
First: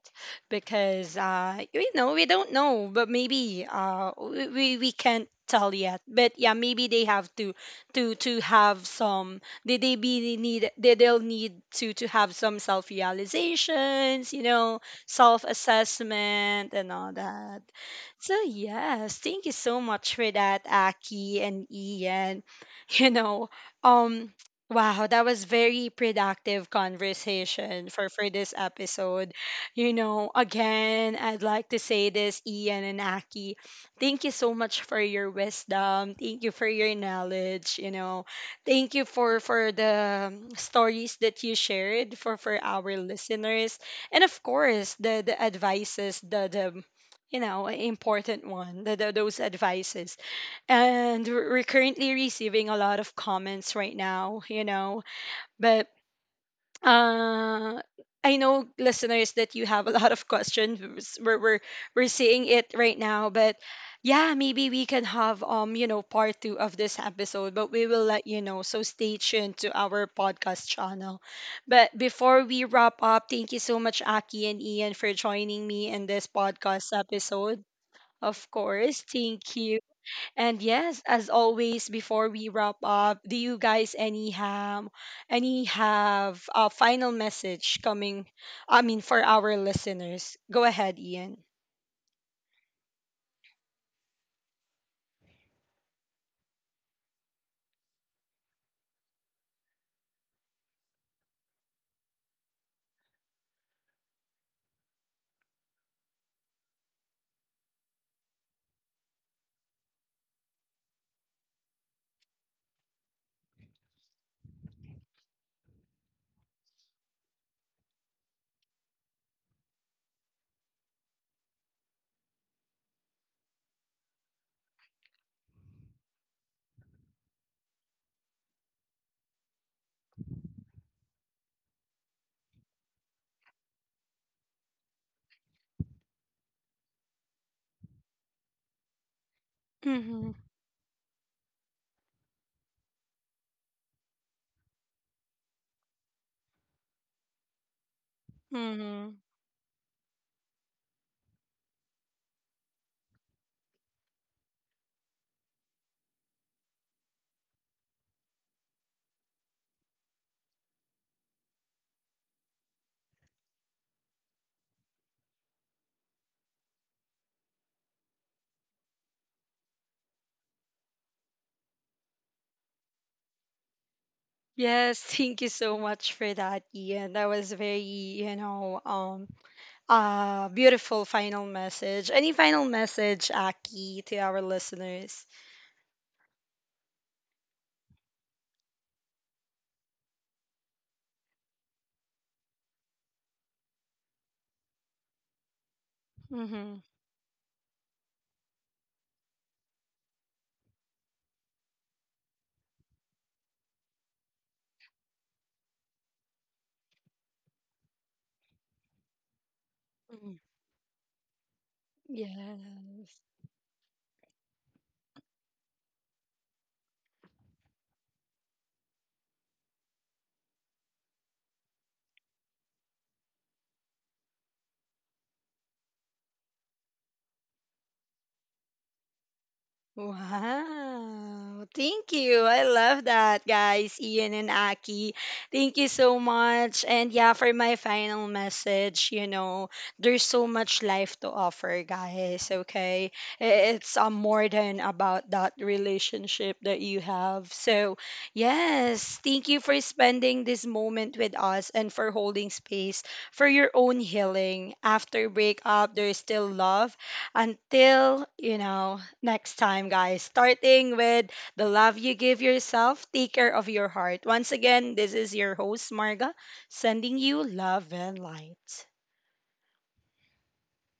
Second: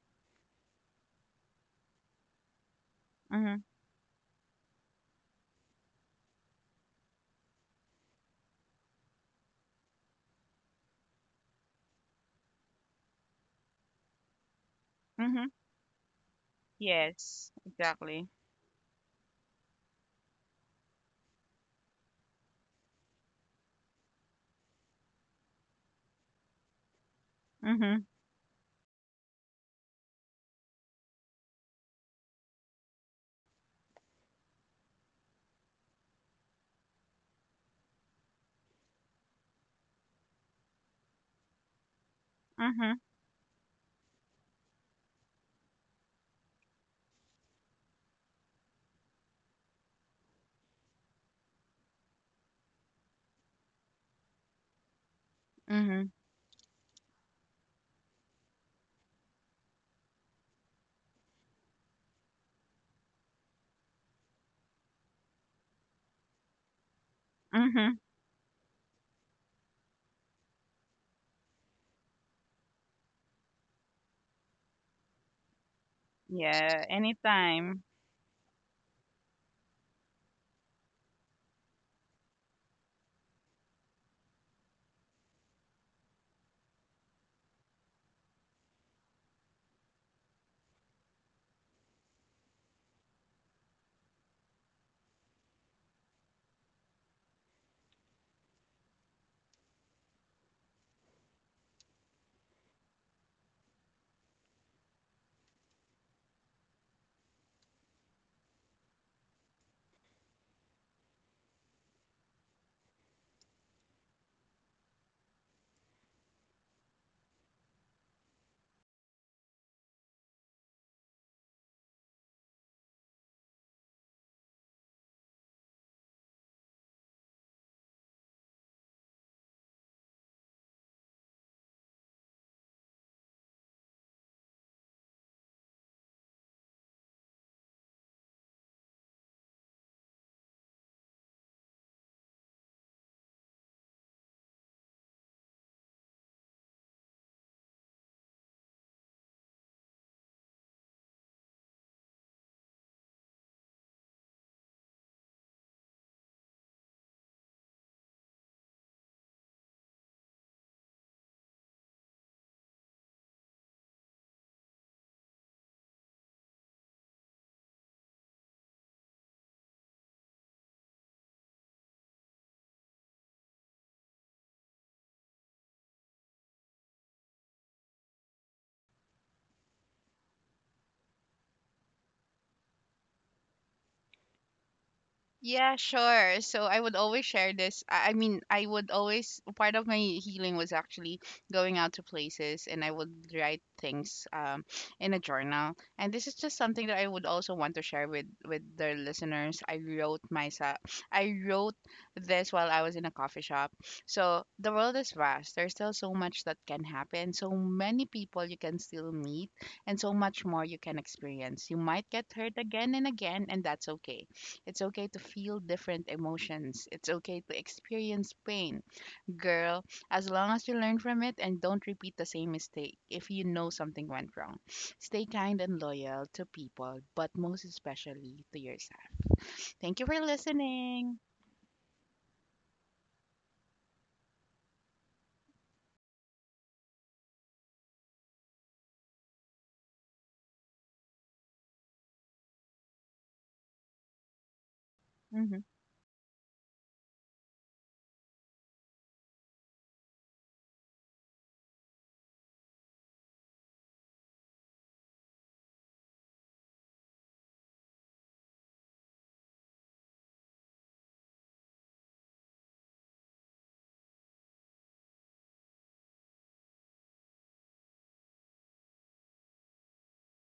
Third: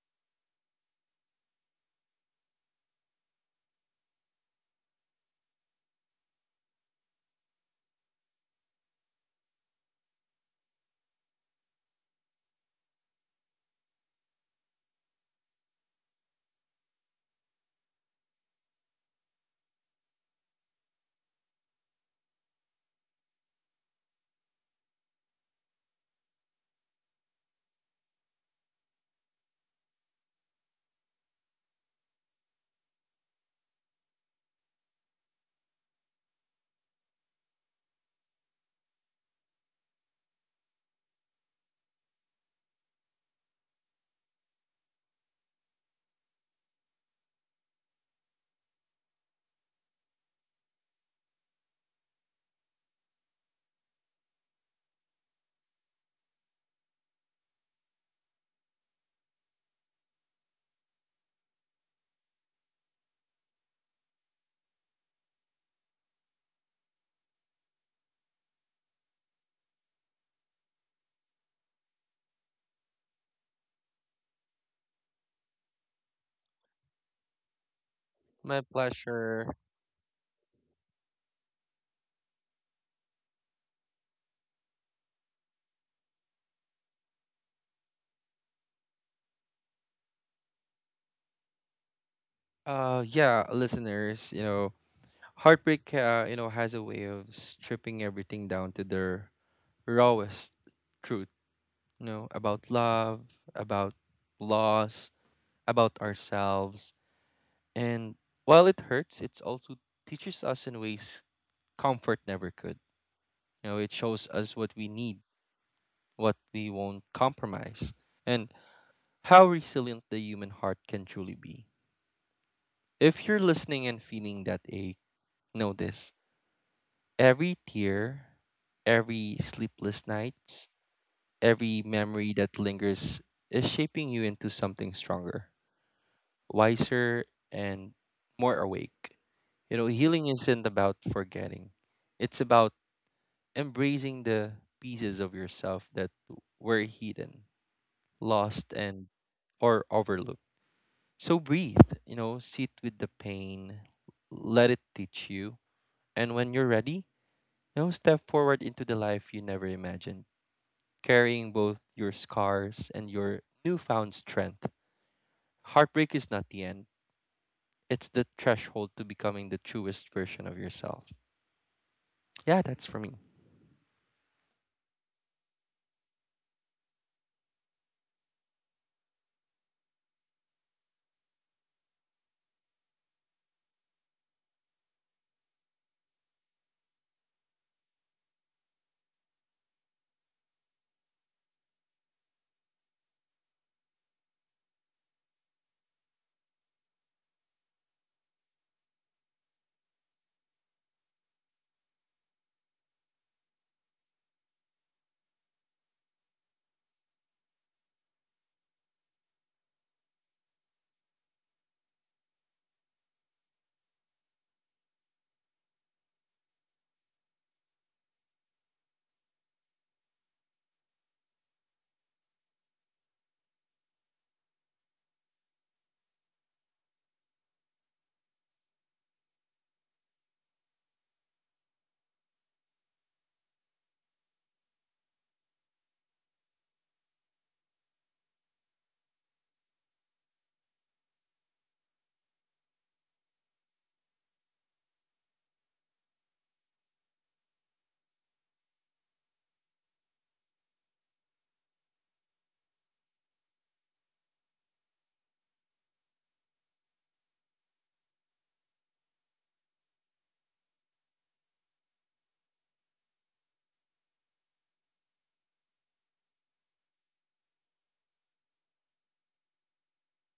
because, uh, you know, we don't know, but Mhm. maybe, uh, we can't tell yet. But yeah, maybe they have to have some. They'll need to have some self realizations, you know, self Mhm. assessment and all Yes, that. exactly. So yes, thank you so much for that, Aki and Ian. You know, um, wow, that was very productive conversation Mhm. for this episode. You know, again, I'd like to say this, Ian and Aki, thank you so much for your wisdom. Thank you for your knowledge, you know. Thank you for the, stories that you shared for our Mhm. listeners. And of course, the advices, the, you know, important one, those advices. And we're currently receiving a lot of comments right now, you know, but, Mhm. uh, I know, listeners, that you have a lot of questions. We're seeing it right now, but yeah, maybe we can have, um, you know, part 2 of this episode, but we Mhm. will let you know, so stay tuned to our podcast channel. But before we wrap up, thank you so much, Aki and Ian, for joining me in this Yeah. podcast episode. Anytime. Of My course, thank pleasure. you. And yes, as always, before we wrap up, do you guys any have a final message coming? I mean, for our listeners, go ahead, Ian. Yeah, listeners, you know, heartbreak, you know, has a way of stripping everything down to their rawest truth, you know, about love, about loss, about ourselves. And while it hurts, it also teaches us in ways comfort never could. You know, it shows us what we need, what we won't compromise, and how resilient the human heart can truly be. If you're listening and feeling that ache, know this: every tear, every sleepless night, every memory that lingers is shaping you into something stronger, wiser, and more awake. You know, healing Mm-hmm. isn't about forgetting, it's about embracing the pieces of yourself that were hidden, lost, and Mm-hmm. or overlooked. So breathe, you know, sit with the pain, let it teach you, and when you're ready, you know, step forward into the life you never imagined, carrying both your scars and your newfound strength. Heartbreak is not the end, it's the threshold to becoming the truest version of yourself. Yeah, that's for me. Yes, thank you so much for that, Ian. That was very, you know, beautiful final message. Any final message, Aki, to our listeners? Yeah, sure. So I would always share this. I would always, part of my healing was actually going out to places, and I would write things, in a journal. And this is just Mm-hmm. something that I would also want to share with the listeners. I wrote myself, I wrote this while I was in a coffee shop. So the world is vast. There's still so much that can happen. So many people you can still meet, and so much more you can experience. You might get Yeah. hurt again and again, and that's okay. It's okay to feel different emotions, it's okay to experience pain. Girl, as long as you learn from it and don't repeat the same mistake, if you know something went wrong, stay kind and loyal to people, but most especially to yourself. Thank you for listening. Wow. Thank you. I love that, guys. Ian and Aki. Thank you so much. And yeah, for my final message, you know, there's so much life to offer, guys. Okay. I- It's, more than about that Mhm. relationship that you have. So, yes, thank you for spending this moment with us and for holding space for your own healing. After breakup, there's still love until, you know, next time, guys. Starting with the love you give yourself, take care of your heart. Once again, this is your host, Marga, sending you love and light.